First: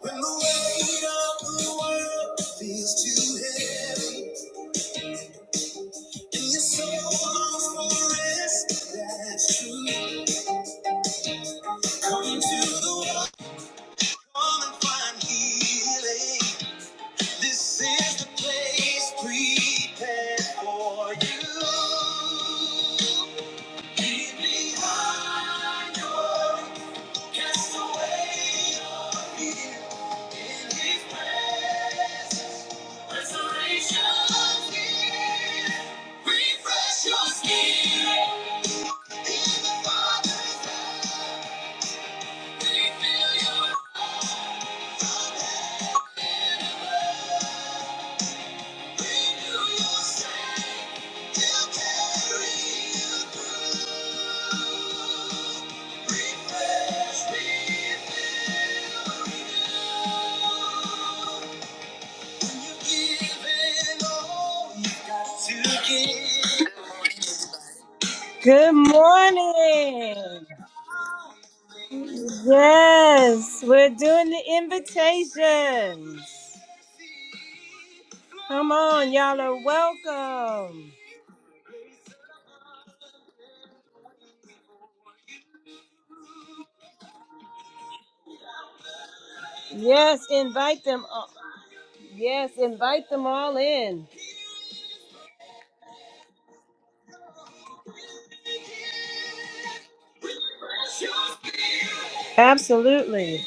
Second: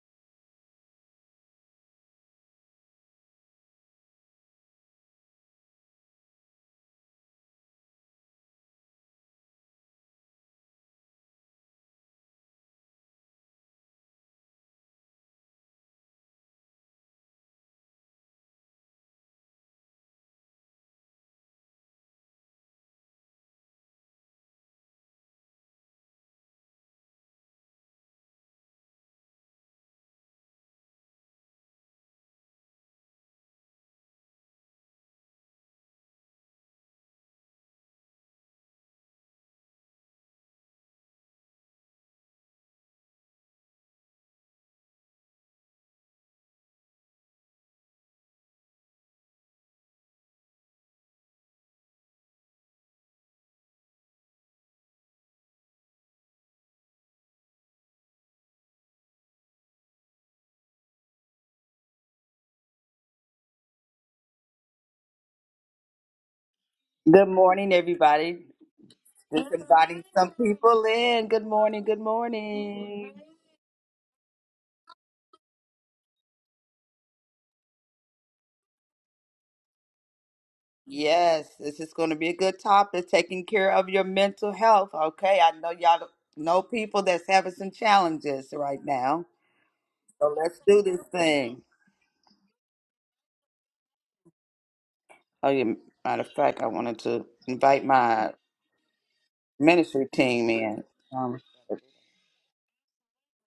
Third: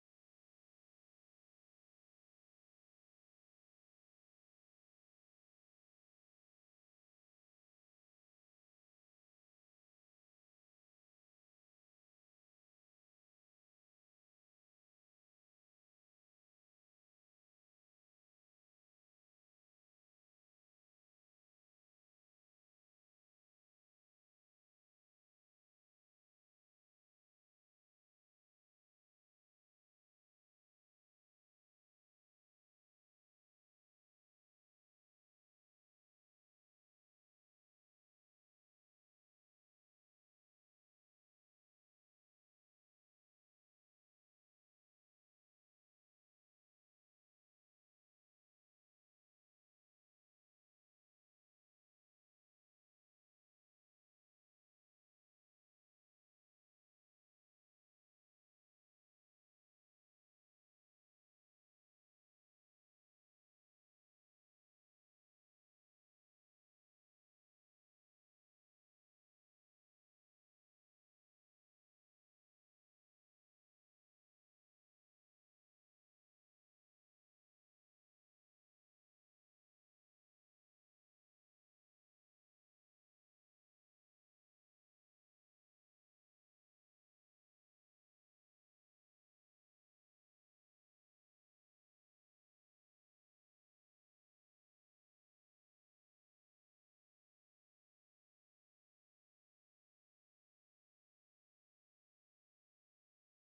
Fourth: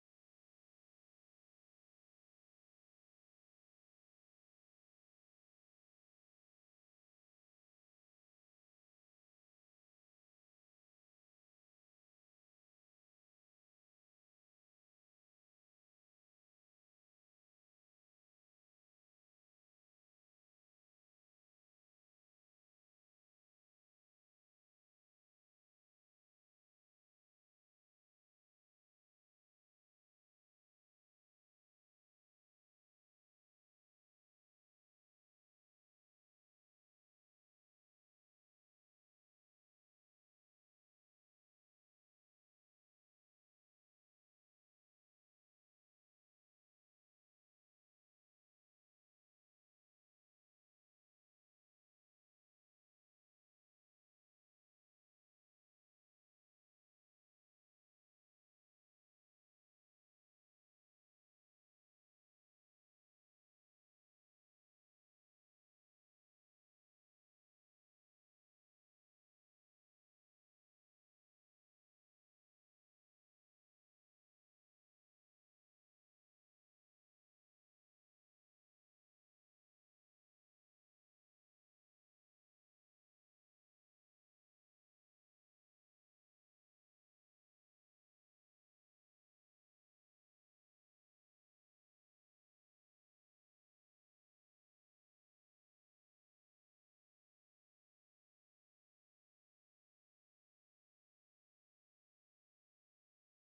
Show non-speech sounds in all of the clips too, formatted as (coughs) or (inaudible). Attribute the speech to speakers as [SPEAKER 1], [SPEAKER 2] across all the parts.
[SPEAKER 1] When the weight of the world feels too heavy, and your soul longs for rest, that's true. Come to the come and find healing. This is the place prepared for you. Leave behind your worry, cast away your fear in His presence. Refresh, refill, renew.
[SPEAKER 2] Good morning, everybody.
[SPEAKER 1] Good
[SPEAKER 2] Just inviting some
[SPEAKER 1] morning.
[SPEAKER 2] people in. Good morning. Good morning.
[SPEAKER 1] Yes, we're doing the invitations. Come on, y'all are welcome.
[SPEAKER 2] Yes, this is going to be a good topic. Taking care of your mental health. Okay, I know y'all know people that's having some challenges right now.
[SPEAKER 1] Yes,
[SPEAKER 2] So let's do
[SPEAKER 1] invite
[SPEAKER 2] this
[SPEAKER 1] them. All.
[SPEAKER 2] thing.
[SPEAKER 1] Yes, invite them all in.
[SPEAKER 2] Oh, yeah. Matter of fact, I wanted to invite my ministry team in. Um,
[SPEAKER 1] Absolutely.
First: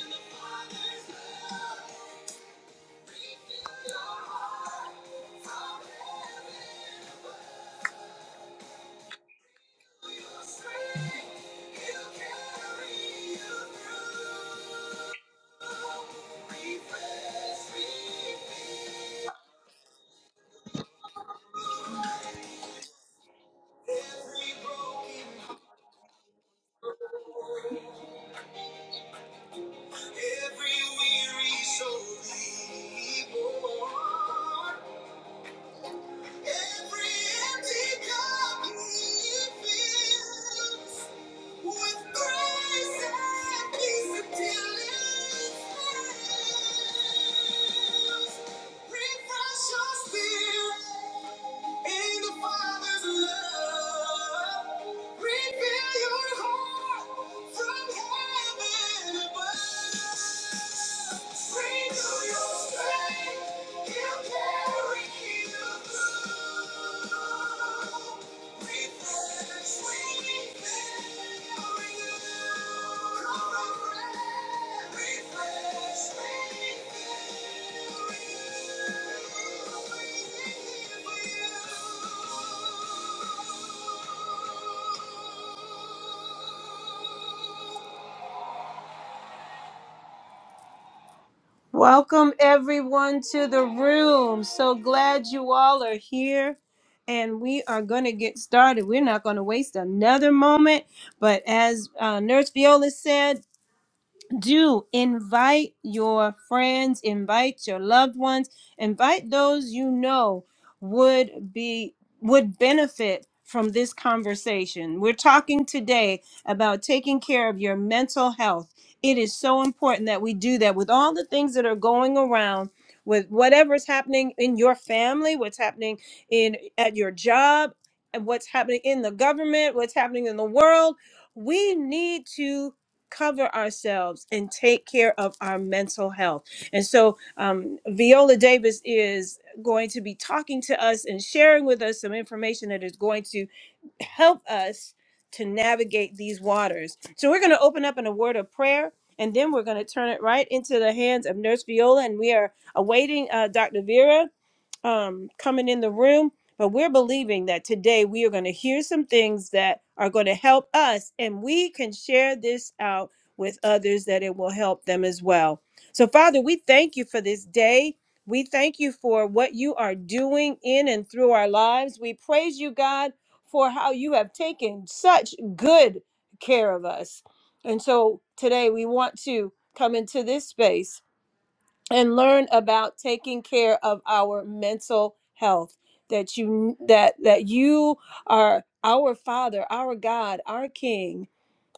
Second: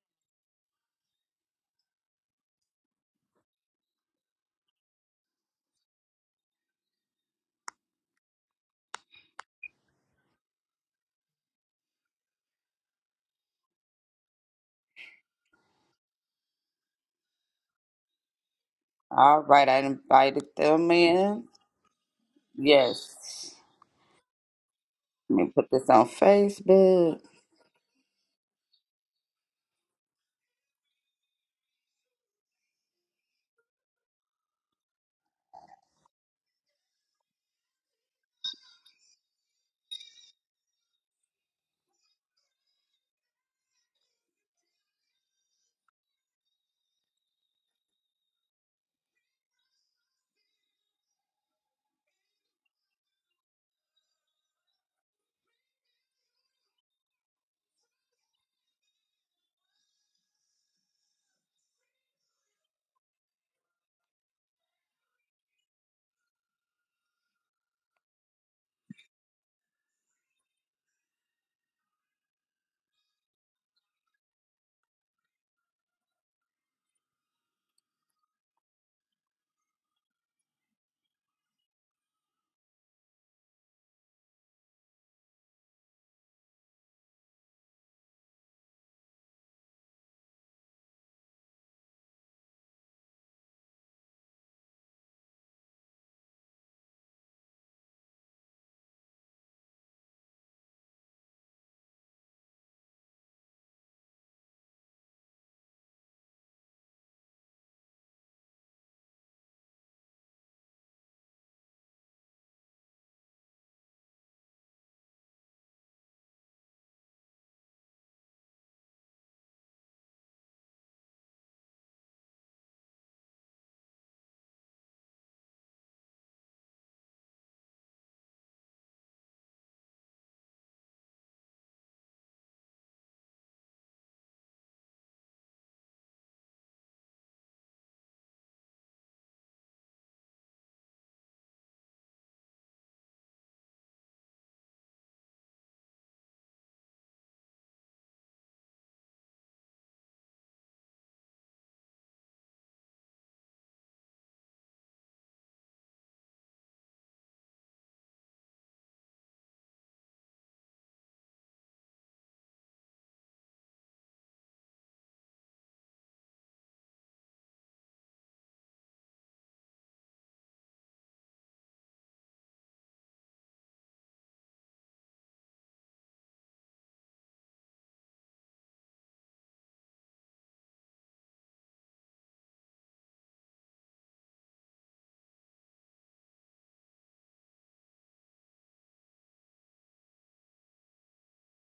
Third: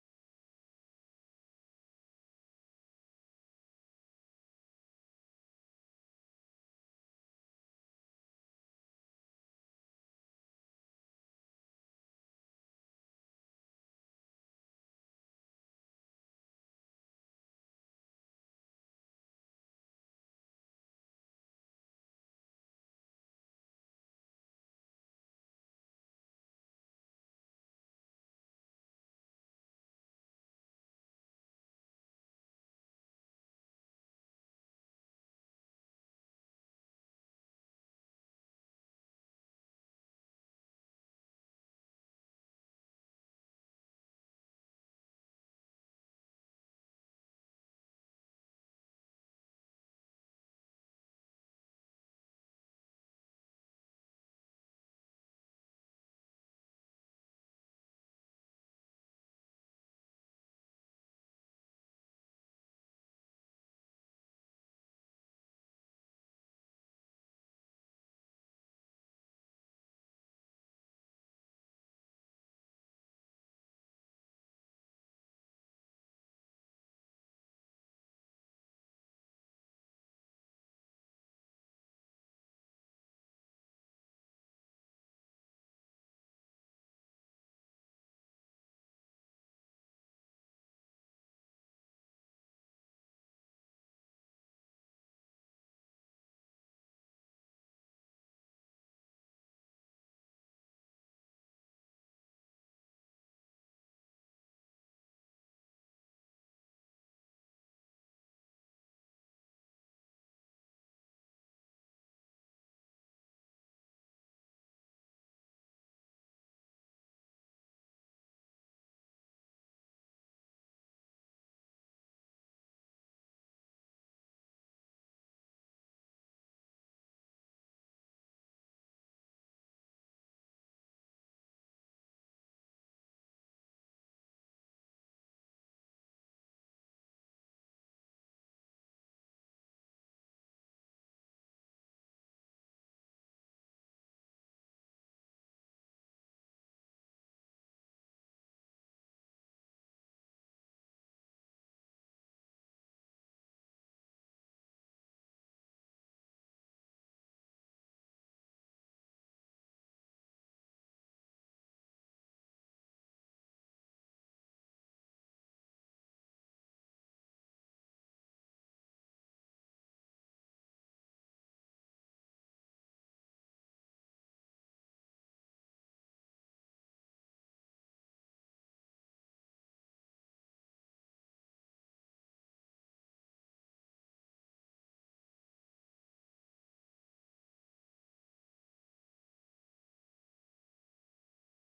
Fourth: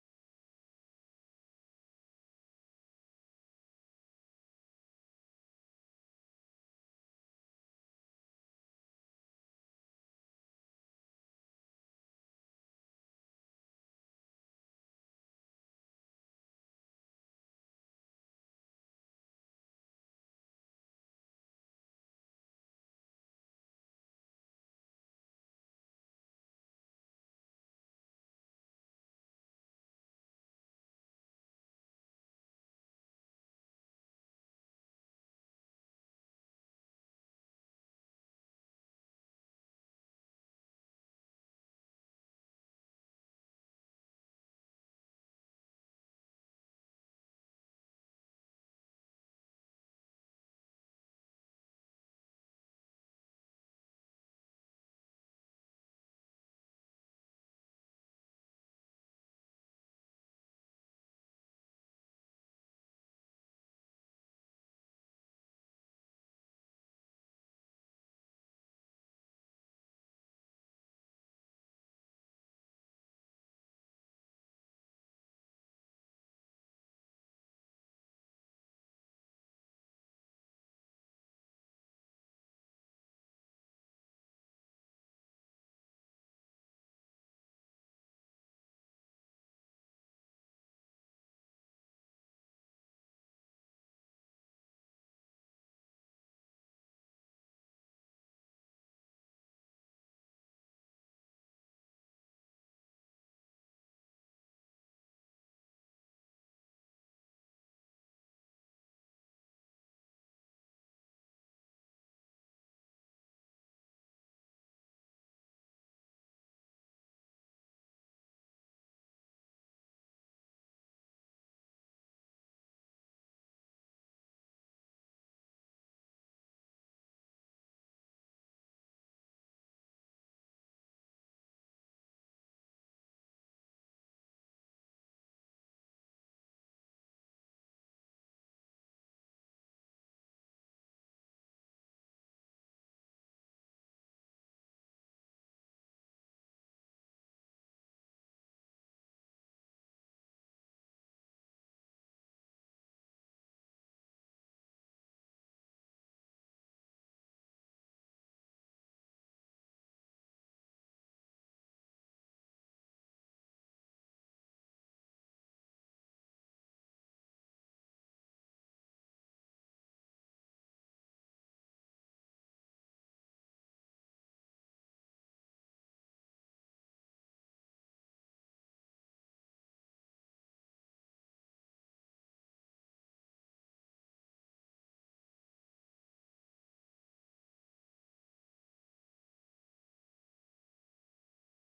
[SPEAKER 2] all right, I invited them in. Yes. Let me put this on Facebook.
[SPEAKER 1] Every weary soul be Every empty cup he fills. with grace and peace until it fails. Refresh your spirit in the Father's love. Refill your heart from heaven above. Renew your strength. He'll carry you through. Welcome everyone to the room. So glad you all are here. And we are going to get started. We're not going to waste another moment. But as uh, Nurse Viola said, do invite your friends, invite your loved ones, invite those you know would be would benefit from this conversation. We're talking today about taking care of your mental health. It is so important that we do that with all the things that are going around with whatever's happening in your family, what's happening in at your job, and what's happening in the government, what's happening in the world. We need to cover ourselves and take care of our mental health. And so, um, Viola Davis is going to be talking to us and sharing with us some information that is going to help us to navigate these waters. So, we're going to open up in a word of prayer. And then we're going to turn it right into the hands of Nurse Viola, and we are awaiting uh, Dr. Vera um, coming in the room, but we're believing that today we are going to hear some things that are going to help us and we can share this out with others that it will help them as well. So, Father, we thank you for this day. We thank you for what you are doing in and through our lives. We praise you, God, for how you have taken such good care of us. And so today we want to come into this space and learn about taking care of our mental health that you that that you are our father our god our king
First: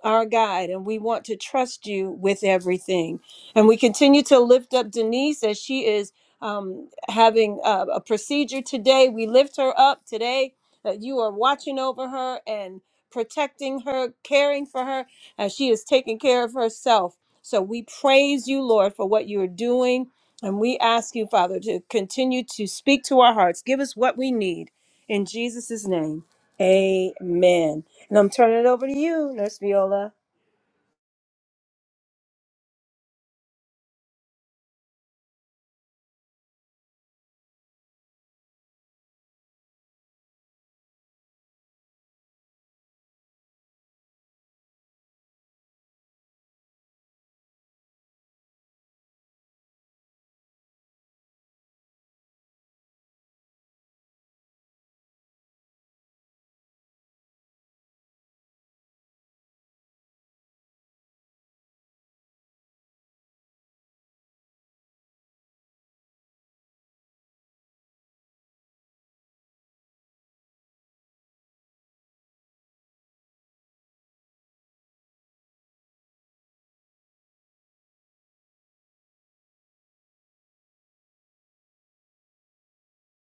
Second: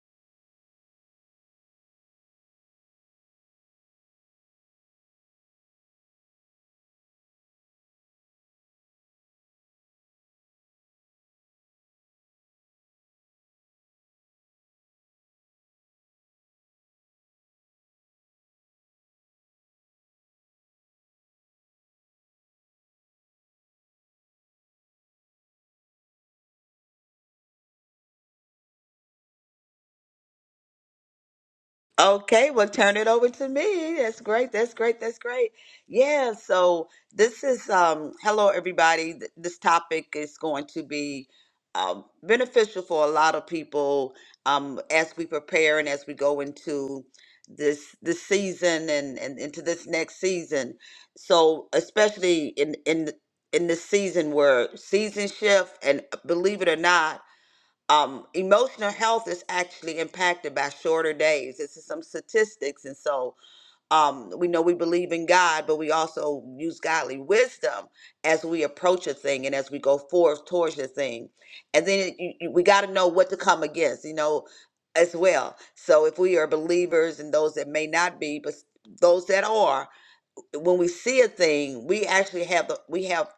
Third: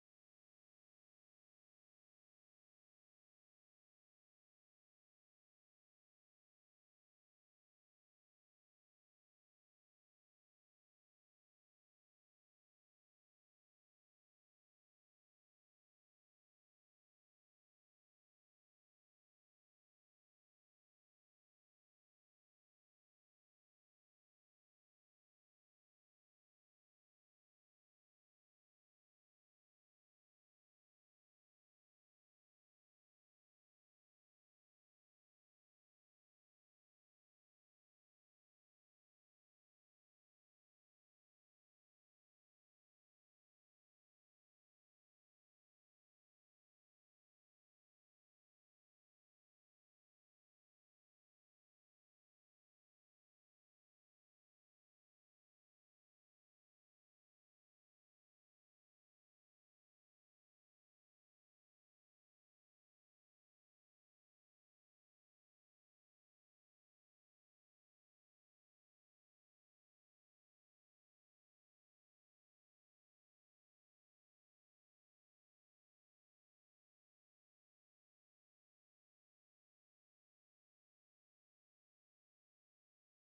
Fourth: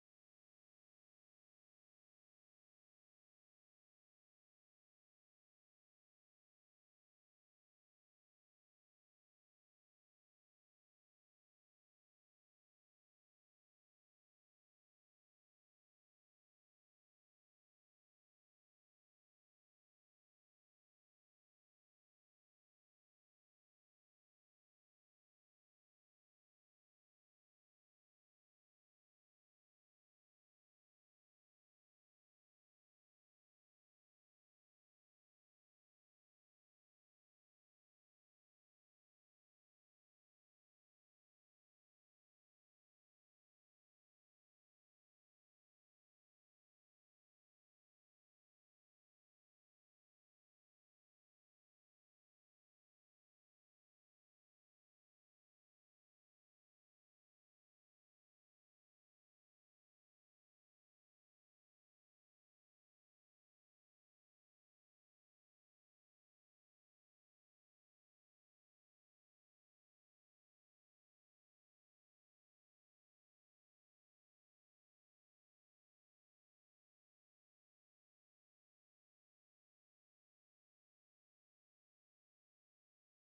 [SPEAKER 1] our guide, and we want to trust you with everything. And we continue to lift up Denise as she is um, having a, a procedure today. We lift her up today that you are watching over her and protecting her, caring for her as she is taking care of herself. So we praise you, Lord, for what you are doing. And we ask you, Father, to continue to speak to our hearts. Give us what we need. In Jesus' name, amen. And I'm turning it over to you, Nurse Viola.
[SPEAKER 2] Okay, well, turn it over to me. That's great. That's great. That's great. Yeah, so this is um hello everybody. Th- This topic is going to be um beneficial for a lot of people um as we prepare and as we go into this this season and and into this next season. So, especially in in in this season where season shift and believe it or not, um, emotional health is actually impacted by shorter days. This is some statistics, and so um, we know we believe in God, but we also use godly wisdom as we approach a thing and as we go forth towards the thing. And then it- you, you, we got to know what to come against, you know, as well. So if we are believers and those that may not be, but those that are when we see a thing, we actually have the we have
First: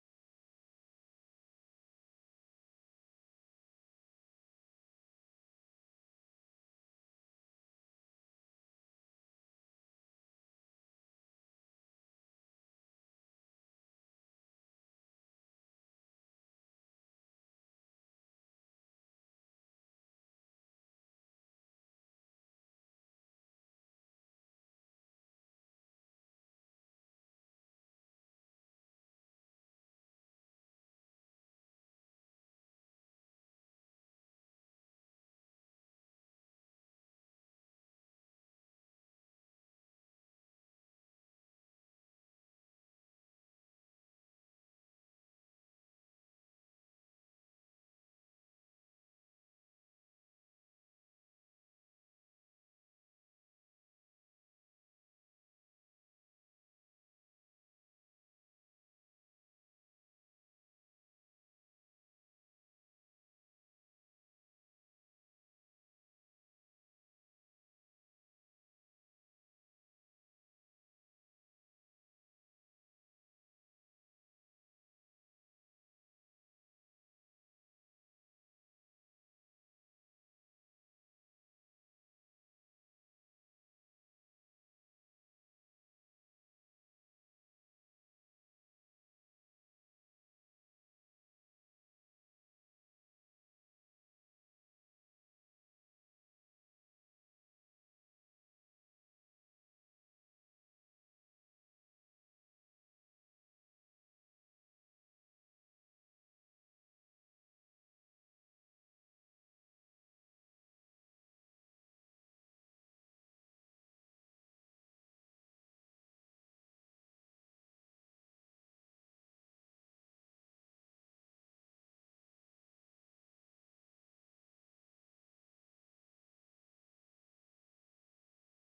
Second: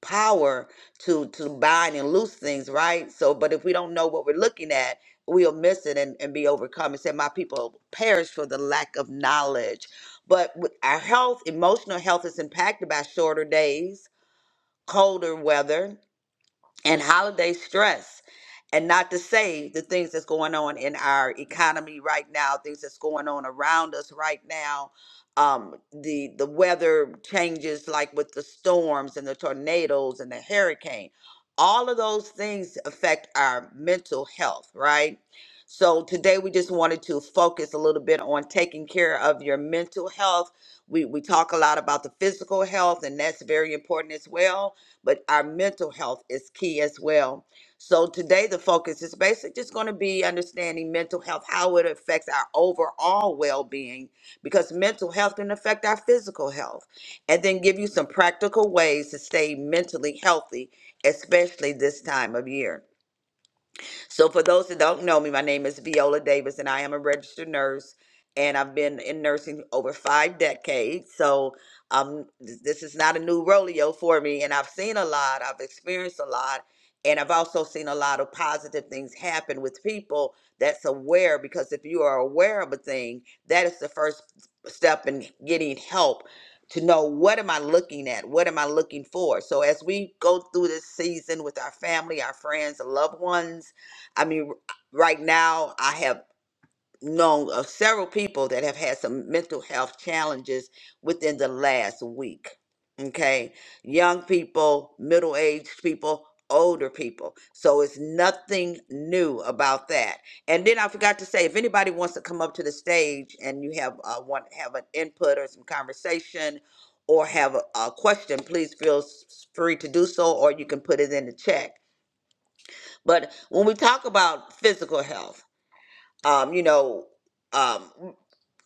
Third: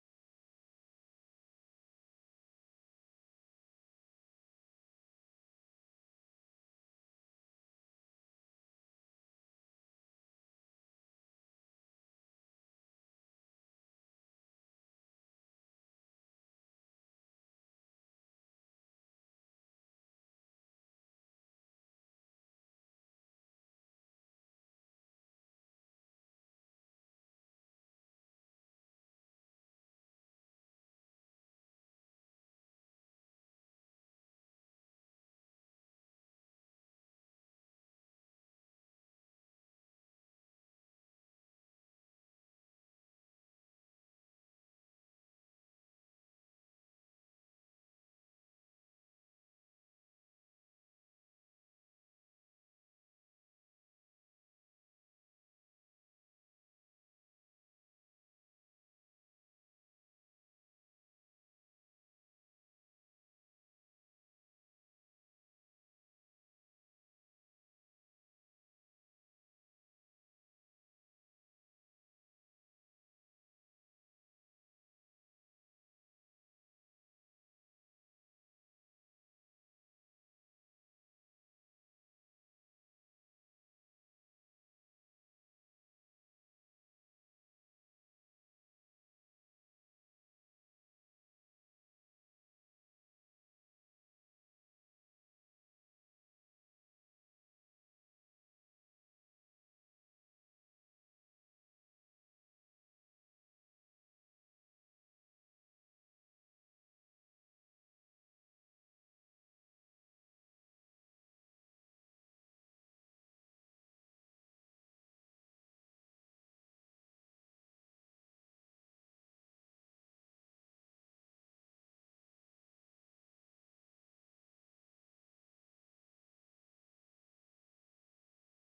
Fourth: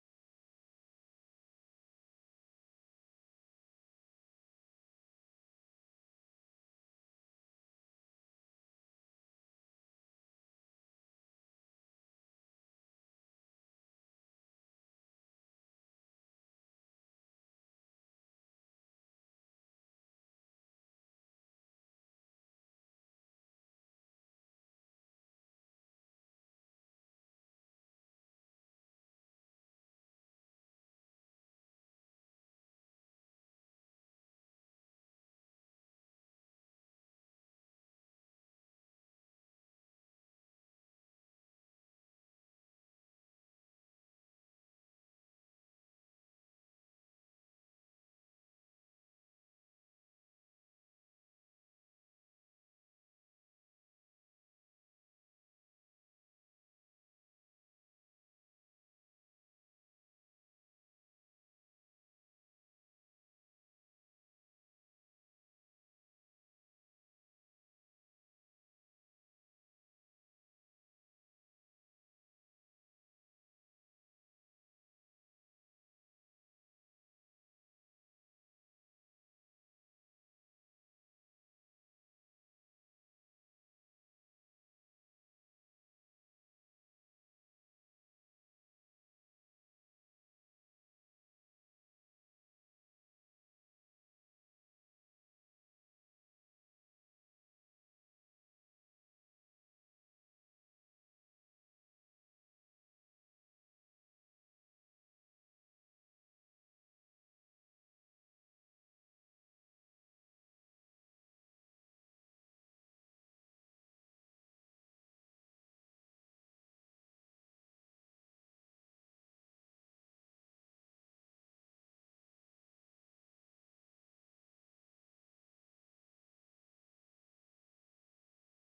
[SPEAKER 2] power to to bind and loose things, right? So, but if we don't know what we're looking at, we'll miss it and, and be overcome. It said, "My people perish for the lack of knowledge." But with our health, emotional health, is impacted by shorter days, colder weather and holiday stress and not to say the things that's going on in our economy right now things that's going on around us right now um, the the weather changes like with the storms and the tornadoes and the hurricane all of those things affect our mental health right so today we just wanted to focus a little bit on taking care of your mental health we we talk a lot about the physical health and that's very important as well but our mental health is key as well. So today the focus is basically just going to be understanding mental health, how it affects our overall well-being, because mental health can affect our physical health, and then give you some practical ways to stay mentally healthy, especially this time of year. So, for those that don't know me, my name is Viola Davis, and I am a registered nurse, and I've been in nursing over five decades. So, um, th- this is not a new rodeo for me, and I've seen a lot, I've experienced a lot, and I've also seen a lot of positive things happen with people that's aware. Because if you are aware of a thing, that is the first step in getting help to know what am I looking at? What am I looking for? So as we go through this season with our family, our friends, loved ones, I mean, r- right now I have known of several people that have had some mental health challenges within the last week. Okay, young people, middle aged people, older people. So it's nothing new about that. And then I forgot to say, if anybody wants to come up to the stage and you have uh, want have an input or some conversation. Or have a, a question, please feel s- free to do so, or you can put it in the chat. But when we talk about physical health, um, you know, um,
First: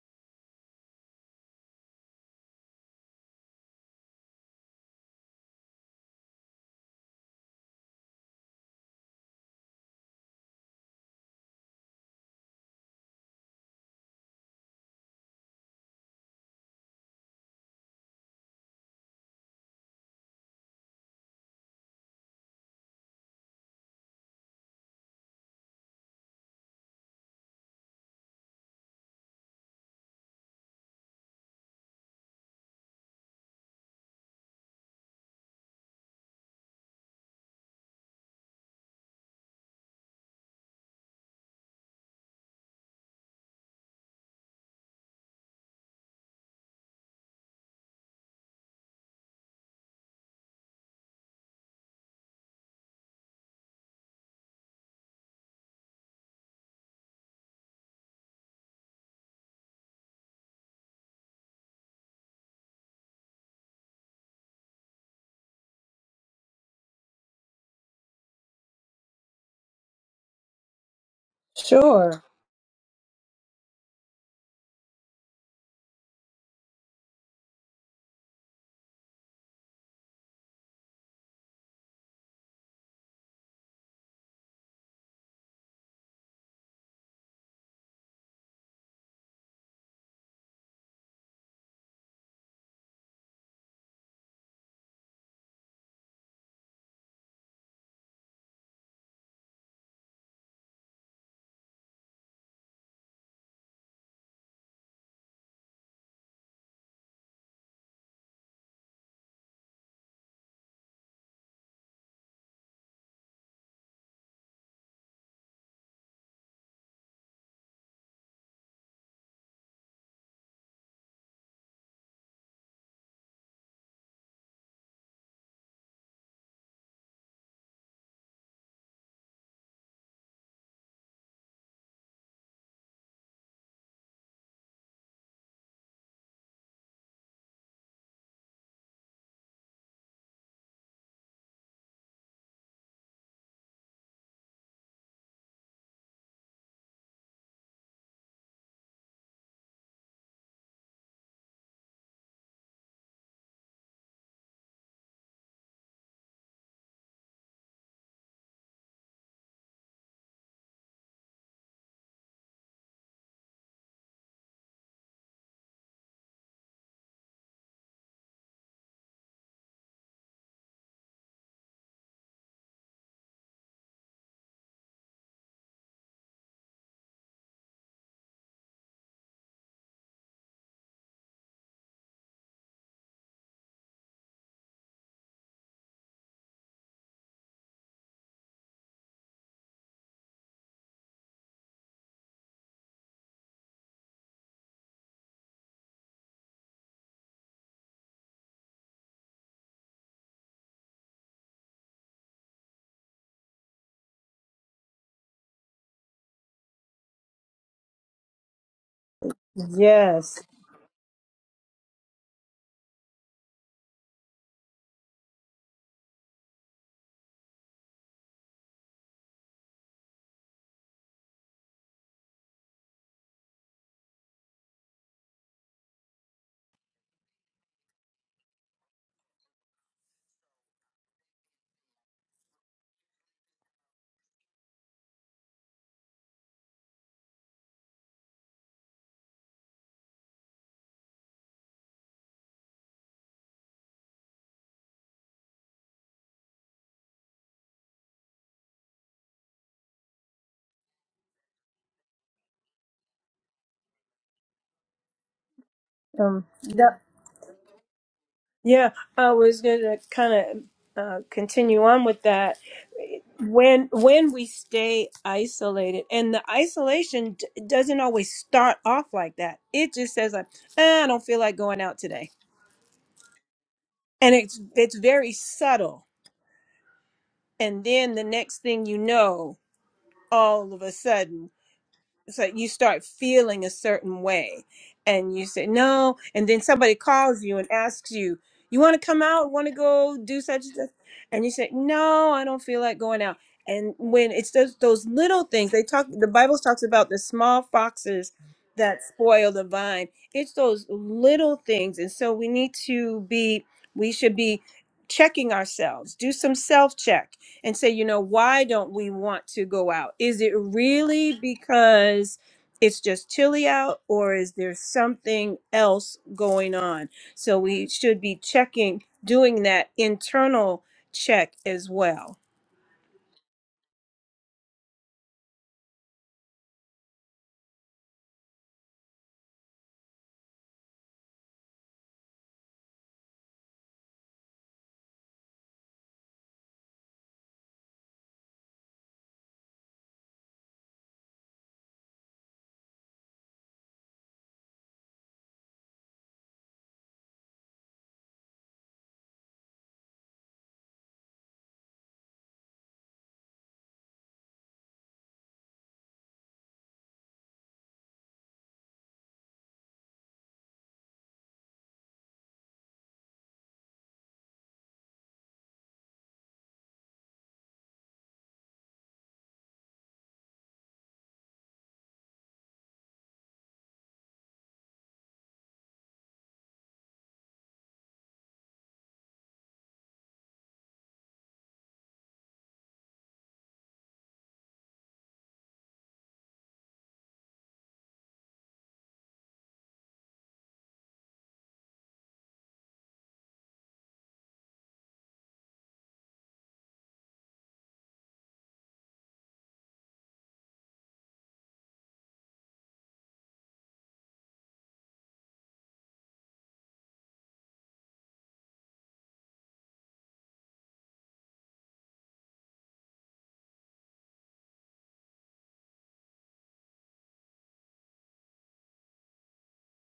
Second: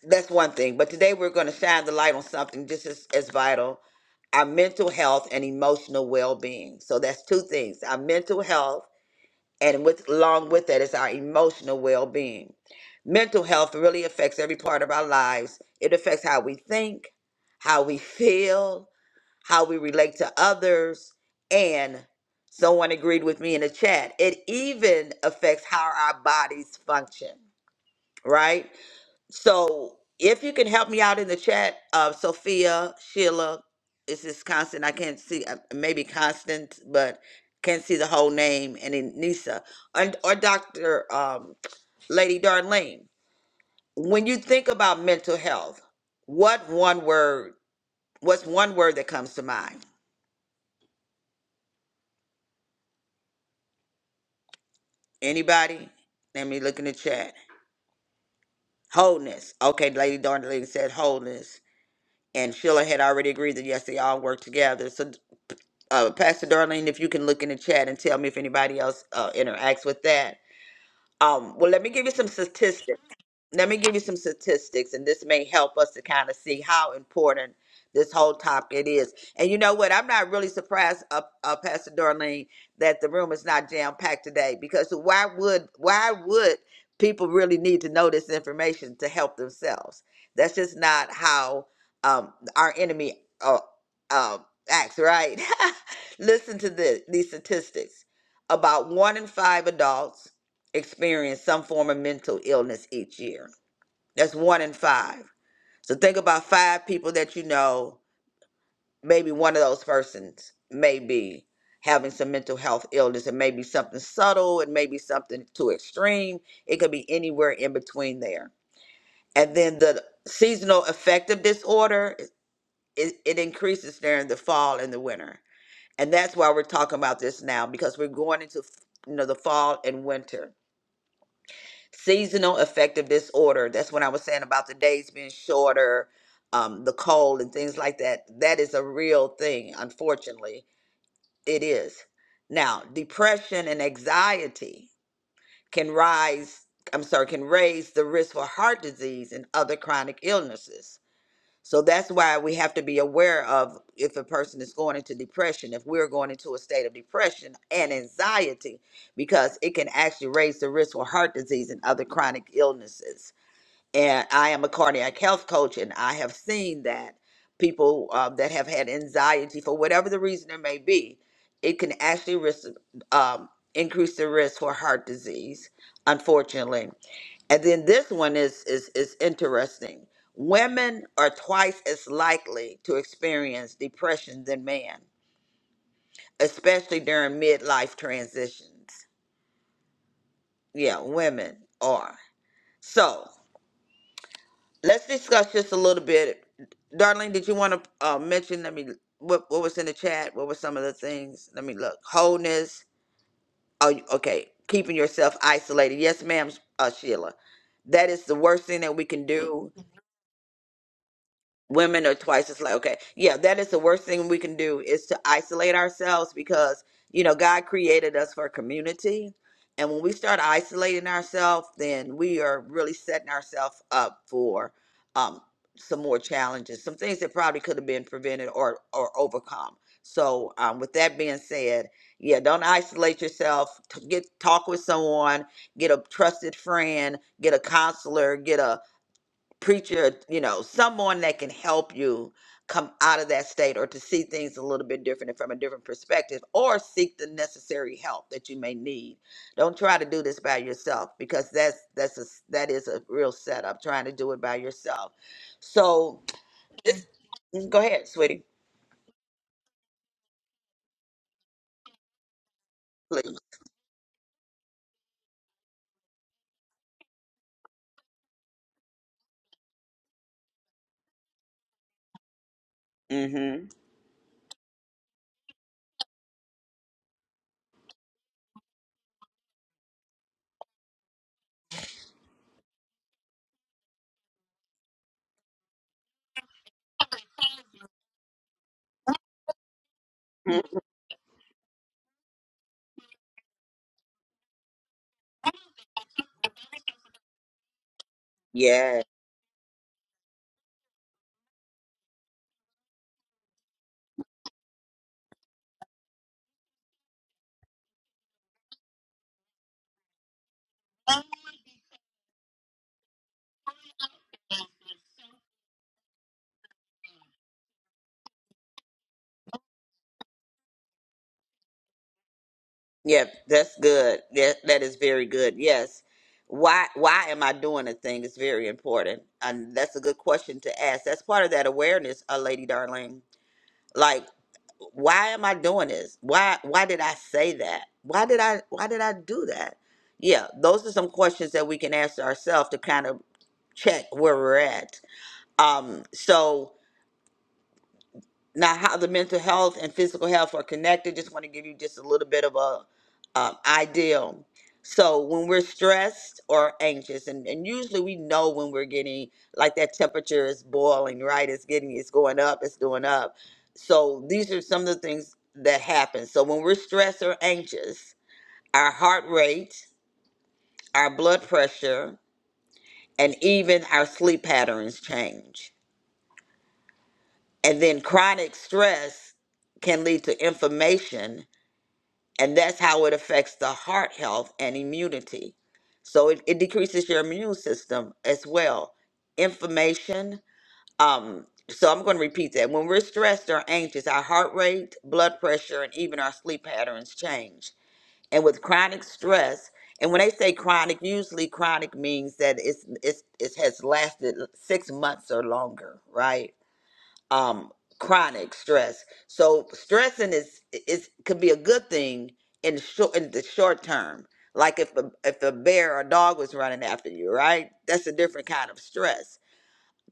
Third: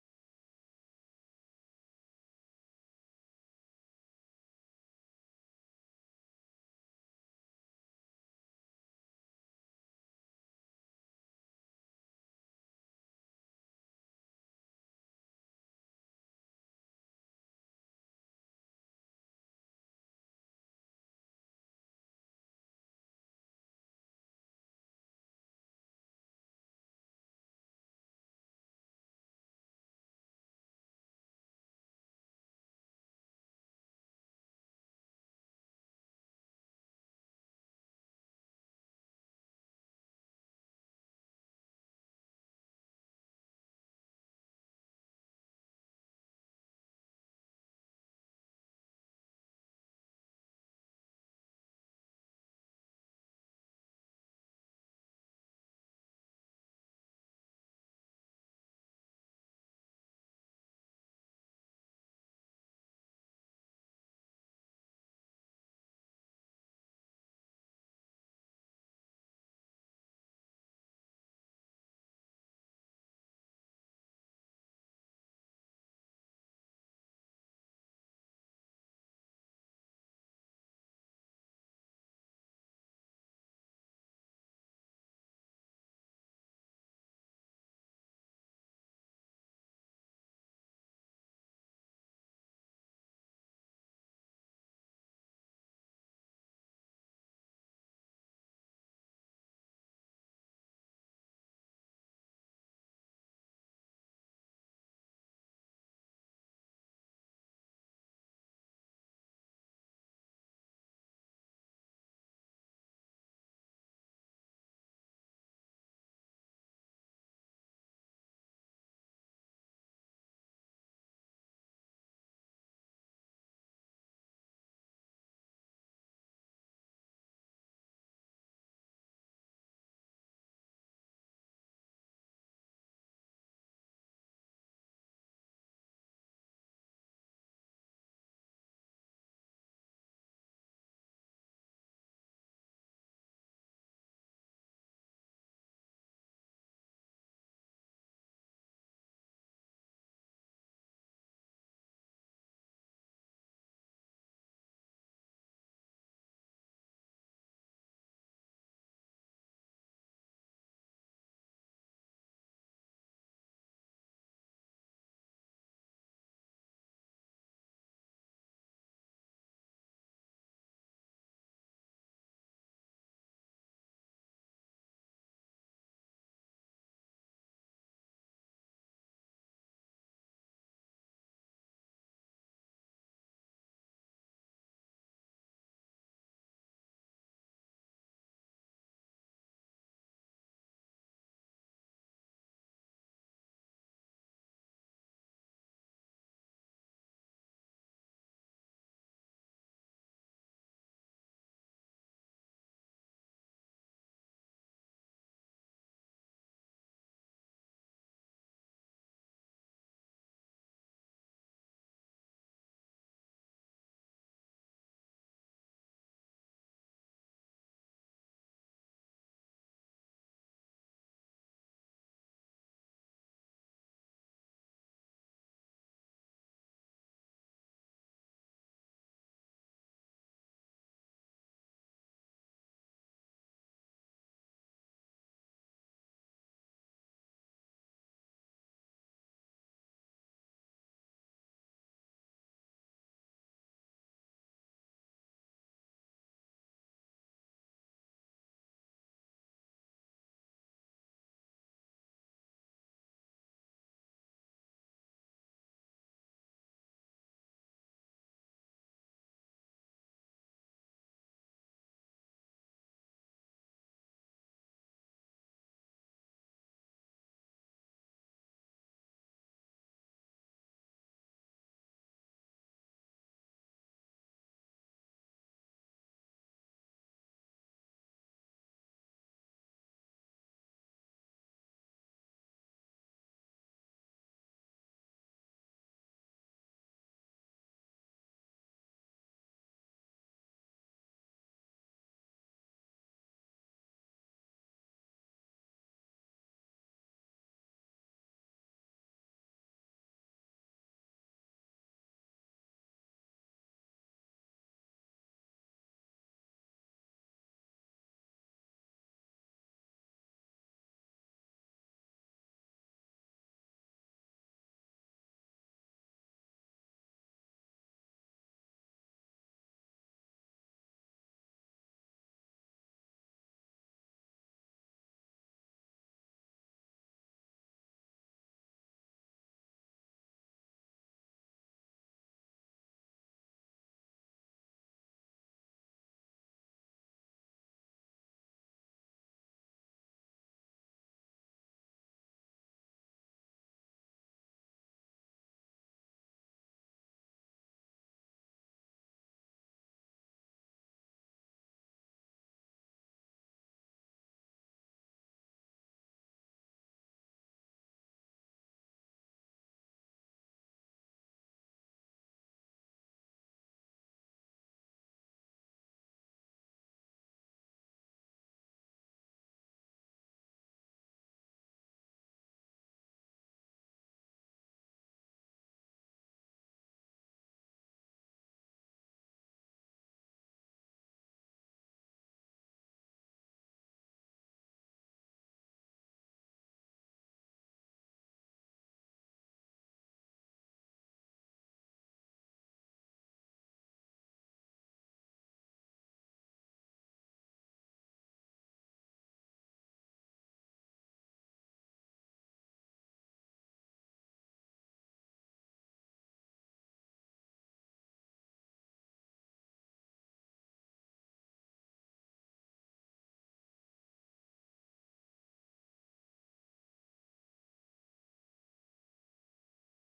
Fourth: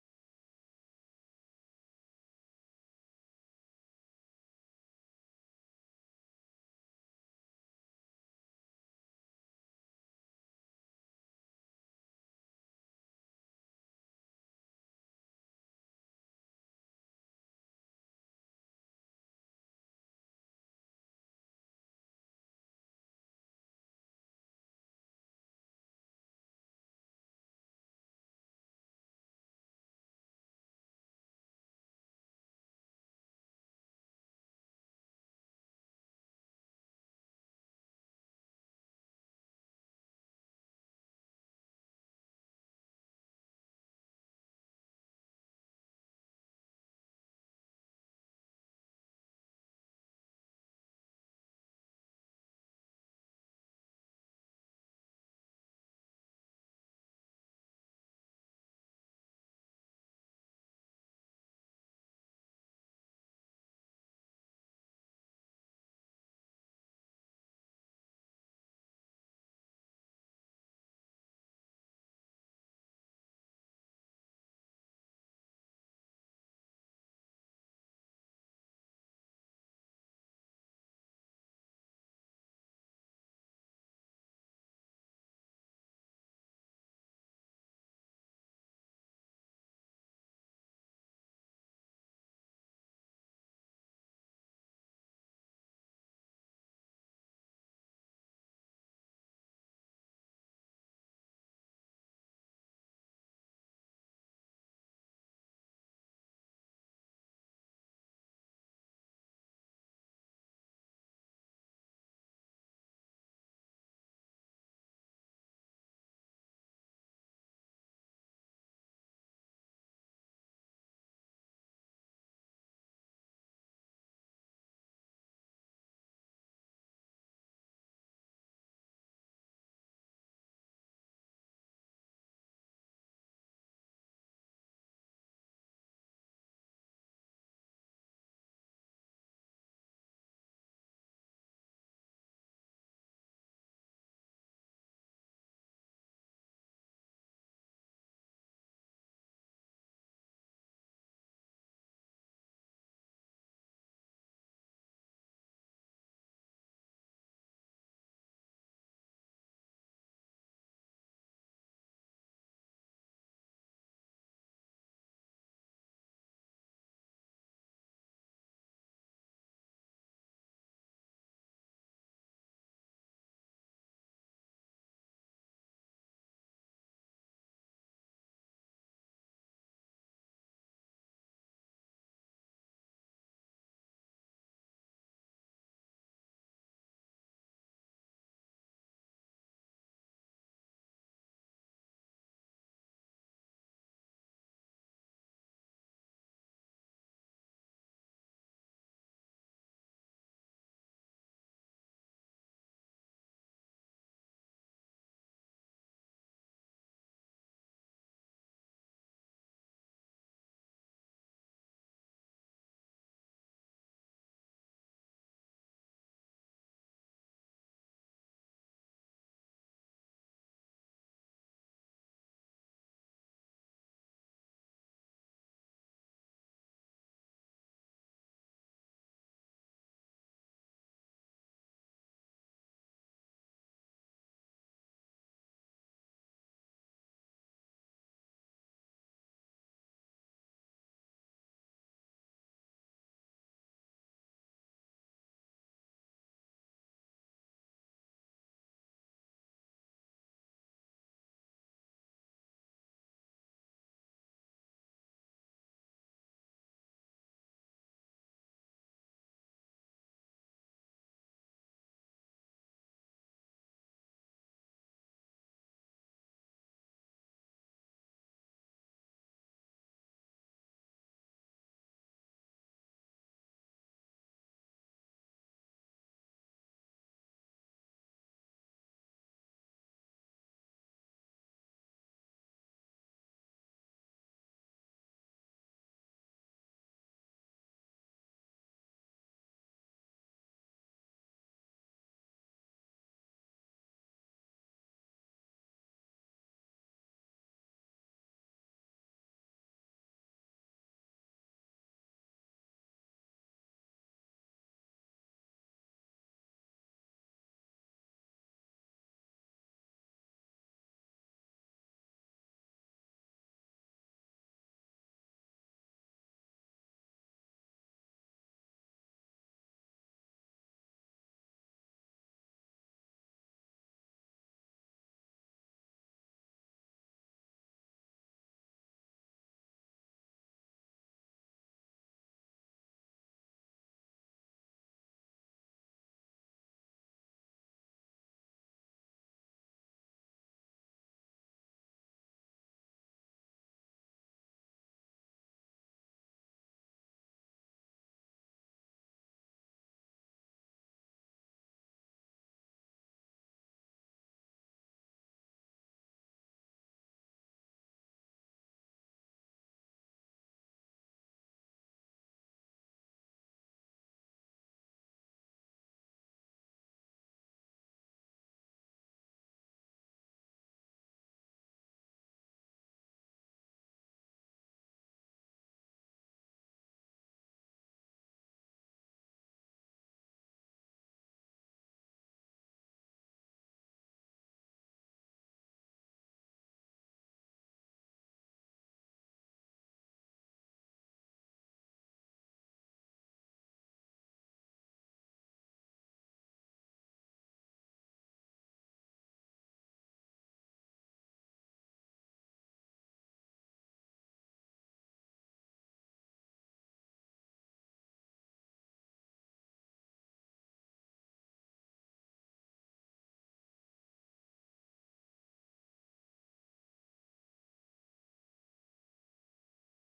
[SPEAKER 2] that's one thing. But today we're going to shine the light on something just as, as vital our mental health and emotional well being. So that's two things our mental health, and with, along with that is our emotional well being. Mental health really affects every part of our lives, it affects how we think, how we feel, how we relate to others, and someone agreed with me in the chat, it even affects how our bodies function, right? So if you can help me out in the chat, uh, Sophia, Sheila, is this Constant? I can't see, uh, maybe Constant, but can't see the whole name. And then Nisa and, or Dr. Um, Lady Darlene. When you think about mental health, what one word, what's one word that comes to mind? Anybody? Let me look in the chat. Wholeness. Okay, Lady Darlene said wholeness. And Sheila had already agreed that yes, they all work together. So uh, Pastor Darlene, if you can look in the chat and tell me if anybody else uh, interacts with that. Um, well, let me give you
[SPEAKER 1] Sure.
[SPEAKER 2] some statistics let me give you some statistics and this may help us to kind of see how important this whole topic is and you know what i'm not really surprised uh, uh, pastor darlene that the room is not jam packed today because why would why would people really need to know this information to help themselves that's just not how um, our enemy uh, uh, acts right (laughs) listen to this, these statistics about one in five adults experience some form of mental illness each year that's one in five. So think about five people that you know. Maybe one of those persons may be having some mental health illness. It may be something subtle. It may be something too extreme. It could be anywhere in between there. And then the seasonal affective disorder, it, it increases during the fall and the winter. And that's why we're talking about this now because we're going into you know the fall and winter seasonal affective disorder that's what i was saying about the days being shorter um, the cold and things like that that is a real thing unfortunately it is now depression and anxiety can rise i'm sorry can raise the risk for heart disease and other chronic illnesses so that's why we have to be aware of if a person is going into depression, if we're going into a state of depression and anxiety, because it can actually raise the risk for heart disease and other chronic illnesses. And I am a cardiac health coach, and I have seen that people uh, that have had anxiety, for whatever the reason it may be, it can actually risk, um, increase the risk for heart disease, unfortunately. And then this one is is is interesting. Women are twice as likely to experience depression than men, especially during midlife transitions. Yeah, women are. So let's discuss just a little bit. Darlene, did you want to uh, mention? Let me. What what was in the chat? What were some of the things? Let me look. Wholeness. Oh, you- okay. Keeping yourself isolated. Yes, ma'am, uh, Sheila. That is the worst thing that we can do.
[SPEAKER 1] Yes.
[SPEAKER 2] women are twice as like okay yeah that is the worst thing we can do is to isolate ourselves because you know god created us for community and when we start isolating ourselves then we are really setting ourselves up for um some more challenges some things that probably could have been prevented or or overcome so um with that being said yeah don't isolate yourself T- get talk with someone get a trusted friend get a counselor get a preacher, you know, someone that can help you come out of that state or to see things a little bit different and from a different perspective or seek the necessary help that you may need. Don't try to do this by yourself because that's that's a s- that is a real setup trying to do it by yourself. So,
[SPEAKER 1] Um,
[SPEAKER 2] mm, go ahead, sweetie,
[SPEAKER 1] yeah, I was going to kind of uh, continue on with that.
[SPEAKER 2] please.
[SPEAKER 1] When when we stay isolated, and the isolation d- doesn't always start off like that. It just says like, "Eh, I don't feel like going out today,
[SPEAKER 2] Mhm.
[SPEAKER 1] and it's it's very subtle. And then the next thing you know, all of a sudden. so you start feeling a certain way and you say no and then somebody calls you and asks you you want to come out want to go do
[SPEAKER 2] Mm,
[SPEAKER 1] such and such and you say no i don't feel like going out and when it's those, those little things they talk the bible talks about the small foxes
[SPEAKER 2] Yes.
[SPEAKER 1] that spoil the vine it's those little things and so we need to be we should be checking ourselves do some self check and say, you know, why don't we want to go out? Is it really because it's just chilly out, or is there something else going on? So we should be checking, doing that internal check as well.
[SPEAKER 2] Yep, that's good. That that is very good. Yes. Why why am I doing a thing is very important. And that's a good question to ask. That's part of that awareness, uh, Lady Darling. Like, why am I doing this? Why why did I say that? Why did I why did I do that? Yeah, those are some questions that we can ask ourselves to kind of check where we're at. Um, so now how the mental health and physical health are connected just want to give you just a little bit of a um, idea so when we're stressed or anxious and, and usually we know when we're getting like that temperature is boiling right it's getting it's going up it's going up so these are some of the things that happen so when we're stressed or anxious our heart rate our blood pressure and even our sleep patterns change and then chronic stress can lead to inflammation and that's how it affects the heart health and immunity. So it, it decreases your immune system as well. Inflammation. Um, so I'm going to repeat that. When we're stressed or anxious, our heart rate, blood pressure, and even our sleep patterns change. And with chronic stress, and when they say chronic, usually chronic means that it's, it's it has lasted six months or longer, right? um chronic stress. So stressing is is could be a good thing in short in the short term. Like if a if a bear or dog was running after you, right? That's a different kind of stress.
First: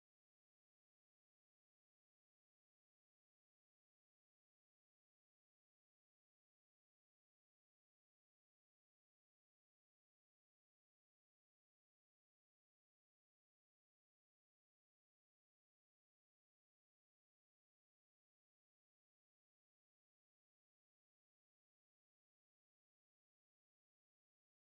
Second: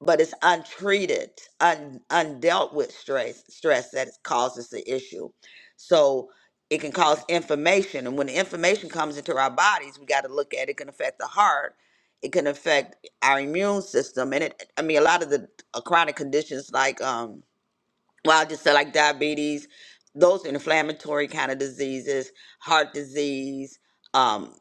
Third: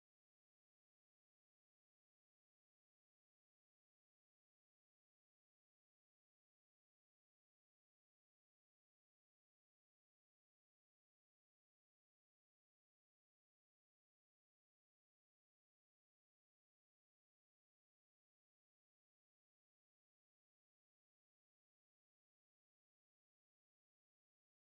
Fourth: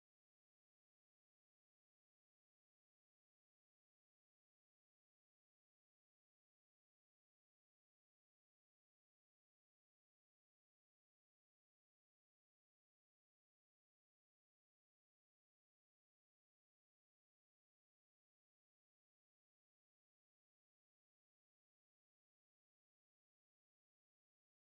[SPEAKER 2] But it's untreated, un, undealt with stress stress that causes the issue. So it can cause inflammation, and when the inflammation comes into our bodies, we got to look at it. it can affect the heart. It can affect our immune system, and it. I mean, a lot of the uh, chronic conditions like um, well, I just said like diabetes, those inflammatory kind of diseases, heart disease. Um,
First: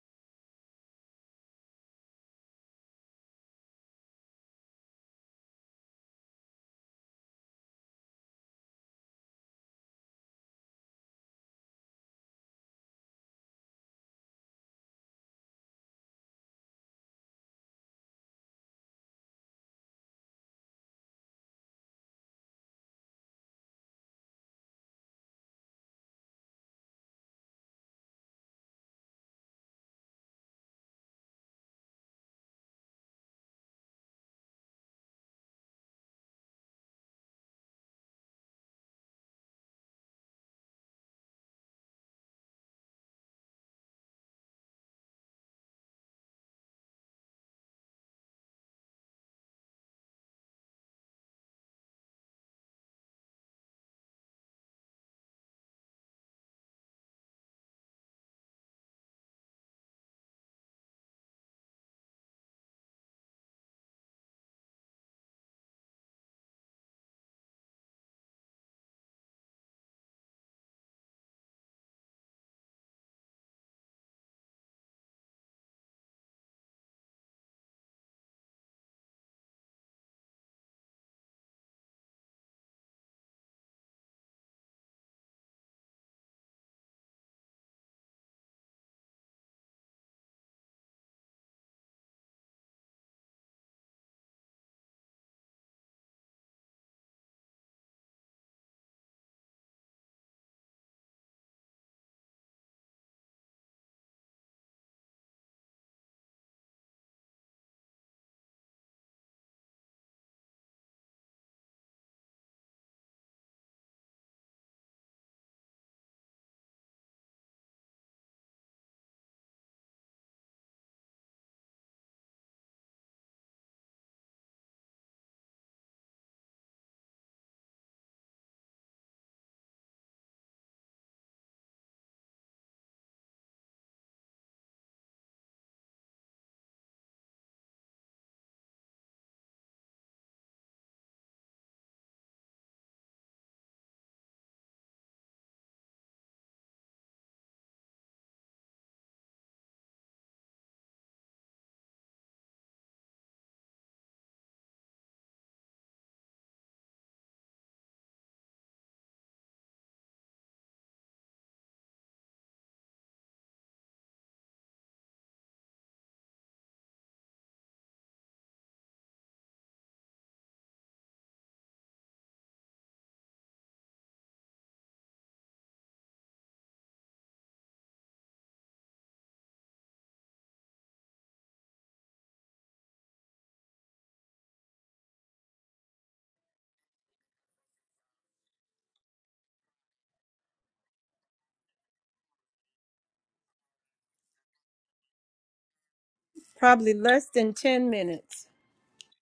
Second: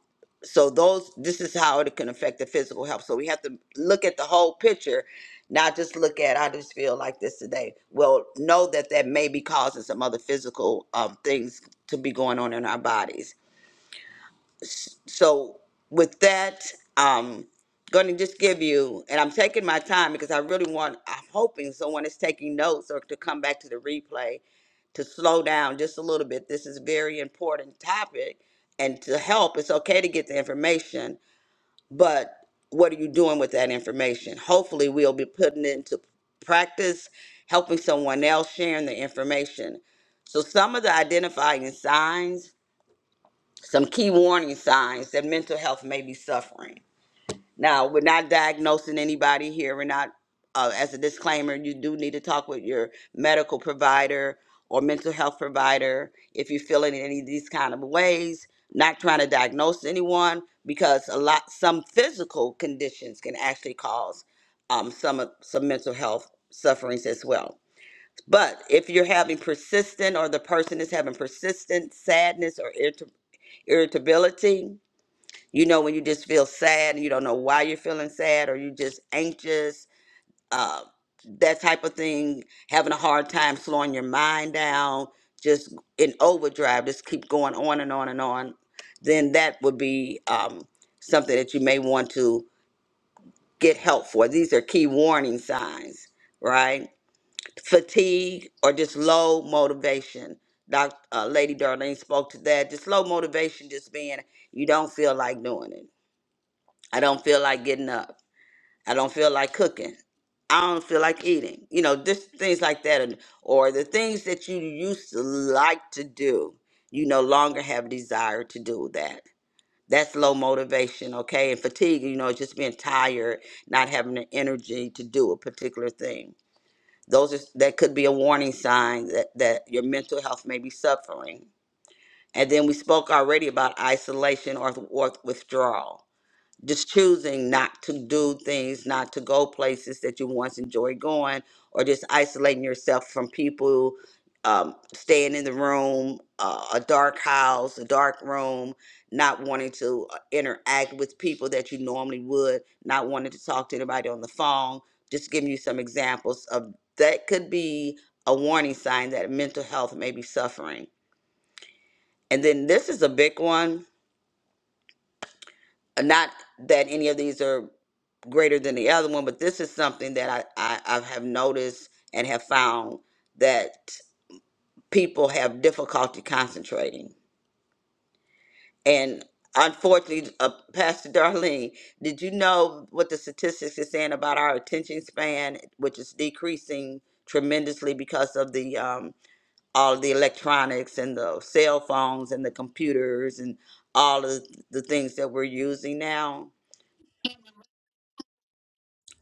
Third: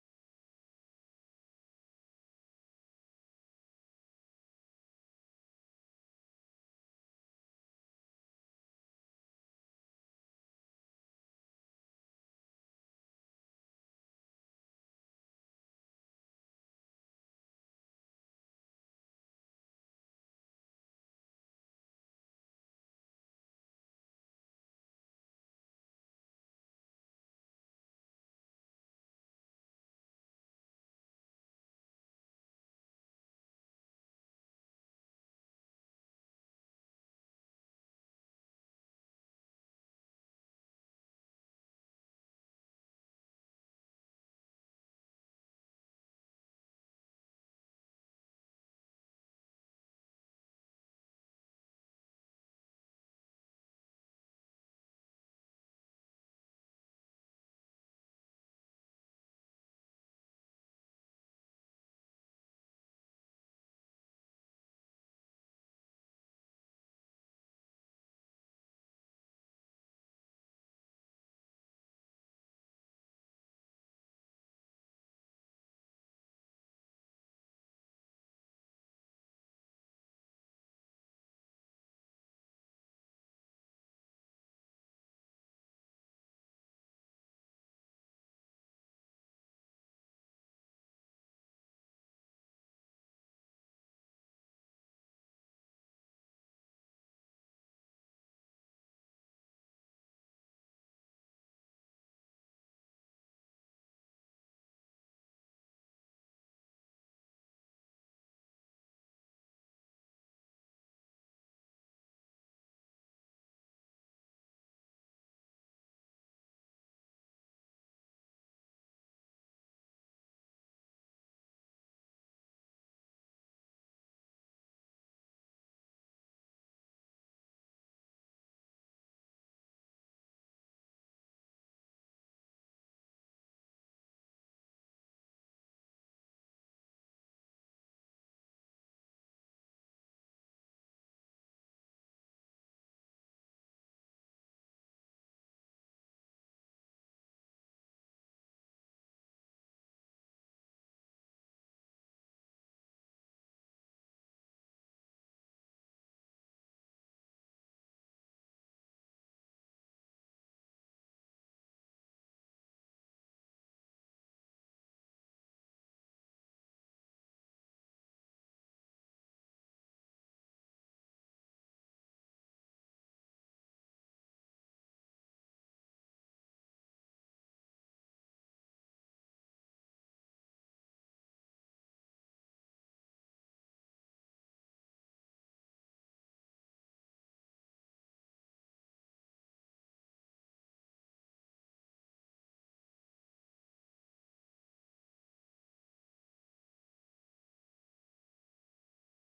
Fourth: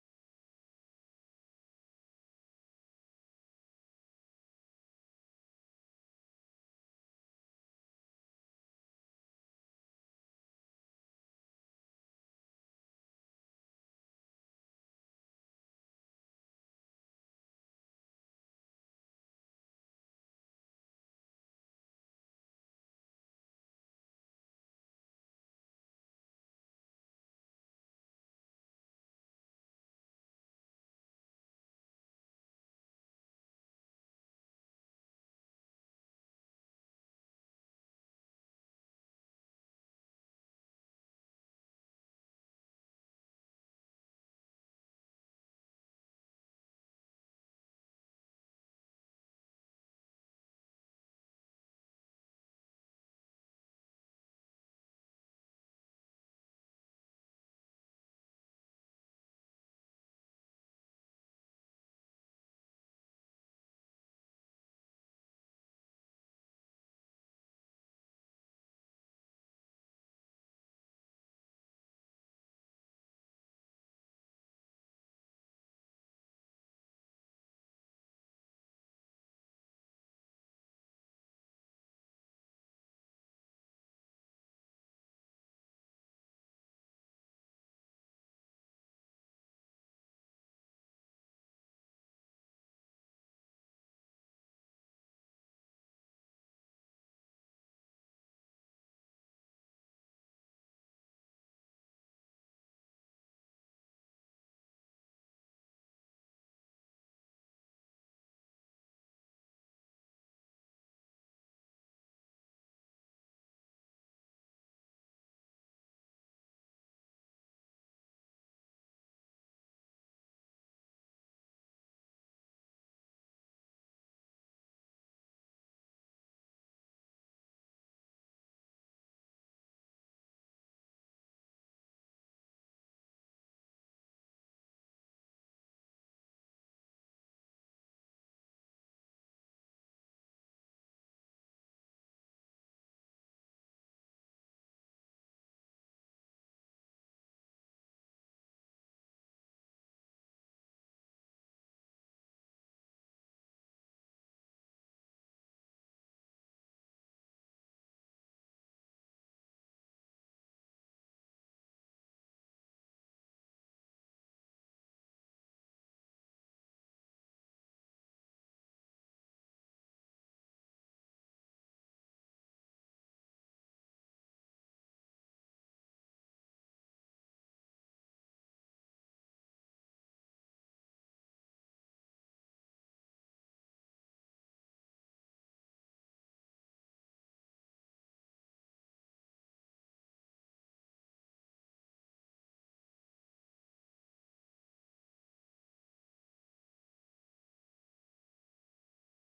[SPEAKER 2] so those, this is how it can affect the physical health. So we have to look at the whole picture, not just look at I just feel like this today. Well, know that that may be causing some other physical um, things to be going on in our bodies so with that um going to just give you and i'm taking my time because i really want i'm hoping someone is taking notes or to come back to the replay to slow down just a little bit this is a very important topic and to help it's okay to get the information but what are you doing with that information hopefully we'll be putting it into practice helping someone else sharing the information so some of the identifying signs some key warning signs that mental health may be suffering. Now, we're not diagnosing anybody here. We're not, uh, as a disclaimer, you do need to talk with your medical provider or mental health provider if you feel in any of these kind of ways. Not trying to diagnose anyone because a lot, some physical conditions can actually cause um, some of- some mental health sufferings as well. But if you're having persistent or the person is having persistent sadness or irritability irritability. You know, when you just feel sad and you don't know why you're feeling sad or you're just anxious, uh, that type of thing, having a hard time slowing your mind down, just in overdrive, just keep going on and on and on, then that would be um, something that you may want to get help for. These are key warning signs, right? fatigue or just low motivation. Doc, uh, Lady Darlene spoke to that. Just low motivation, just being you don't feel like doing it. I don't feel like getting up. I don't feel like cooking. I don't feel like eating. You know, just things like that, and, or the things that you used to like to do, you no longer have desire to do that. That's low motivation, okay? And fatigue, you know, just being tired, not having the energy to do a particular thing those are, that could be a warning sign that, that your mental health may be suffering. And then we spoke already about isolation or, or withdrawal just choosing not to do things, not to go places that you once enjoyed going, or just isolating yourself from people, um, staying in the room, uh, a dark house, a dark room, not wanting to uh, interact with people that you normally would, not wanting to talk to anybody on the phone. Just giving you some examples of that could be a warning sign that mental health may be suffering. And then this is a big one Not that any of these are greater than the other one, but this is something that I, I, I have noticed and have found that people have difficulty concentrating. And unfortunately, uh, Pastor Darlene, did you know what the statistics is saying about our attention span, which is decreasing tremendously because of the um, all of the electronics and the cell phones and the computers and all of the things that we're using now?
[SPEAKER 1] Probably less than 10 minutes.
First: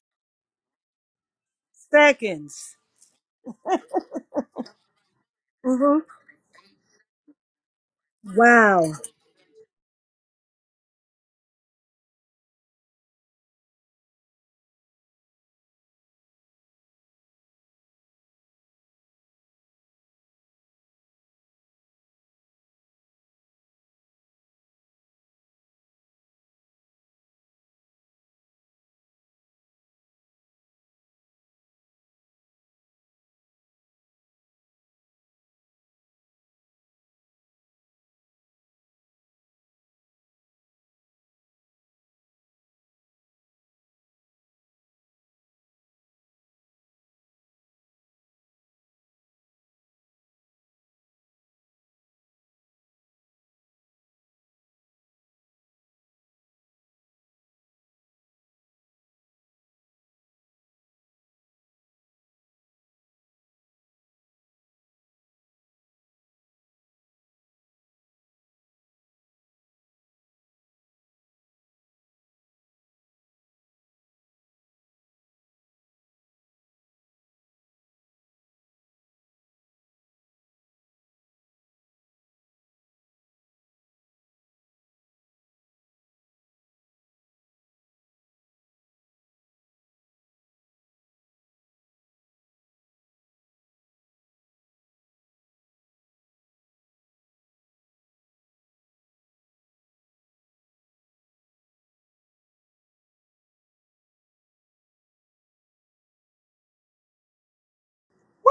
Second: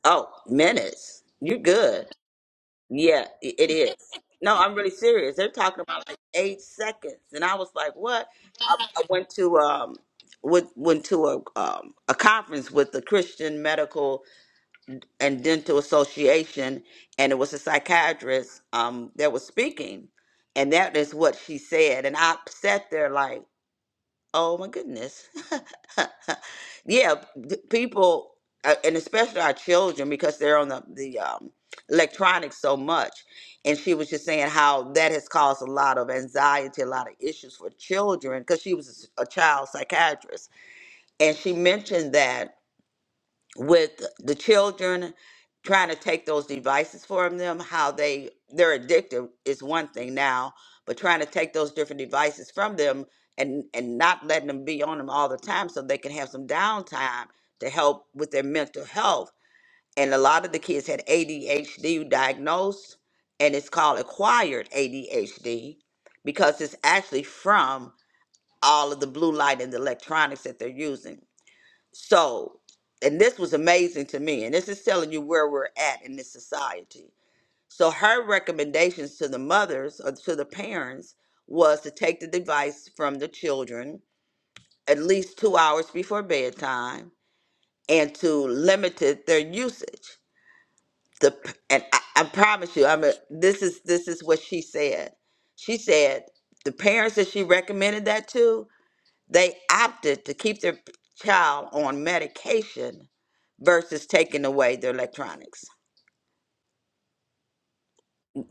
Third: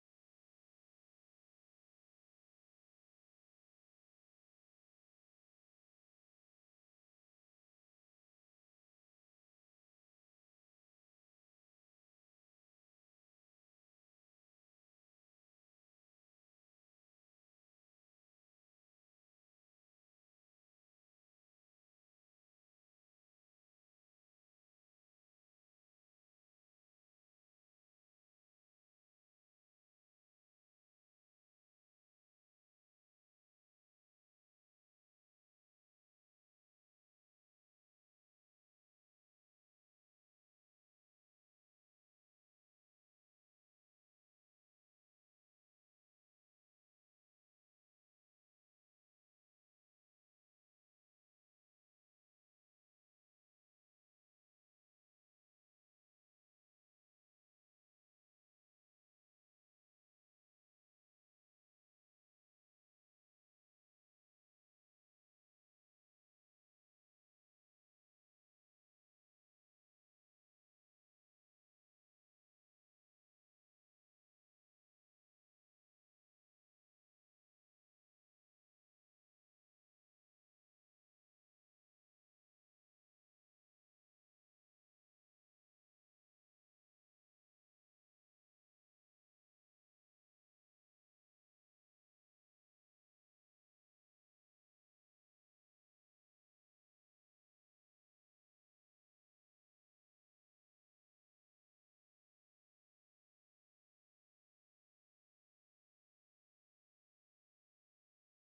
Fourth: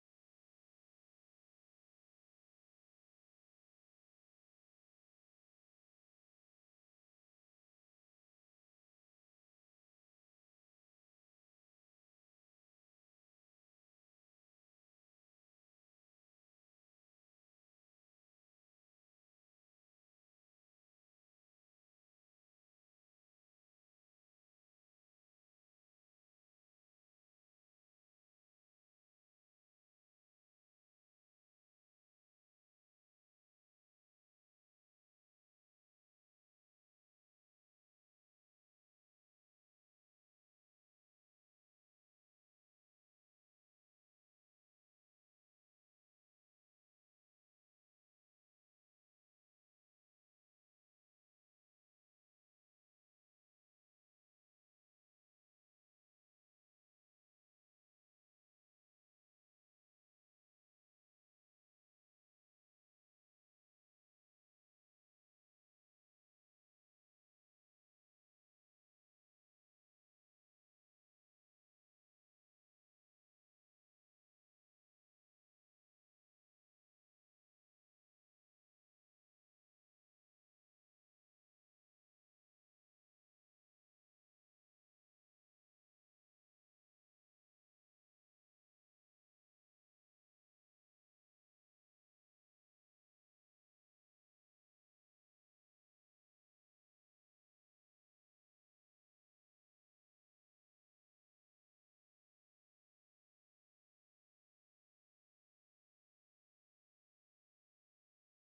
[SPEAKER 2] Oh, minutes. You're good.
[SPEAKER 1] Seconds.
[SPEAKER 2] Yeah, i- it is. No, I'm really serious. They're talking
[SPEAKER 1] hmm
[SPEAKER 2] about like eight seconds, and I was like, "What?"
[SPEAKER 1] Wow.
[SPEAKER 2] I, I went to um, with, went to a um, a conference with the Christian Medical and Dental Association, and it was a psychiatrist um that was speaking, and that is what she said, and I sat there like Oh my goodness. (laughs) yeah, d- people, uh, and especially our children, because they're on the, the um, electronics so much. And she was just saying how that has caused a lot of anxiety, a lot of issues for children, because she was a s- a child psychiatrist. And she mentioned that with the children trying to take those devices from them how they they're addicted is one thing now but trying to take those different devices from them and and not letting them be on them all the time so they can have some downtime to help with their mental health and a lot of the kids had ADHD diagnosed and it's called acquired ADHD because it's actually from all of the blue light and the electronics that they're using so, and this was amazing to me. And this is telling you where we're at in this society. So, her recommendations to the mothers or to the parents was to take the device from the children at least two hours before bedtime and to limit it- their usage. The p- and I, I promise you, I mean, this is this is what she said. She said the parents that she recommended that to they opted to keep their child on medication versus taking away their electronics.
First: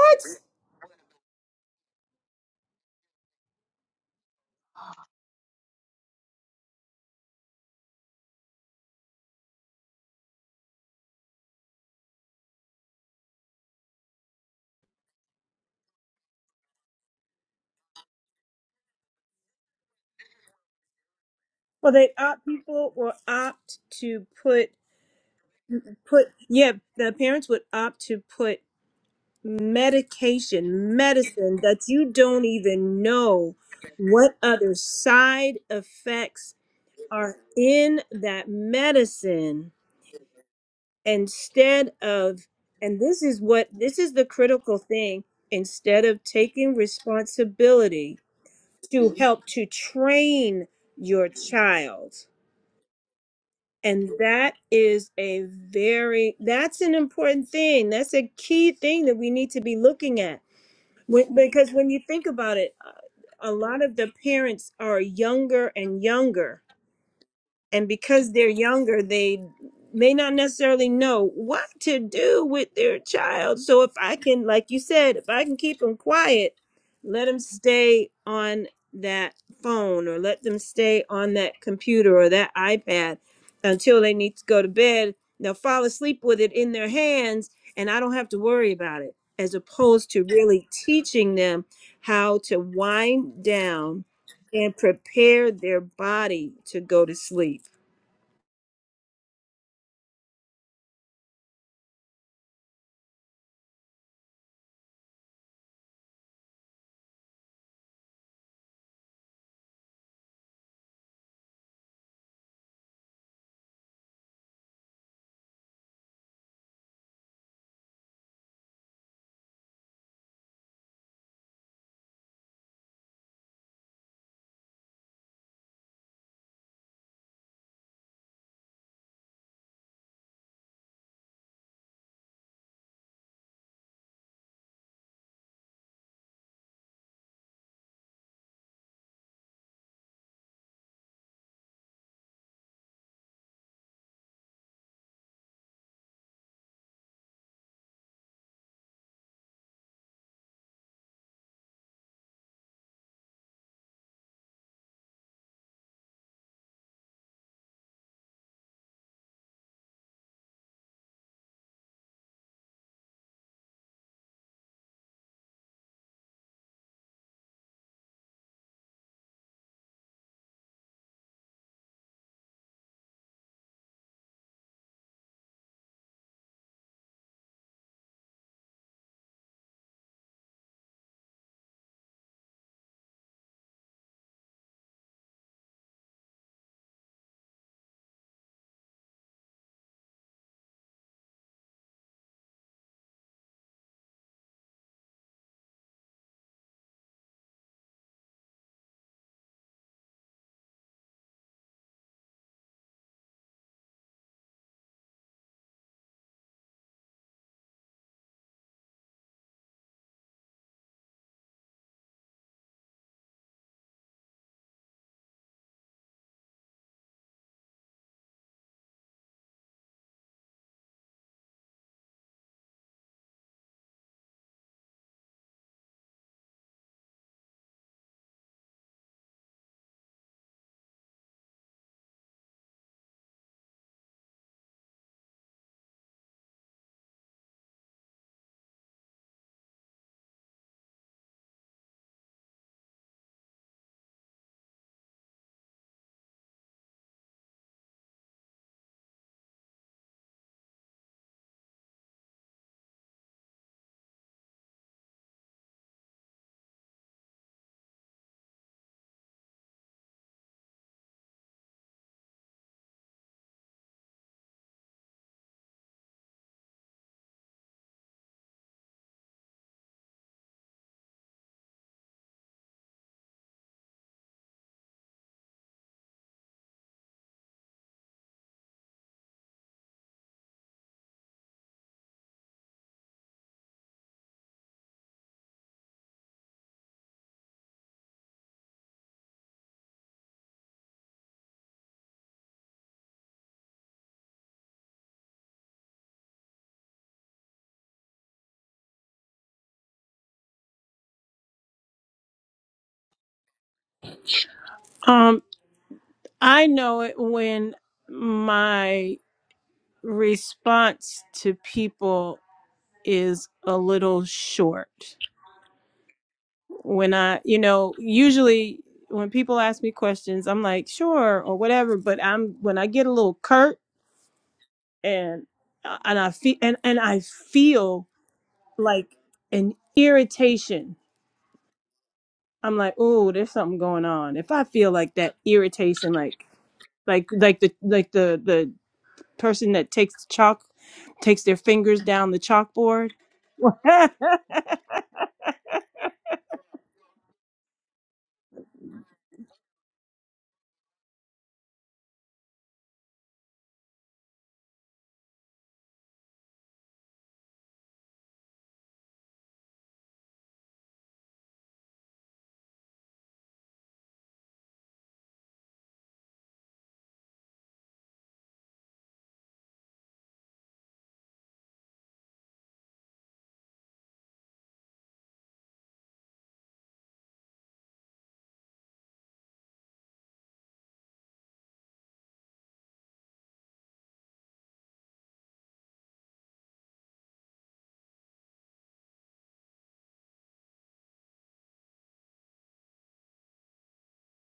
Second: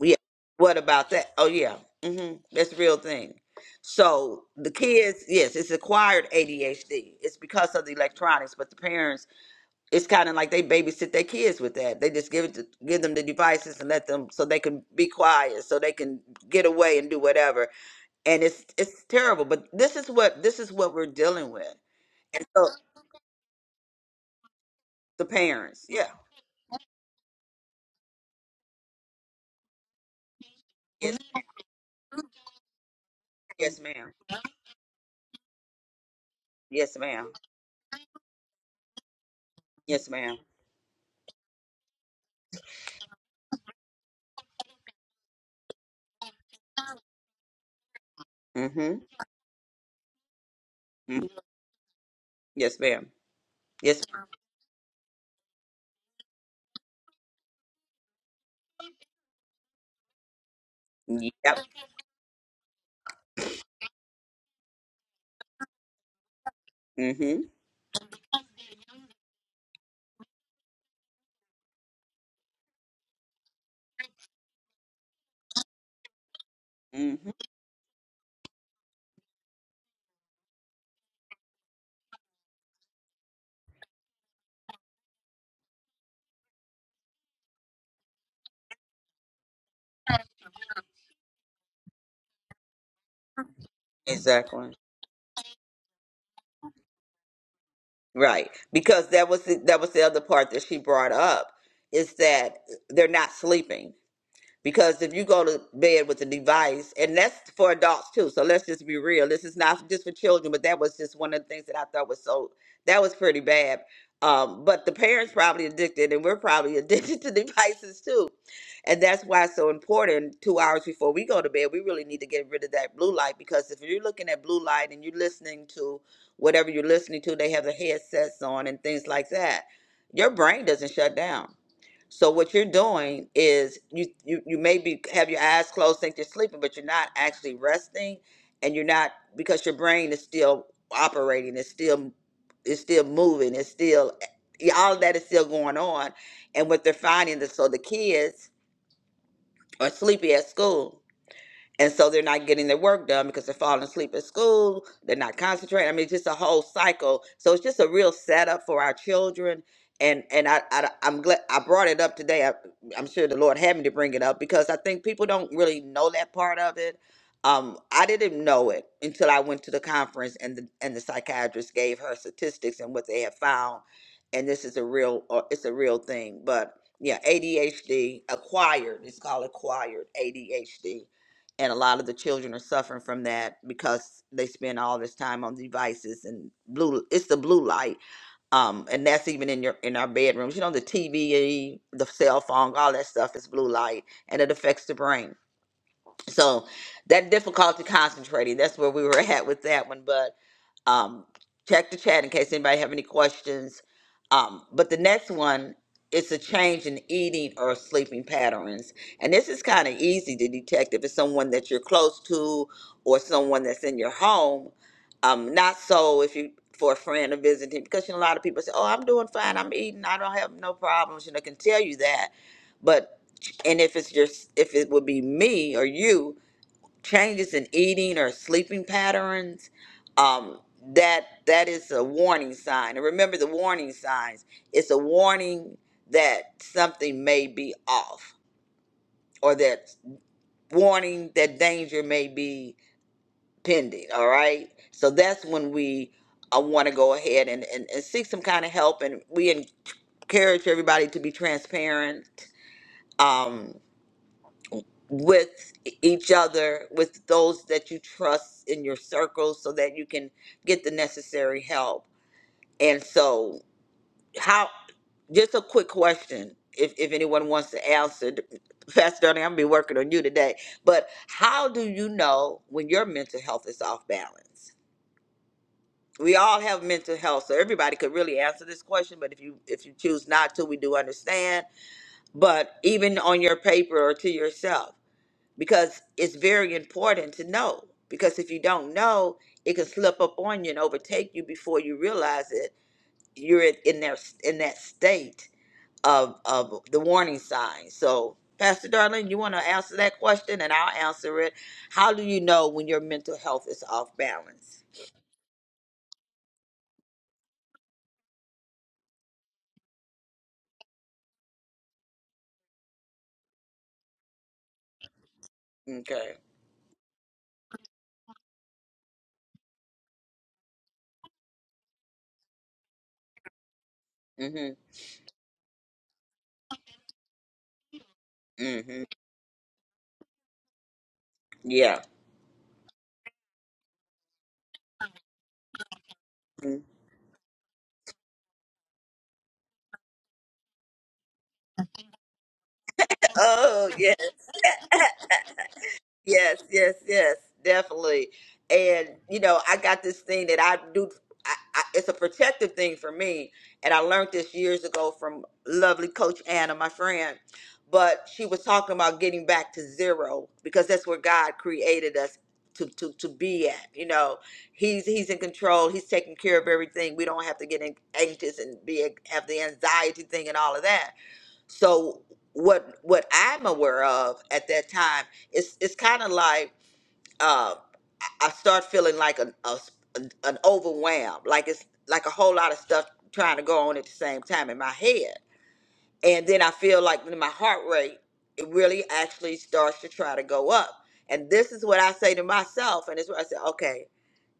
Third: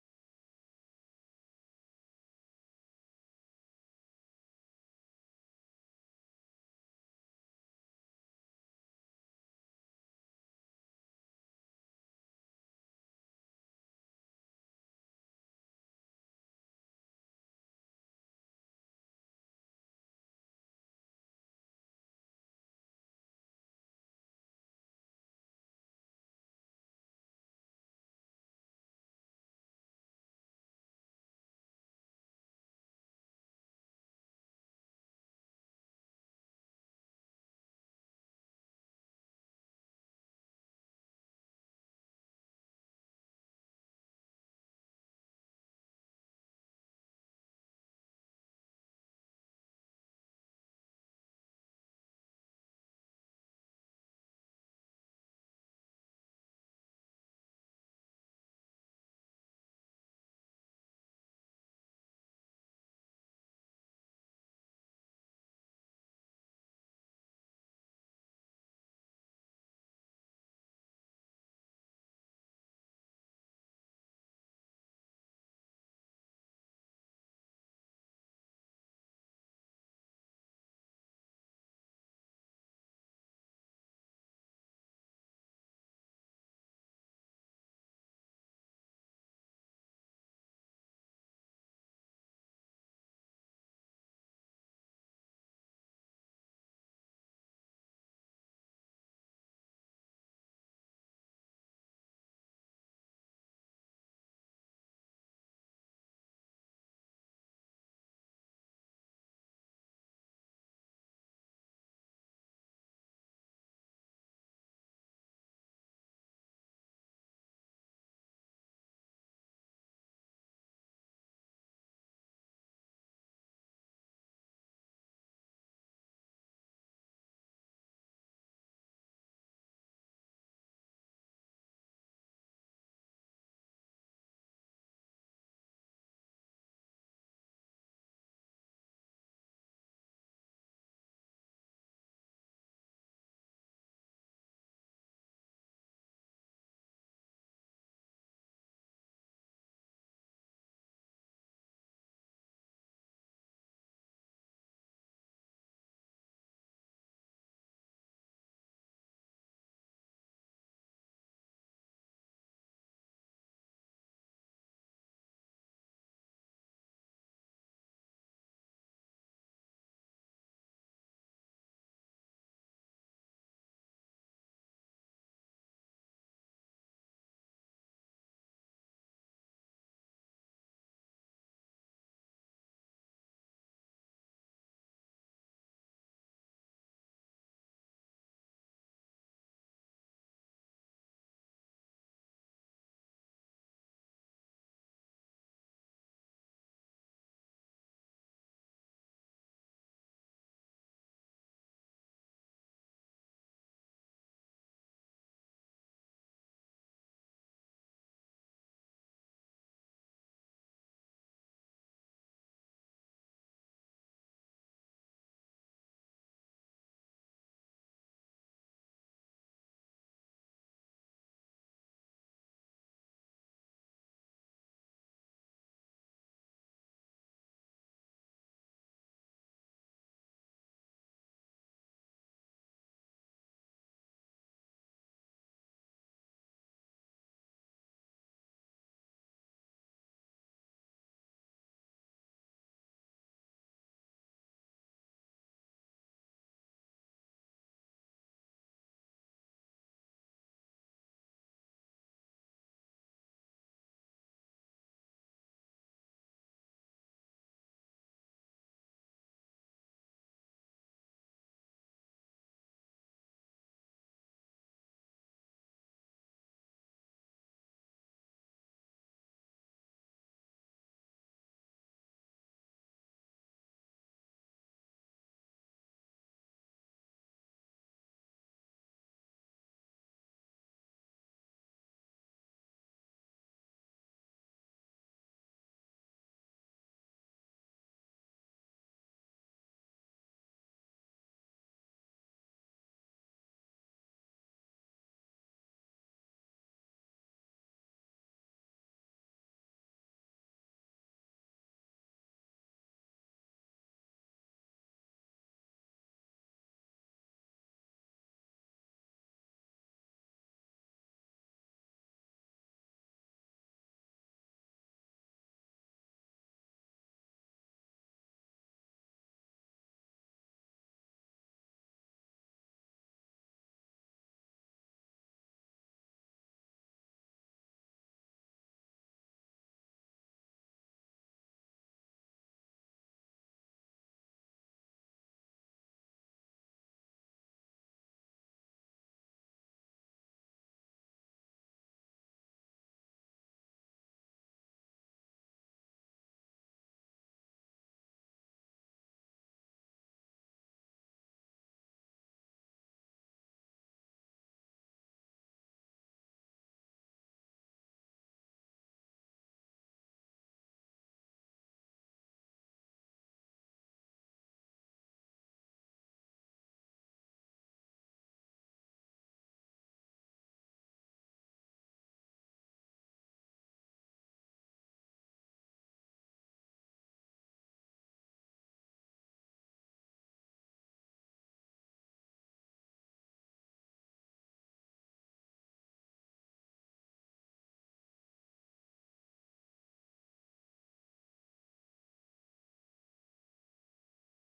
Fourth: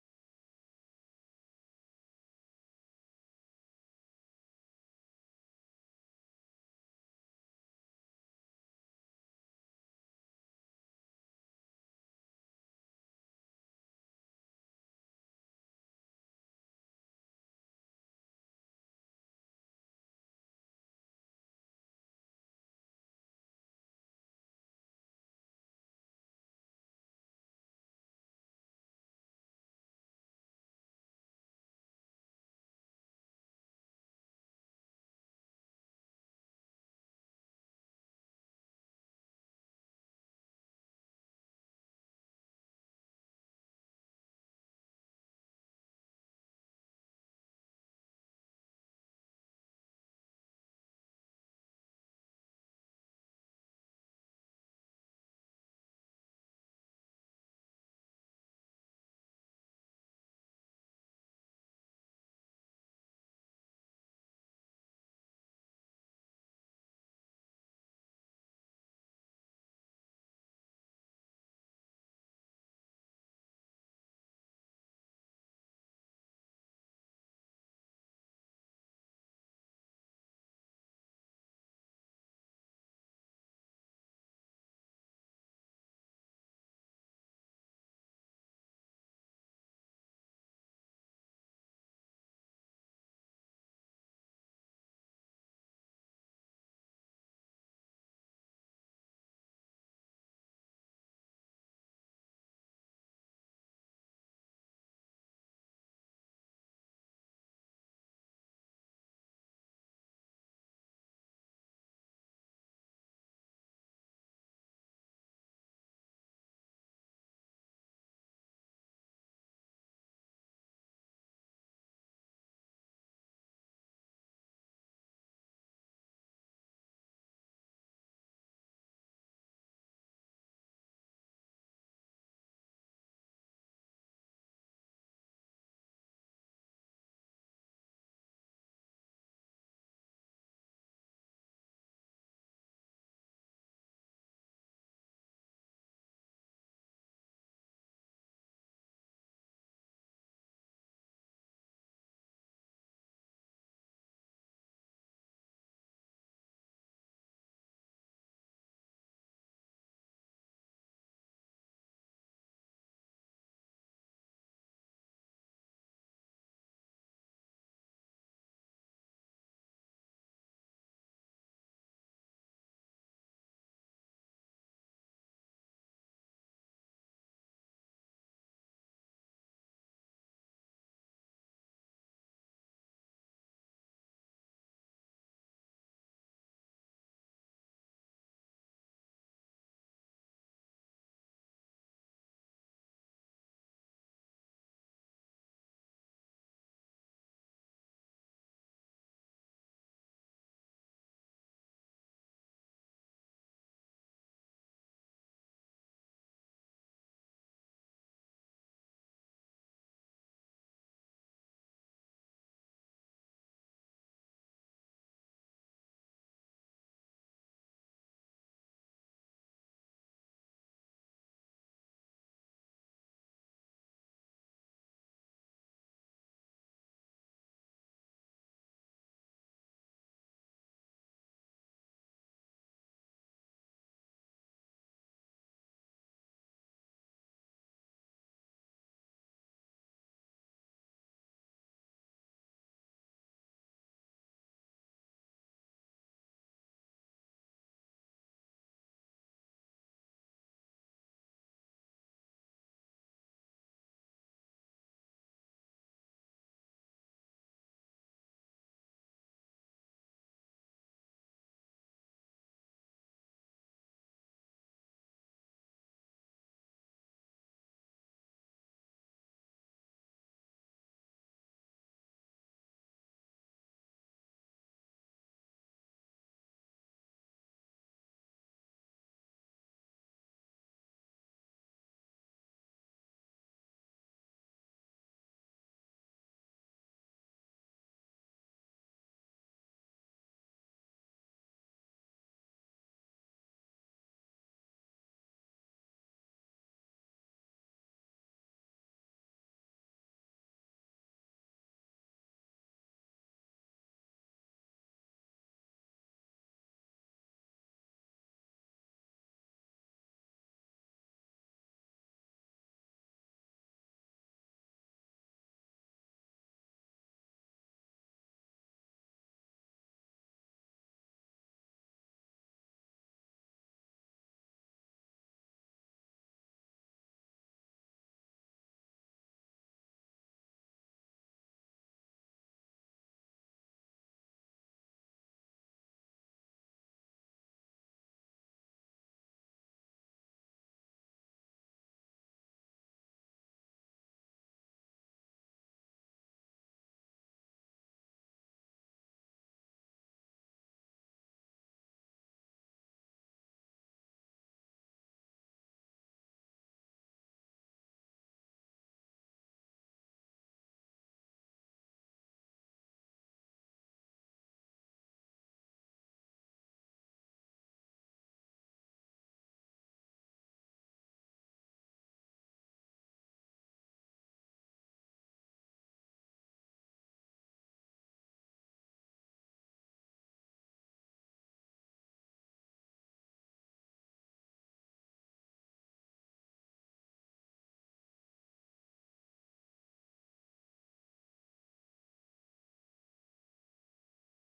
[SPEAKER 2] Yeah. What about that? Oh yeah. Mhm. That's a real thing. So the kids, yes, it's acquired ADHD. It's because of the electronics, but the parents, it's kind of like they babysit their kids with that. They just give it to, give them the devices and let them so they can be quiet, so they can get away and do whatever. And it's it's terrible. But this is what this is what we're dealing with.
[SPEAKER 1] Well, they
[SPEAKER 2] And
[SPEAKER 1] opt
[SPEAKER 2] so
[SPEAKER 1] people will opt to put
[SPEAKER 2] the parents, yeah.
[SPEAKER 1] put yeah. The parents would opt to put medication,
[SPEAKER 2] Yes,
[SPEAKER 1] medicine that you don't even know
[SPEAKER 2] yes, ma'am.
[SPEAKER 1] what other side effects
[SPEAKER 2] Yes, ma'am.
[SPEAKER 1] are in that medicine
[SPEAKER 2] Yes, madam
[SPEAKER 1] instead of, and this is what, this is the critical thing, instead of taking responsibility
[SPEAKER 2] Mm-hmm.
[SPEAKER 1] to help to train
[SPEAKER 2] mm-hmm.
[SPEAKER 1] your child.
[SPEAKER 2] Yes, madam mm hmm mm Yes.
[SPEAKER 1] And that is a very, that's an important thing. That's a key thing that we need to be looking at
[SPEAKER 2] ma'am.
[SPEAKER 1] When,
[SPEAKER 2] Yep.
[SPEAKER 1] because when you think about it, uh, a lot of the parents are younger and younger
[SPEAKER 2] Mm-hmm.
[SPEAKER 1] and because they're younger they may not necessarily know what to do with their child so if i can like you said if i can keep them quiet let
[SPEAKER 2] Mm-hmm.
[SPEAKER 1] them stay on that phone or let them stay on that computer or that ipad until they need to go to bed they'll fall asleep with it in their hands and i don't have to worry about it as opposed to really teaching them how to wind down and
[SPEAKER 2] Exactly.
[SPEAKER 1] prepare their body to go to sleep
[SPEAKER 2] Right. Because that was the, that was the other part that she brought up is that they're not sleeping. Because if you go to bed with a device, and that's for adults too, so let's just be real. This is not just for children, but that was just one of the things that I thought was so, that was pretty bad. Um, but the parents probably addicted, and we're probably (laughs) addicted to devices too. And that's why it's so important. Two hours before we go to bed, we really need to get rid of that blue light because if you're looking at blue light and you're listening to whatever you're listening to, they have the headsets on and things like that. Your brain doesn't shut down so what you're doing is you you you maybe have your eyes closed, think you're sleeping, but you're not actually resting, and you're not because your brain is still operating, it's still it's still moving, it's still yeah, all of that is still going on. And what they're finding is so the kids are sleepy at school and so they're not getting their work done because they're falling asleep at school. They're not concentrating. I mean, it's just a whole cycle. So it's just a real setup for our children. And and I, I am glad I brought it up today. I, I'm sure the Lord had me to bring it up because I think people don't really know that part of it. Um, I didn't know it until I went to the conference and the and the psychiatrist gave her statistics and what they have found. And this is a real uh, it's a real thing. But yeah, ADHD acquired. It's called acquired ADHD and a lot of the children are suffering from that because they spend all this time on devices and blue it's the blue light um and that's even in your in our bedrooms you know the tv the cell phone all that stuff is blue light and it affects the brain so that difficulty concentrating, that's where we were (laughs) at with that one. But um, check the chat in case anybody have any questions. Um, but the next one is a change in eating or sleeping patterns. And this is kind of easy to detect if it's someone that you're close to or someone that's in your home. Um, not so if you for a friend or visiting, because you know, a lot of people say, Oh, I'm doing fine, I'm eating, I don't have no problems, you know, can tell you that. But and if it's your if it would be me or you, changes in eating or sleeping patterns, um, that that is a warning sign. And remember the warning signs. It's a warning that something may be off, or that warning that danger may be pending. All right. So that's when we uh, want to go ahead and, and, and seek some kind of help. And we encourage everybody to be transparent. Um, with e- each other, with those that you trust in your circle, so that you can get the necessary help. And so, how? Just a quick question, if if anyone wants to answer, Pastor Donnie, I'm gonna be working on you today. But how do you know when your mental health is off balance? We all have mental health, so everybody could really answer this question. But if you if you choose not to, we do understand. But even on your paper or to yourself because it's very important to know. Because if you don't know, it can slip up on you and overtake you before you realize it. You're in in there in that state of of the warning sign. So, Pastor Darling, you want to answer that question, and I'll answer it. How do you know when your mental health is off balance?
[SPEAKER 1] Um, I know it when my response to people is a little short.
[SPEAKER 2] Okay.
[SPEAKER 1] When I, you know, usually when people ask me questions, I'm like, sure or whatever. But I'm when I get a little curt
[SPEAKER 2] Mhm.
[SPEAKER 1] and uh, and I feel and and I feel
[SPEAKER 2] Mhm.
[SPEAKER 1] like an irritation.
[SPEAKER 2] Yeah.
[SPEAKER 1] I'm like, oh, there's something going on. If I feel like that irritation, like
[SPEAKER 2] Mhm.
[SPEAKER 1] like like the like the the person that takes the chalk, takes their fingers down the chalkboard.
[SPEAKER 2] Oh yeah.
[SPEAKER 1] (laughs)
[SPEAKER 2] Yes, yes, yes, definitely. And you know, I got this thing that I do. I, I, it's a protective thing for me, and I learned this years ago from lovely Coach Anna, my friend. But she was talking about getting back to zero because that's where God created us to to to be at. You know, He's He's in control. He's taking care of everything. We don't have to get an- anxious and be have the anxiety thing and all of that so what what I'm aware of at that time is it's kind of like uh, I start feeling like an a, an overwhelm, like it's like a whole lot of stuff trying to go on at the same time in my head, and then I feel like my heart rate it really actually starts to try to go up, and this is what I say to myself, and it's where I say, okay,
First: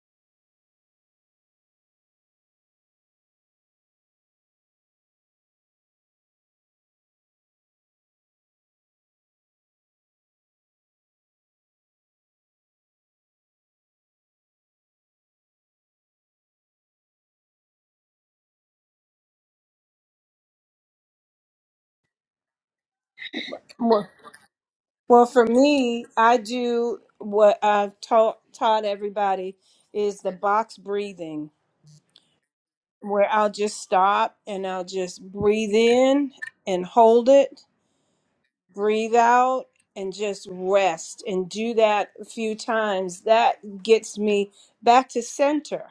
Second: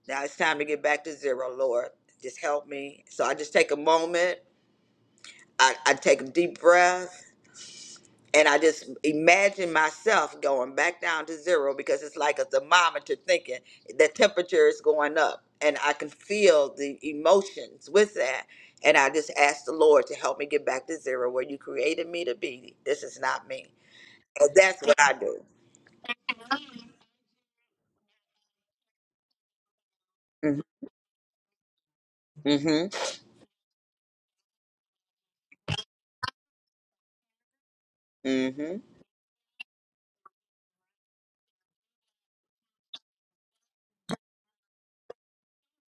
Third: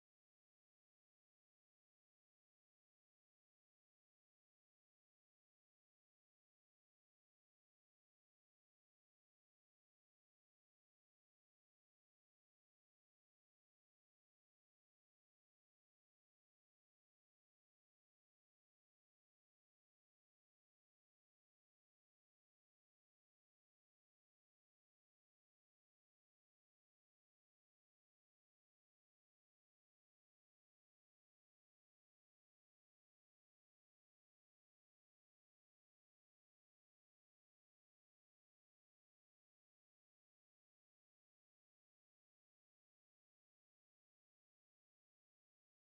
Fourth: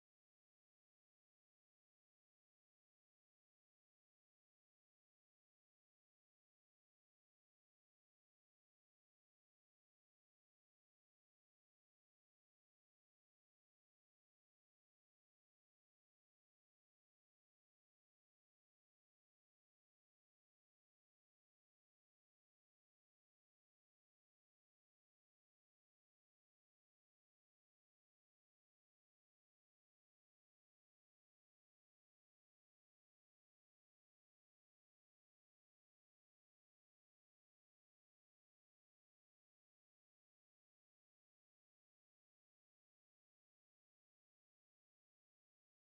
[SPEAKER 2] now it's time to get back to zero, Lord, just help me. So I just take a moment, I, I take a deep breath And I just imagine myself going back down to zero because it's like a thermometer thinking the temperature is going up. And I can feel the emotions with that. And I just ask the Lord to help me get back to zero where you created me to be. This is not me. And that's what I
[SPEAKER 1] Well, for
[SPEAKER 2] do.
[SPEAKER 1] me, I do what I've taught taught everybody is the
[SPEAKER 2] Mm-hmm.
[SPEAKER 1] box breathing, where I'll just stop and I'll just breathe in and hold it
[SPEAKER 2] Mm-hmm.
[SPEAKER 1] breathe out and just rest and do that a few times that gets me back to center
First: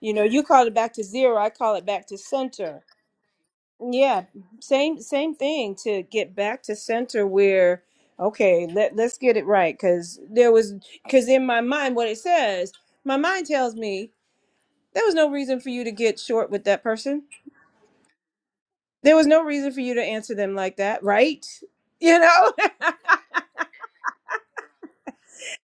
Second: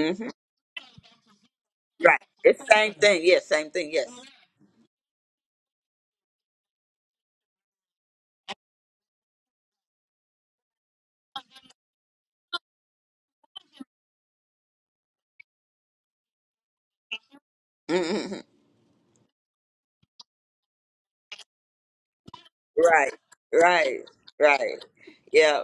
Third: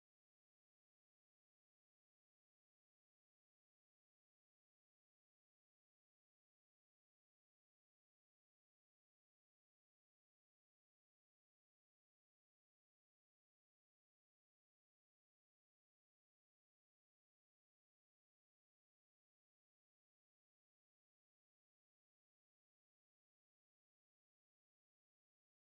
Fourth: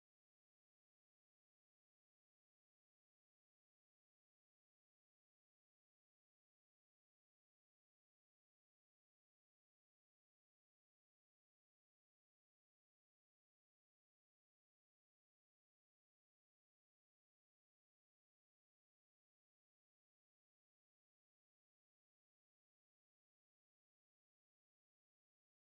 [SPEAKER 1] you know you call it back to zero i call it back to
[SPEAKER 2] Right. It's
[SPEAKER 1] center
[SPEAKER 2] same thing. Yes, same thing. Yes.
[SPEAKER 1] yeah same same thing to get back to center where okay let, let's get it right because there was because in my mind what it says my mind tells me there was no reason for you to get short with that person
[SPEAKER 2] Mm-hmm.
[SPEAKER 1] there was no reason for you to answer them like that right (laughs) you know
[SPEAKER 2] Right. Right. Right. Yeah.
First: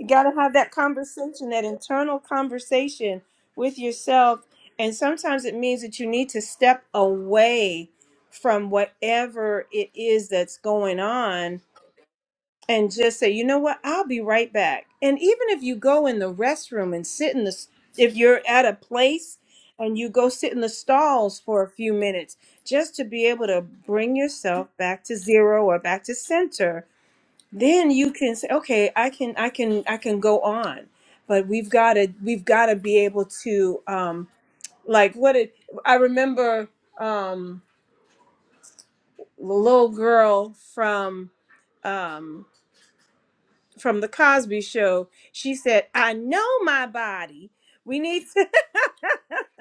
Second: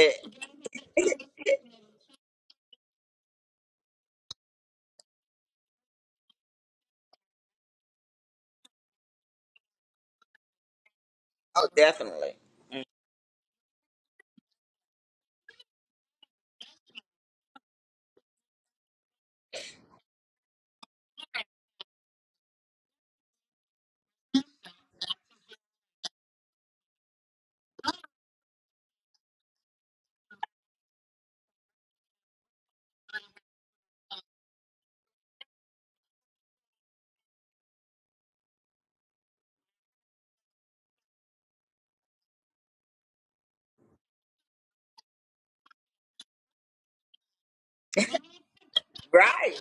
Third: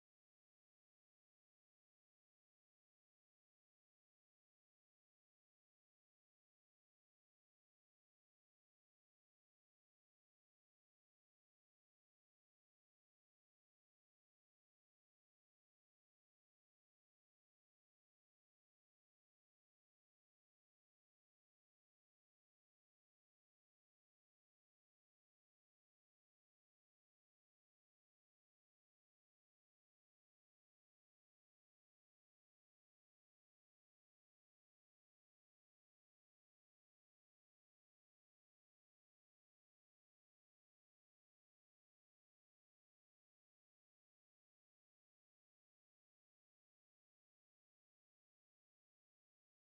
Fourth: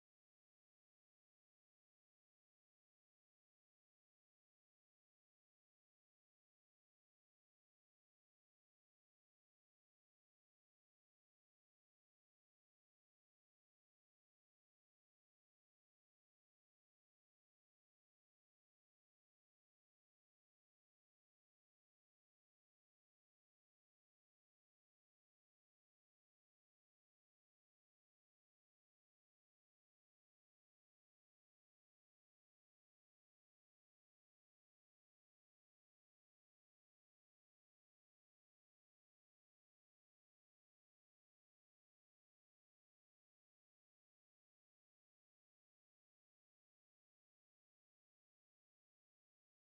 [SPEAKER 1] You got to have that conversation, that internal conversation with yourself. And sometimes it means that you need to step away from whatever it is that's going on
[SPEAKER 2] oh, definitely.
[SPEAKER 1] and just say, you know what, I'll be right back. And even if you go in the restroom and sit in the, s- if you're at a place and you go sit in the stalls for a few minutes, just to be able to bring yourself back to zero or back to center then you can say okay i can i can i can go on but we've got to we've got to be able to um like what it i remember um the little girl from um from the cosby show she said i know my body we need to
[SPEAKER 2] Right,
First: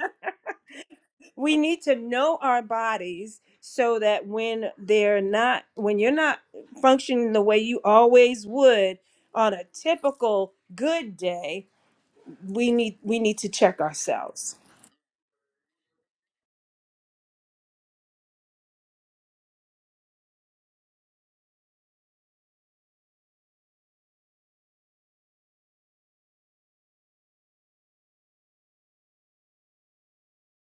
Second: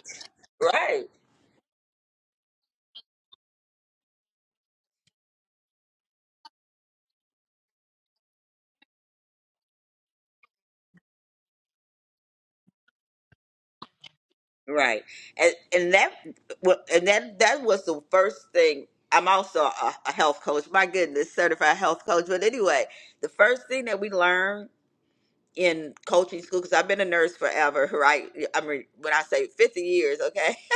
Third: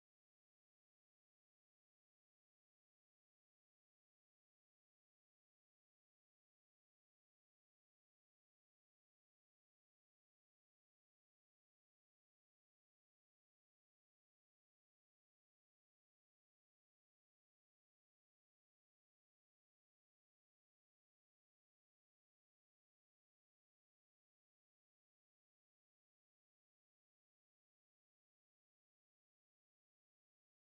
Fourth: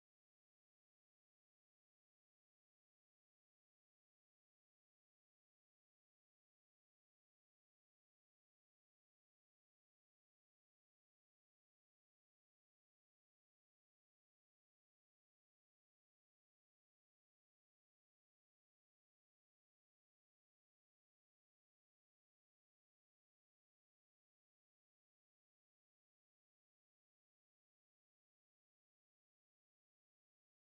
[SPEAKER 2] right,
[SPEAKER 1] (laughs) we need to know our bodies so that when they're not when you're not functioning the way you always would on a typical good day we need we need to check ourselves.
[SPEAKER 2] right, and and that wa- and that that was the first thing. I'm also a, a health coach. My goodness, certified health coach. But anyway, the first thing that we learned in coaching school, because I've been a nurse forever, (laughs) right? I mean, when I say 50 years, okay. (laughs)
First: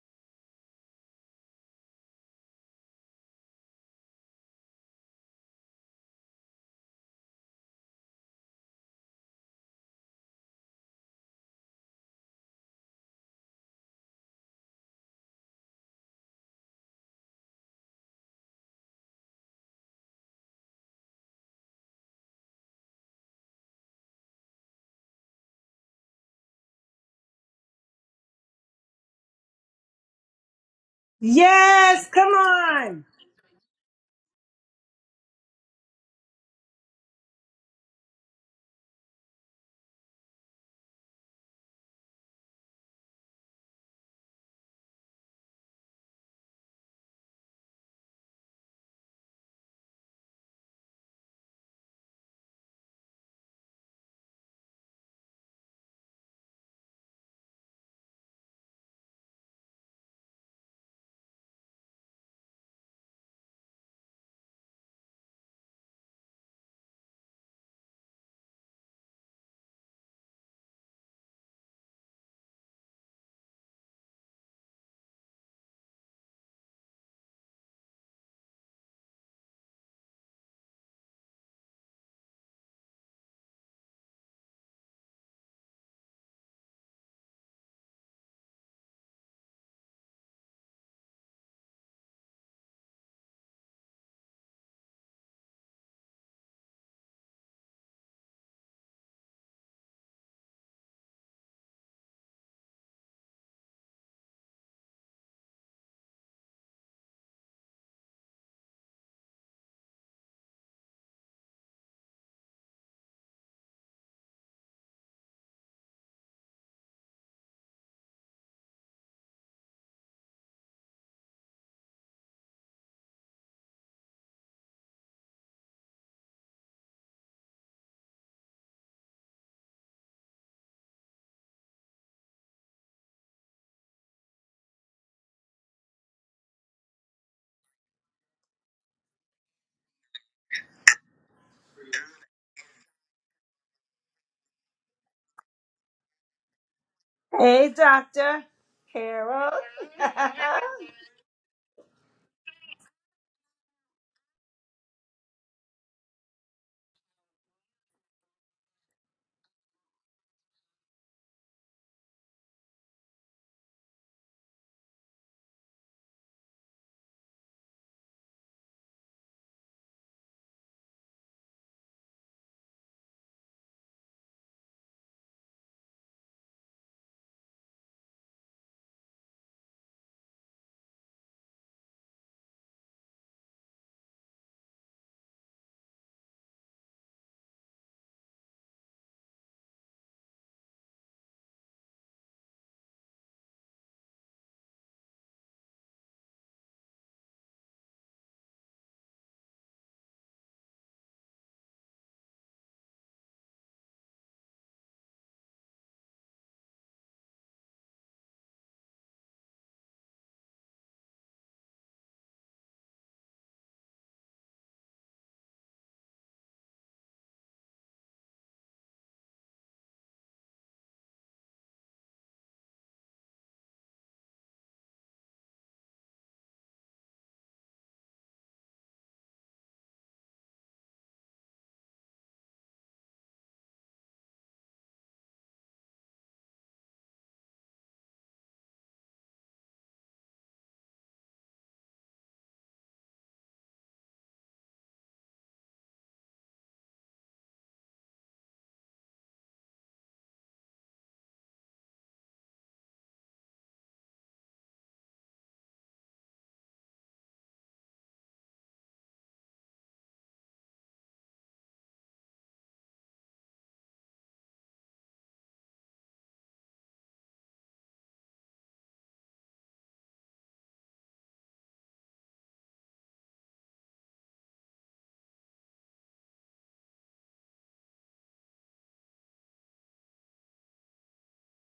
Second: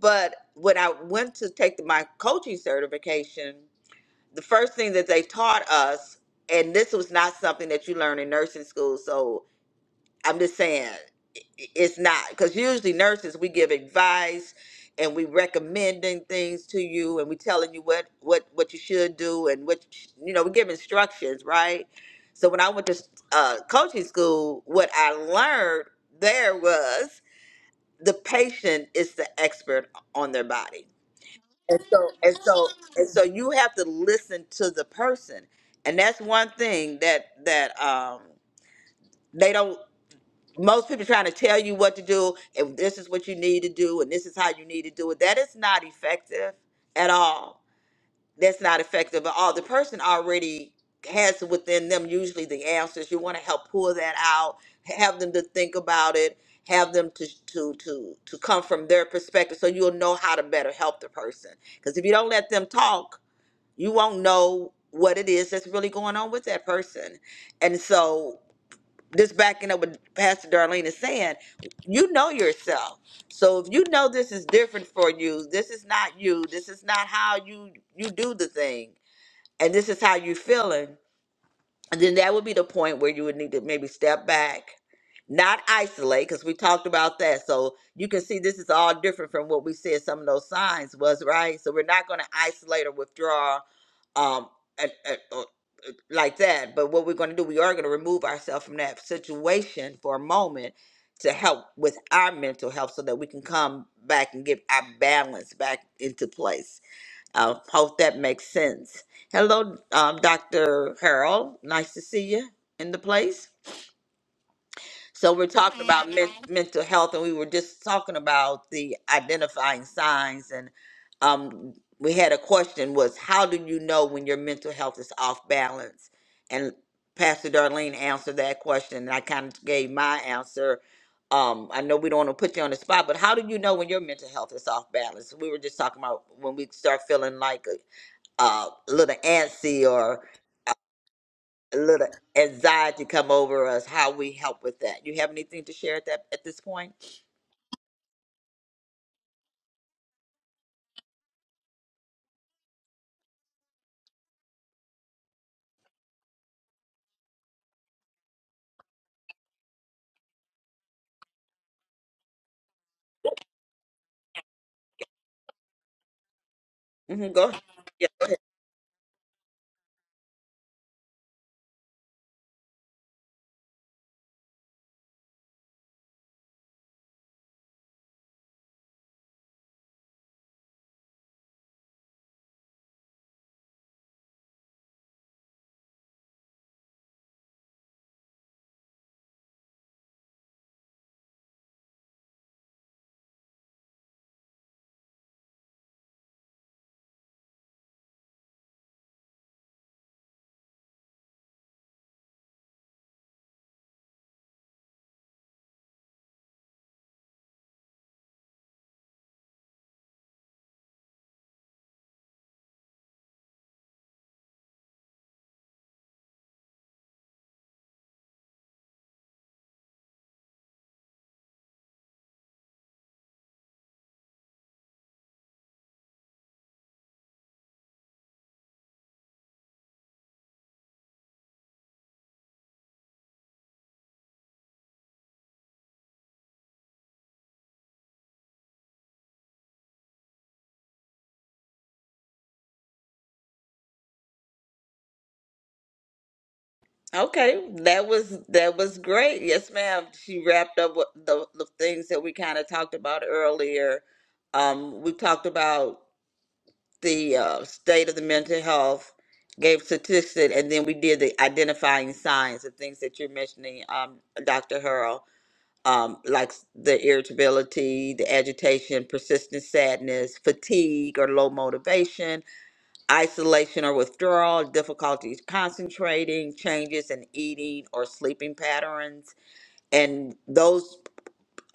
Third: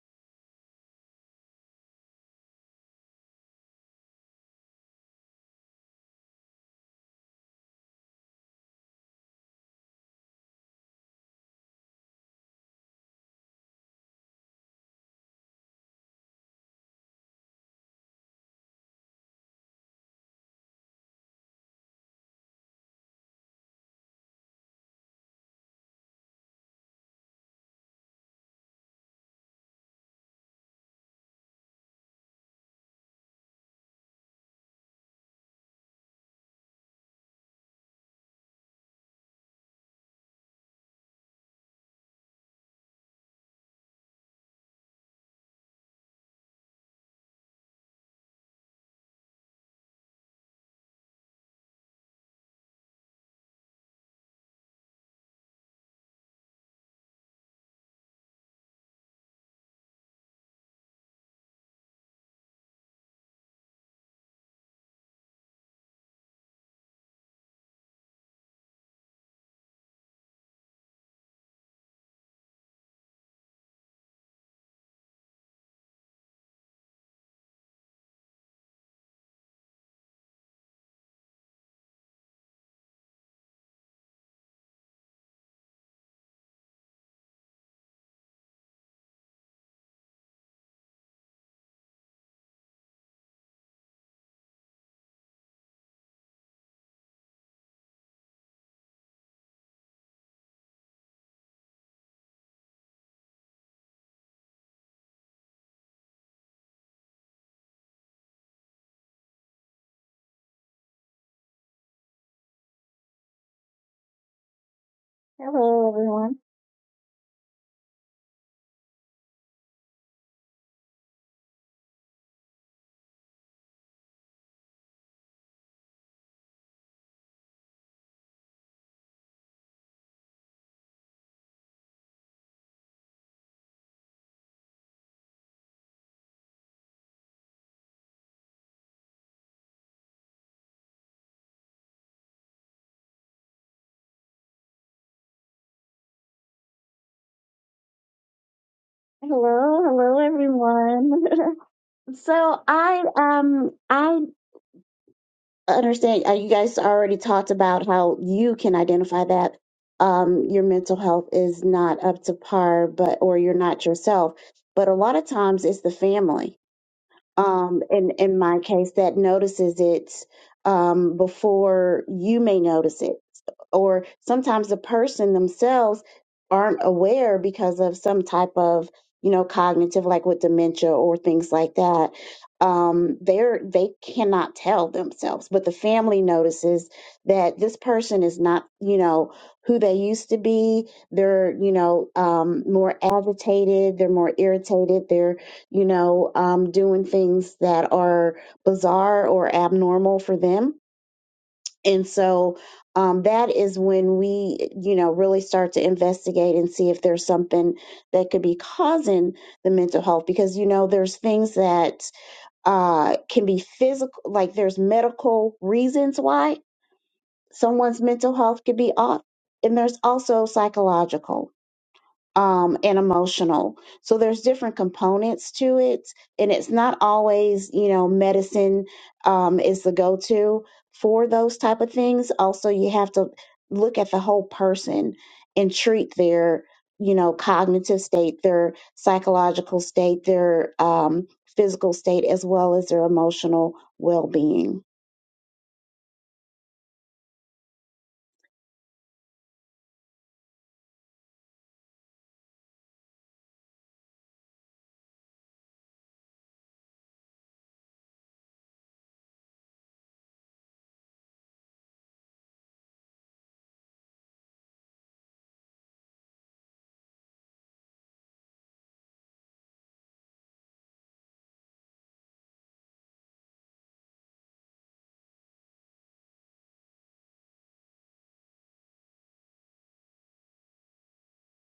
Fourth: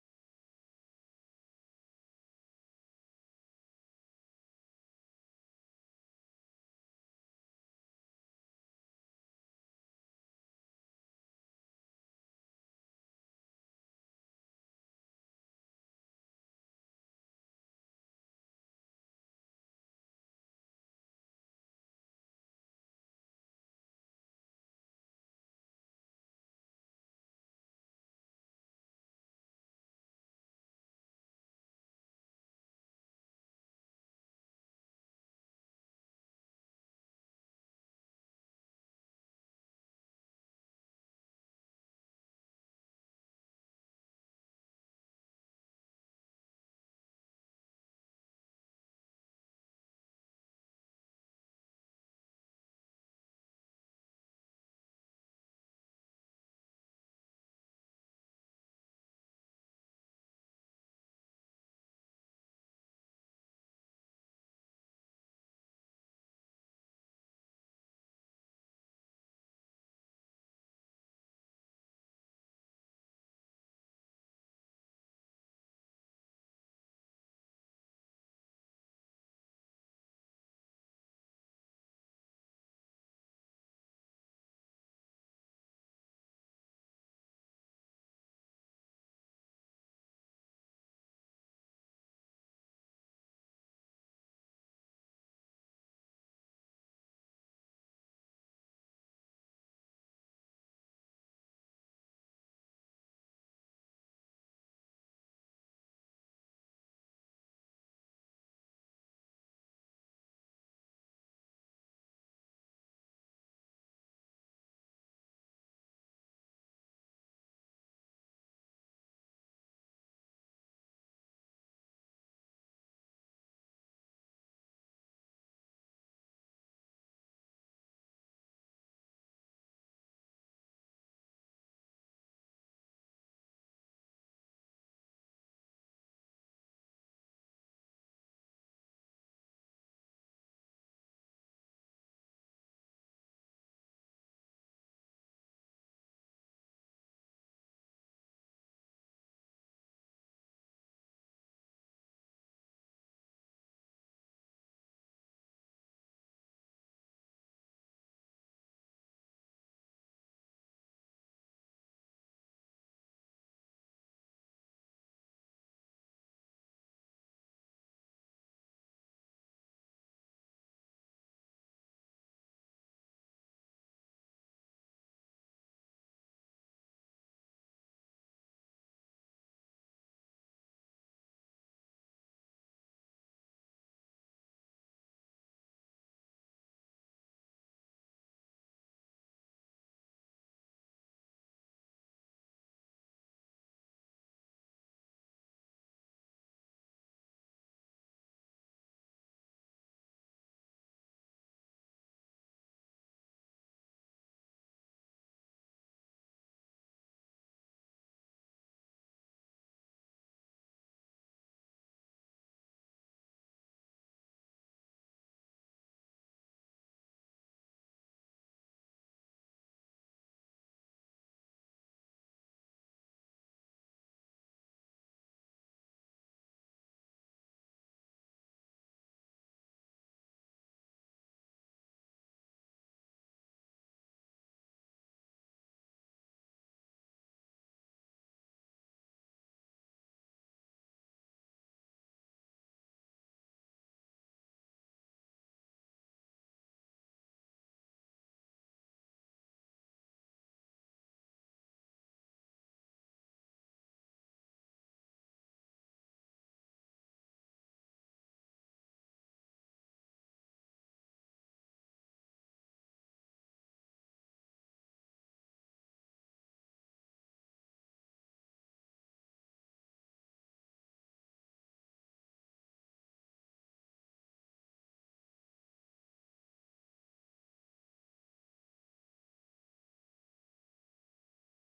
[SPEAKER 2] But when I went to take my coaching certification, the first thing that they taught us, and this was not something that you learn in nursing school, so I'm just saying i- i- it's not because usually nurses we give advice and we recommending things to you and we telling you what what what you should do and what you sh- you know we give instructions right. So when I went to uh, coaching school, what I learned there was the patient is the expert on their body, and
[SPEAKER 1] Yes,
[SPEAKER 2] so
[SPEAKER 1] come
[SPEAKER 2] and so
[SPEAKER 1] on.
[SPEAKER 2] and so you have to listen to the person, and that's one thing that that um, they don't most people trying to tell you what to do and this is what you need to do and this is how you need to do it that is not effective at all that's not effective at all the person already has within them usually the answers you want to help pull that out have them to think about it have them to to to to come from their perspective so you'll know how to better help the person because if you don't let them talk you won't know what it is that's really going on with that person and so this backing up what Pastor Darlene is saying, you know yourself. So if you know this is different for you, this is not you, this is not how you you do the thing, and this is how you feeling, and then that would be the point where you would need to maybe step back, not isolate, because we talked about that. So you can see this is all different from what we said some of those signs was, right? So we're not going to isolate or withdraw um, like that. But what we're going to do, we are going to remove ourselves from that situation for a moment to help with our mental health so that we can come back and get our balance back into place. I hope that makes sense. Hello, um, Dr. Harold. Nice to see you in the place. So we're talking
[SPEAKER 3] Hello,
[SPEAKER 2] about men-
[SPEAKER 3] everyone.
[SPEAKER 2] Mhm. mental health, and we were just talking about the identifying signs, and um, we had a question was how do you know when your mental health is off balance? And Pastor Darlene answered that question, and I kind of gave my answer. Um, I know we don't want to put you on the spot, but how do you know when your mental health is off balance? We were just talking about when we start feeling like a, uh, a little antsy, a little anxiety come over us, how we help with that. You have anything to share at that at this point?
[SPEAKER 1] Hey, Dr. Carol.
[SPEAKER 3] Hello, hello,
[SPEAKER 1] (laughs)
[SPEAKER 3] everyone. (laughs) so I um I understand uh, you guys already talked about how you can identify that um your mental health is not up to par, but or you're not yourself. But a lot of times it's the family.
[SPEAKER 2] hmm go ahead.
[SPEAKER 3] um,
[SPEAKER 2] Yeah.
[SPEAKER 3] in in my case that notices it um, before you may notice it, or sometimes the person themselves aren't aware because of some type of you know cognitive like with dementia or things like that um they're they cannot tell themselves but the family notices that this person is not you know who they used to be they're you know um more agitated they're more irritated they're you know, um, doing things that are bizarre or abnormal for them. And so um, that is when we, you know, really start to investigate and see if there's something that could be causing the mental health. Because, you know, there's things that uh, can be physical, like there's medical reasons why someone's mental health could be off, and there's also psychological um, and emotional. So there's different components to it, and it's not always you know medicine um, is the go-to for those type of things. Also, you have to look at the whole person and treat their you know cognitive state, their psychological state, their um, physical state, as well as their emotional well-being.
[SPEAKER 2] Okay, that was that was great. Yes, ma'am. She wrapped up what the the things that we kind of talked about earlier. Um, we talked about the uh, state of the mental health, gave statistics, and then we did the identifying signs, the things that you're mentioning, um, Dr. Hurl. um, like s- the irritability, the agitation, persistent sadness, fatigue or low motivation, isolation or withdrawal, difficulties concentrating, changes in eating or sleeping patterns. And those,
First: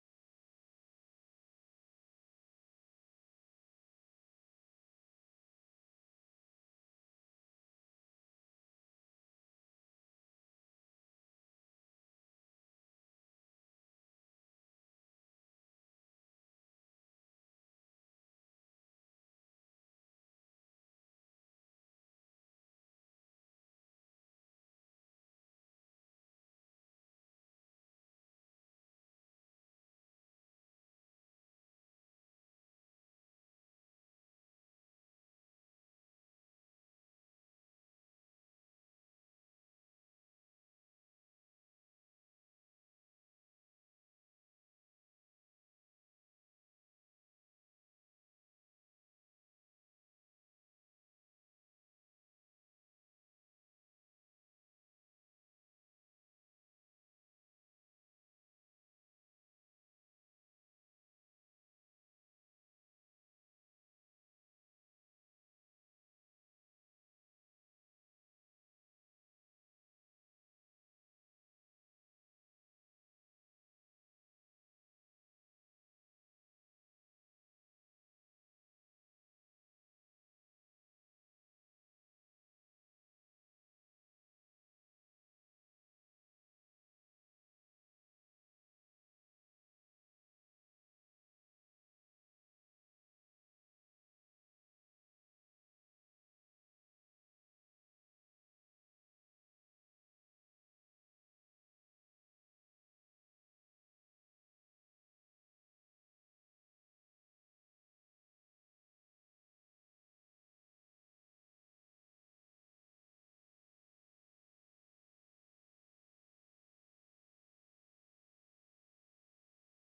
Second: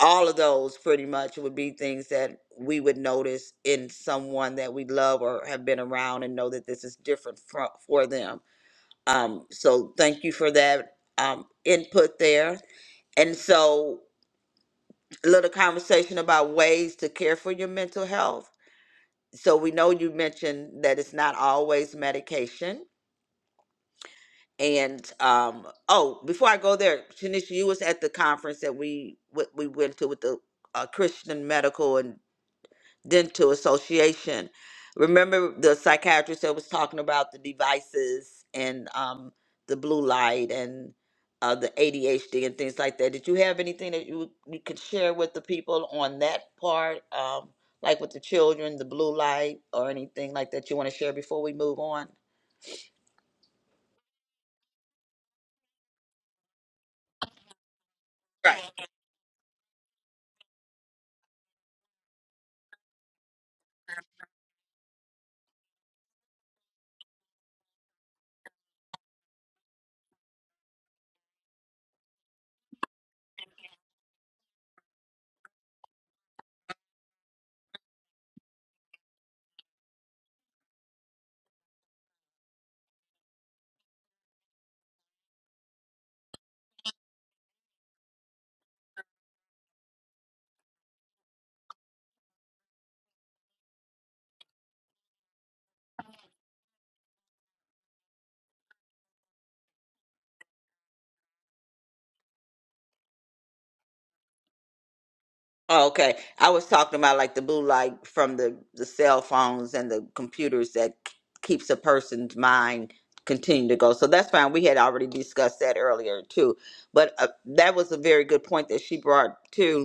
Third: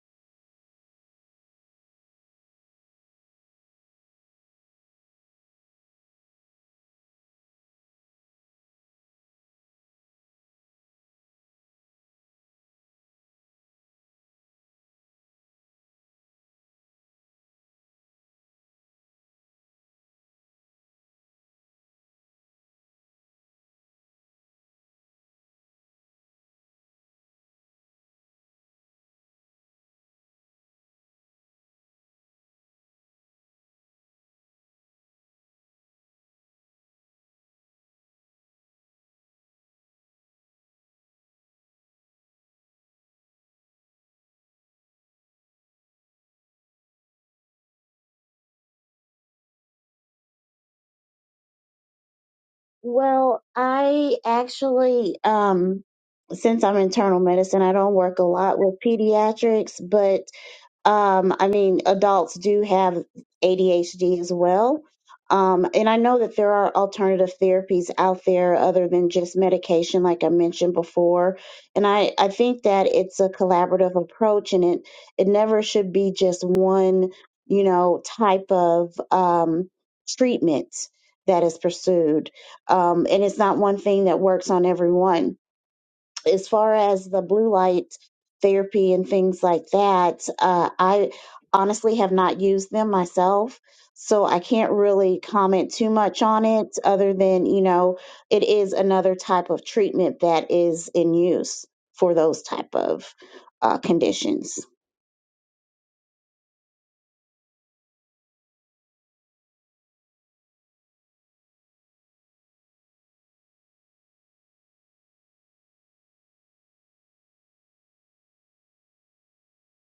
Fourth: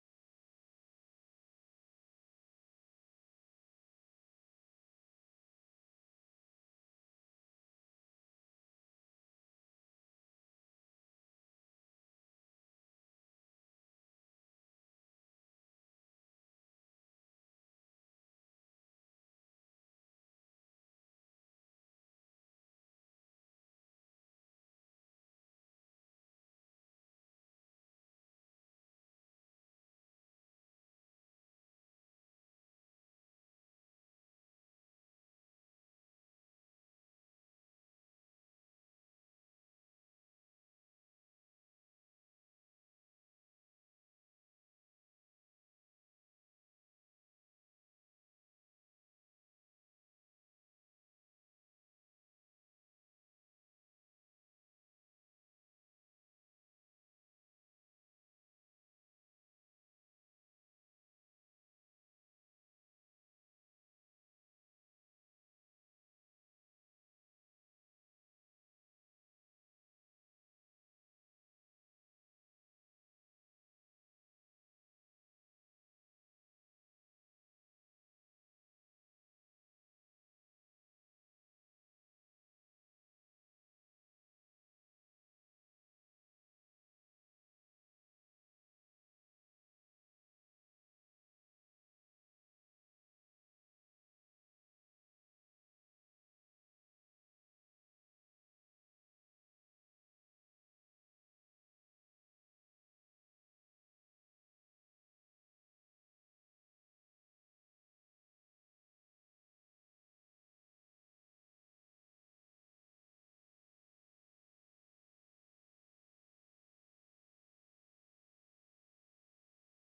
[SPEAKER 2] all of those pretty much would be things that we would notice in someone that we love or have been around and know that this is different for, for them. Um, so thank you for that um, input there. And so little conversation about ways to care for your mental health. So we know you mentioned that it's not always medication. And um, oh, before I go there, Tanisha, you was at the conference that we we we went to with the uh, Christian Medical and dental association remember the psychiatrist that was talking about the devices and um, the blue light and uh, the adhd and things like that did you have anything that you, you could share with the people on that part um, like with the children the blue light or anything like that you want to share before we move on
[SPEAKER 3] Well, I actually, um, since I'm internal medicine, I don't work a lot
[SPEAKER 2] Right.
[SPEAKER 3] with pediatrics, but um, I mean, adults do have ADHD as well. Um, and I know that there are alternative therapies out there other than just medication, like I mentioned before. And I, I think that it's a collaborative approach and it, it never should be just one, you know, type of um, treatment that is pursued. Um, and it's not one thing that works on everyone as far as the blue light therapy and things like that, uh, I honestly have not used them myself. So I can't really comment too much on it other than, you know, it is another type of treatment that is in use for those type of uh, conditions.
[SPEAKER 2] Oh, okay. I was talking about like the blue light from the the cell phones and the computers that k- keeps a person's mind continue to go. So that's fine. We had already discussed that earlier too. But uh, that was a very good point that she brought too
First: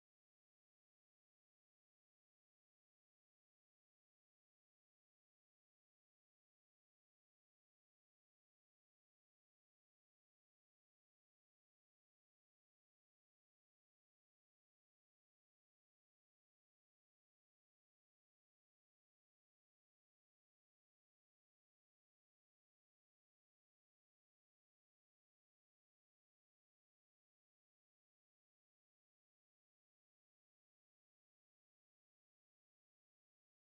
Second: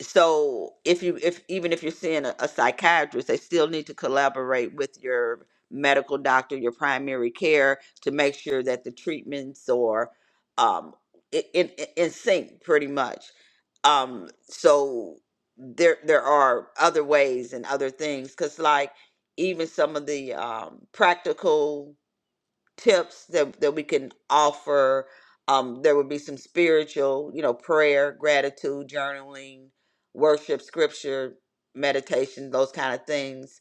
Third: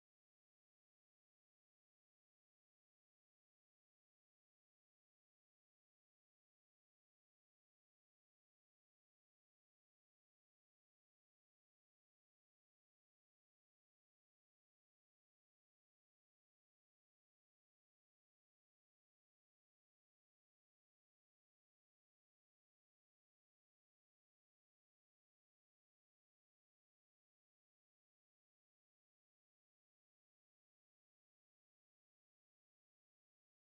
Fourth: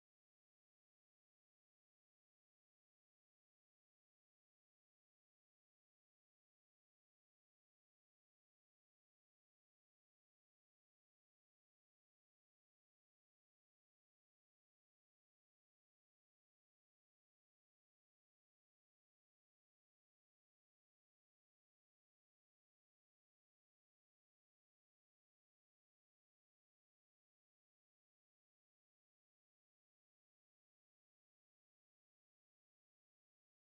[SPEAKER 2] so if you if even if you're seeing a, a psychiatrist they still need to collaborate with your medical doctor your primary care to make sure that the treatments are um i- in in, in sync pretty much um so there there are other ways and other things because like even some of the um practical tips that, that we can offer. Um, there would be some spiritual, you know, prayer, gratitude, journaling, worship, scripture, meditation, those kind of things.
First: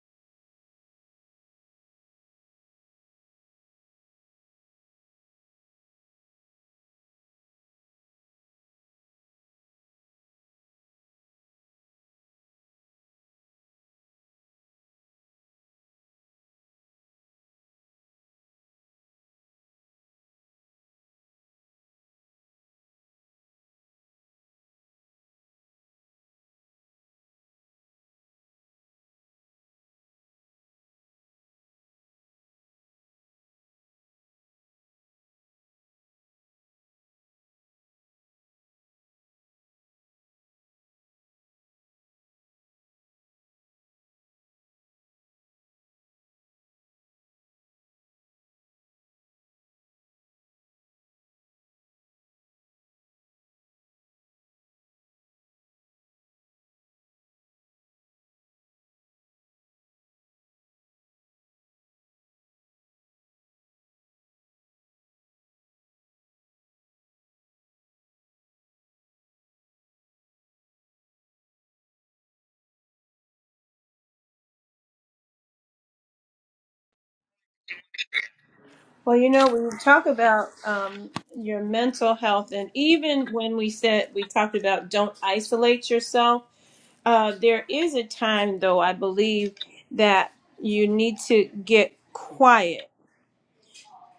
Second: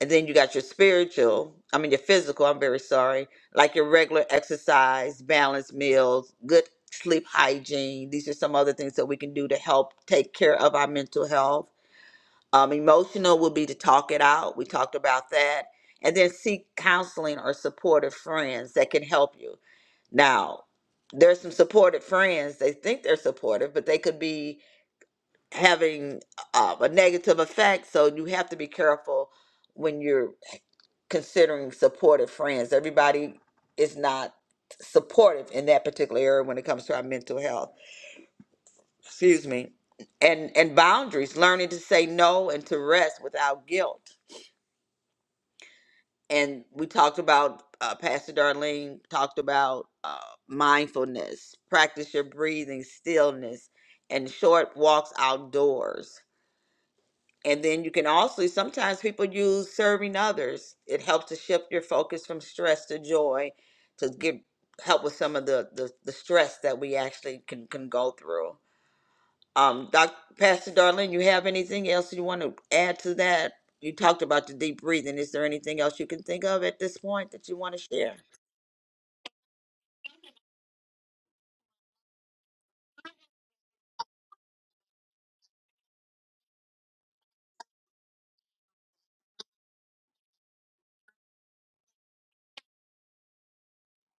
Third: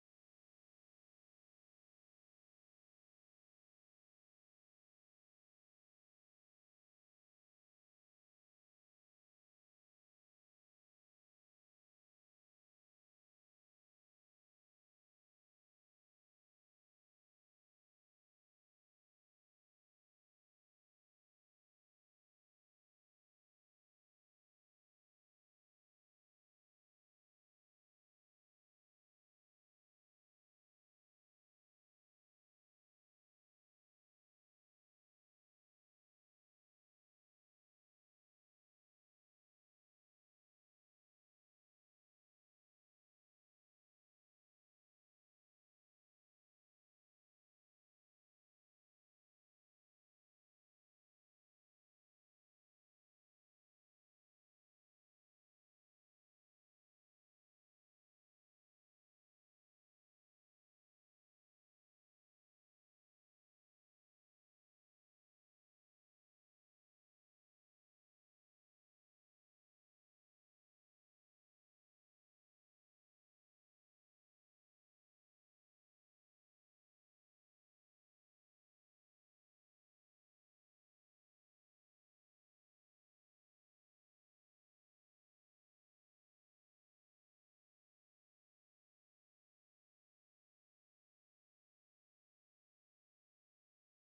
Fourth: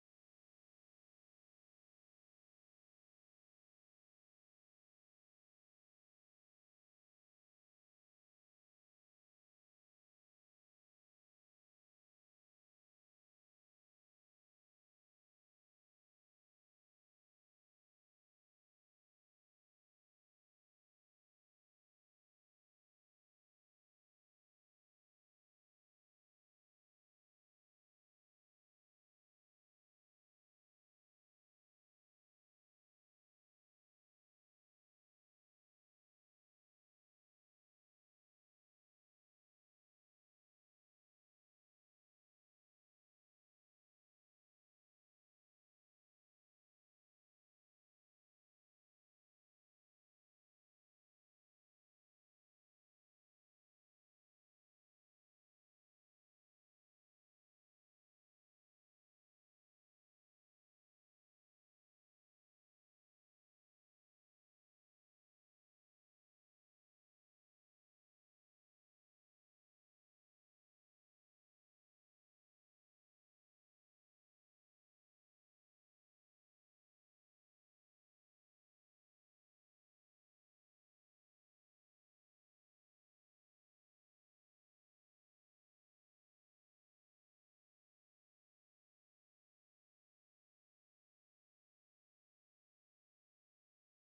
[SPEAKER 2] And then you got your spiritual, I mean, your physical, I'm very sorry, like your regular exercise, balanced meals, good sleep hygiene. These are some other things that we can do to help take care of our mental health um, emotional would be to talk it out. We talked about that. And then seek counseling or supportive friends that can help you. Now, there's some supportive friends. They think they're supportive, but they could be having uh, a negative effect. So you have to be careful when you're considering supportive friends. Everybody is not supportive in that particular area when it comes to our mental health. Excuse me. And and boundaries, learning to say no and to rest without guilt and we talked about uh, pastor darlene talked about uh, mindfulness practice your breathing stillness and short walks outdoors and then you can also sometimes people use serving others it helps to shift your focus from stress to joy to get help with some of the the, the stress that we actually can can go through um, Doc, Pastor Darlene, you have anything else you want to add to that? You talked about the deep breathing. Is there anything else you can think of at this point that you want to share?
[SPEAKER 1] well, you know, when we talk about um, your mental health, and even when we said we talked about don't isolate yourself, Uh, there is a time, though, I believe that you need to get quiet,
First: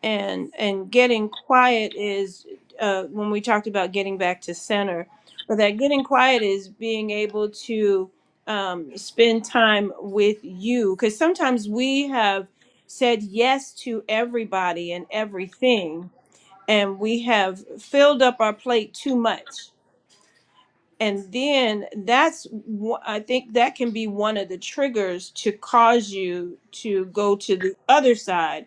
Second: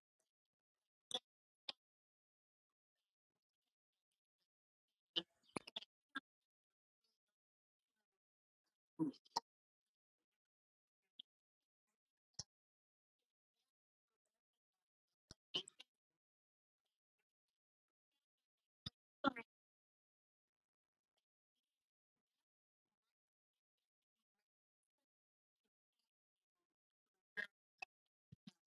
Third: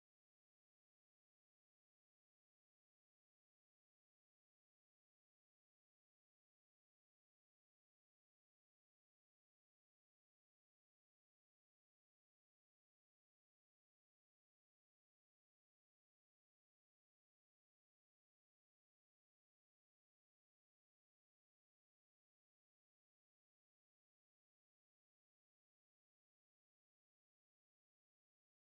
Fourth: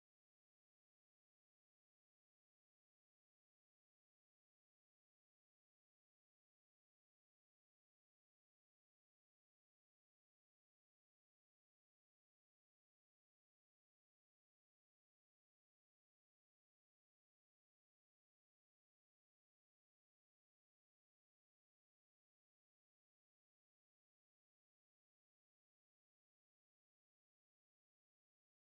[SPEAKER 1] and and getting quiet is uh, when we talked about getting back to center. But that getting quiet is being able to um, spend time with you, because sometimes we have said yes to everybody and everything, and we have filled up our plate too much and then that's i think that can be one of the triggers to cause you to go to the other side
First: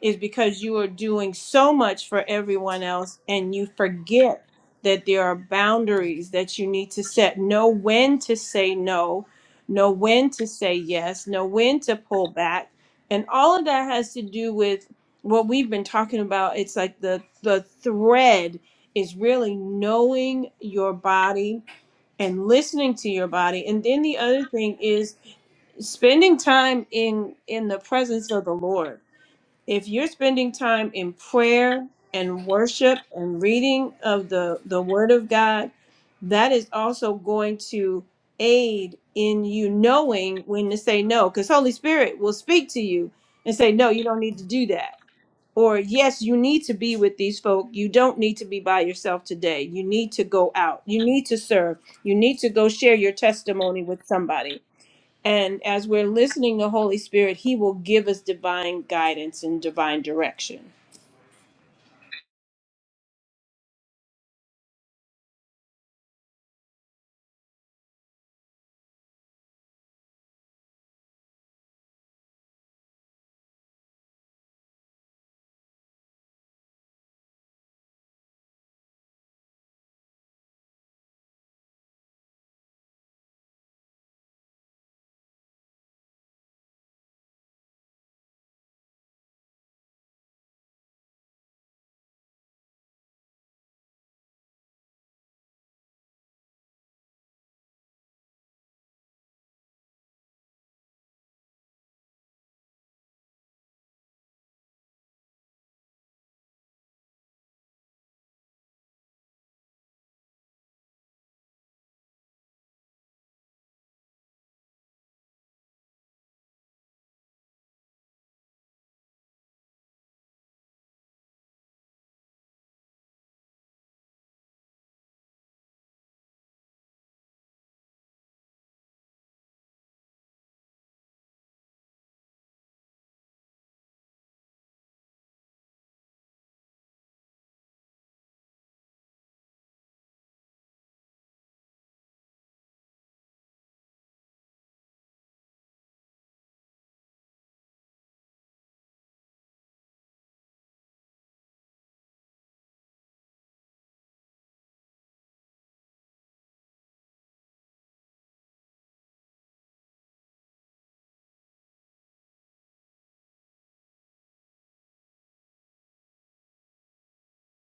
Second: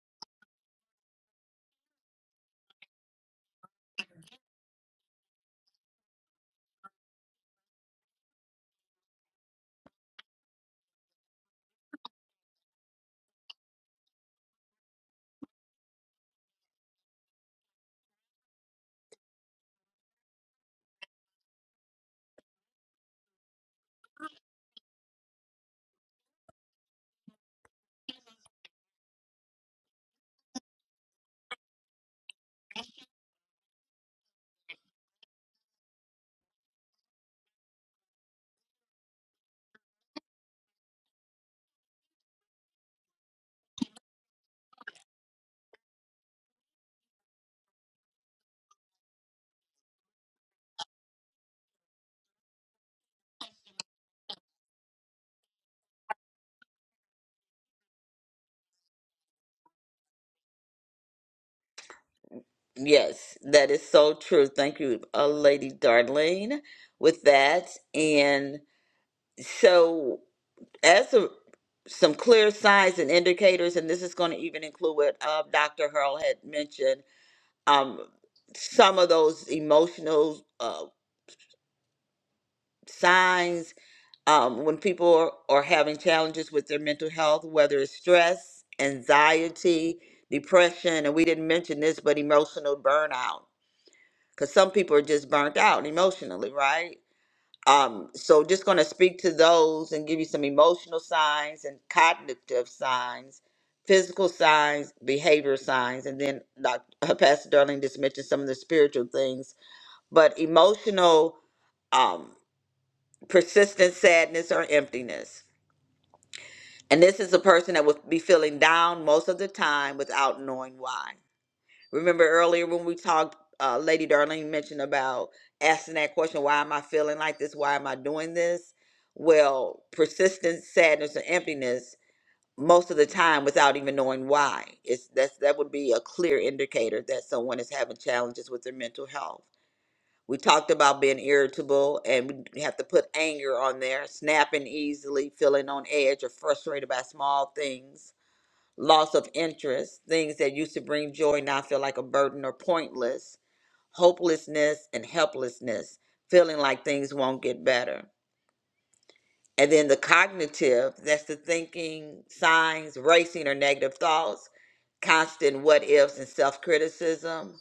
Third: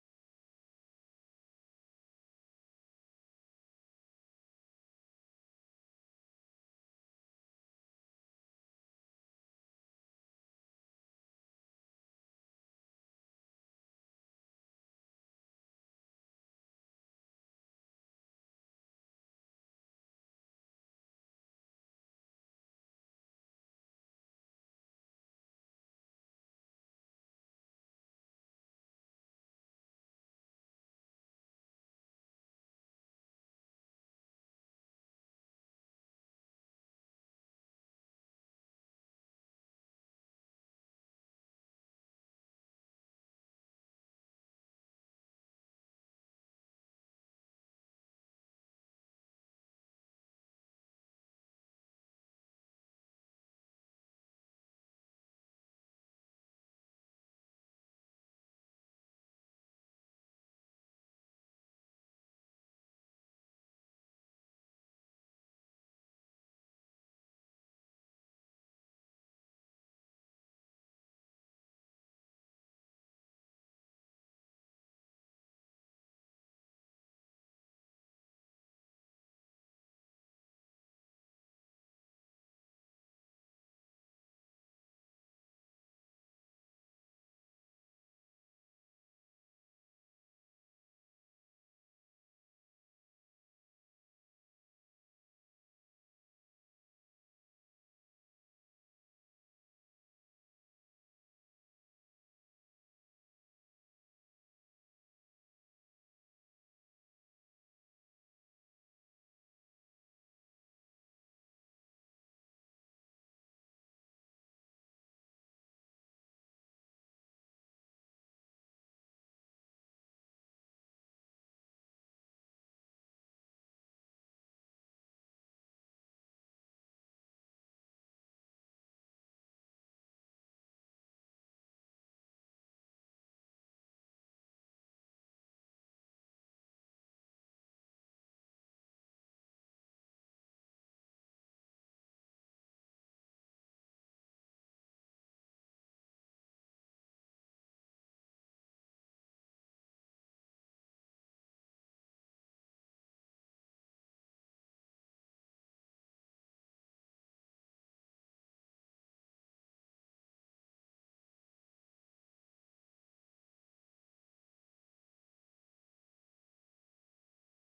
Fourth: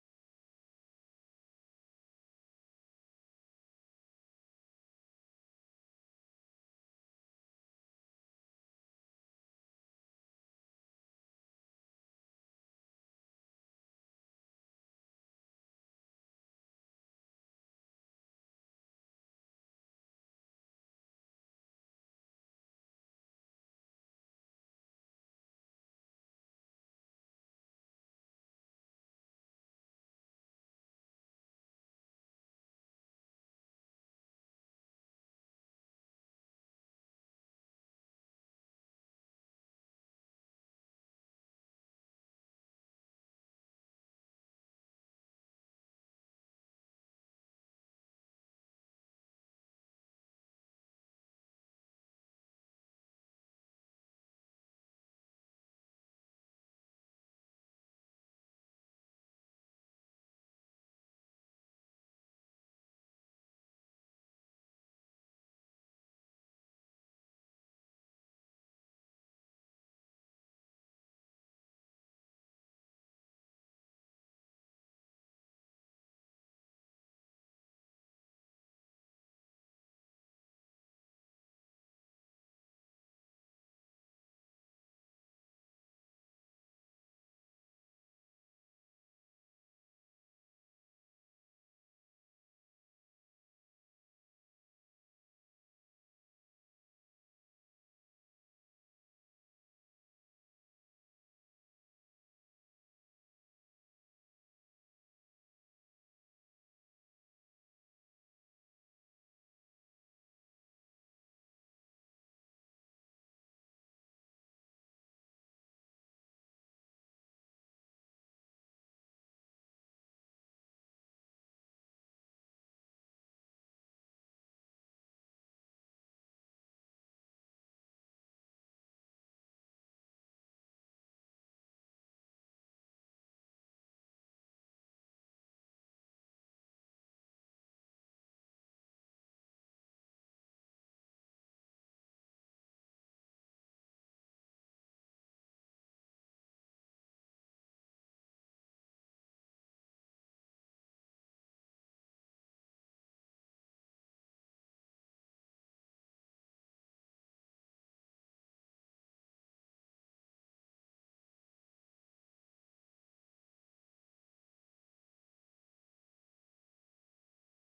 [SPEAKER 1] is because you are doing so much for everyone else and you forget that there are boundaries that you need to set know when to say no know when to say yes know when to pull back and all of that has to do with what we've been talking about it's like the the thread is really knowing your body and listening to your body and then the other thing is spending time in in the presence of the lord if you're spending time in prayer and worship and reading of the the word of god that is also going to aid in you knowing when to say no because holy spirit will speak to you and say no you don't need to do that or yes you need to be with these folk you don't need to be by yourself today you need to go out you need to serve you need to go share your testimony with somebody and as we're listening to holy spirit he will give us divine guidance and divine direction
[SPEAKER 2] Yes, that is so true. Thank you, uh, Lady Darlene, with that. And so, as a, some clear signs and indicators, and this is going to even include what uh, Dr. Hurl had mentioned, um, some of those emotional uh, signs um, when people are, are having challenges with their mental health, whether it's stress, anxiety, depression, and we didn't mention this, but emotional burnout, because some people are just burnt out emotionally, right? Um, so just going to speak to those and give you some emotional signs and cognitive signs, physical signs, behavior signs, and then Dr. (laughs) Pastor Darling just mentioned some of the spiritual things, but emotional um, persistent sadness or emptiness And this is a person that will be feeling down most of the time without knowing why. Remember earlier when we talked, uh, Lady Darlene mentioned about asking that question, why am I feeling like this? Why am I doing this? Well, persistent sadness and emptiness most of the time without even knowing why. It's that's that would be a clear indicator that someone is having challenges with their mental health we talked about being irritable and we have to put anger on there, snapping easily, feeling on edge or frustrated by small things, loss of interest, things that used to bring joy now feel like a burden or pointless, hopelessness and helplessness, feeling like things won't get better. And then the cognitive, that's the thinking, signs, racing or negative thoughts, constant what ifs and self criticism,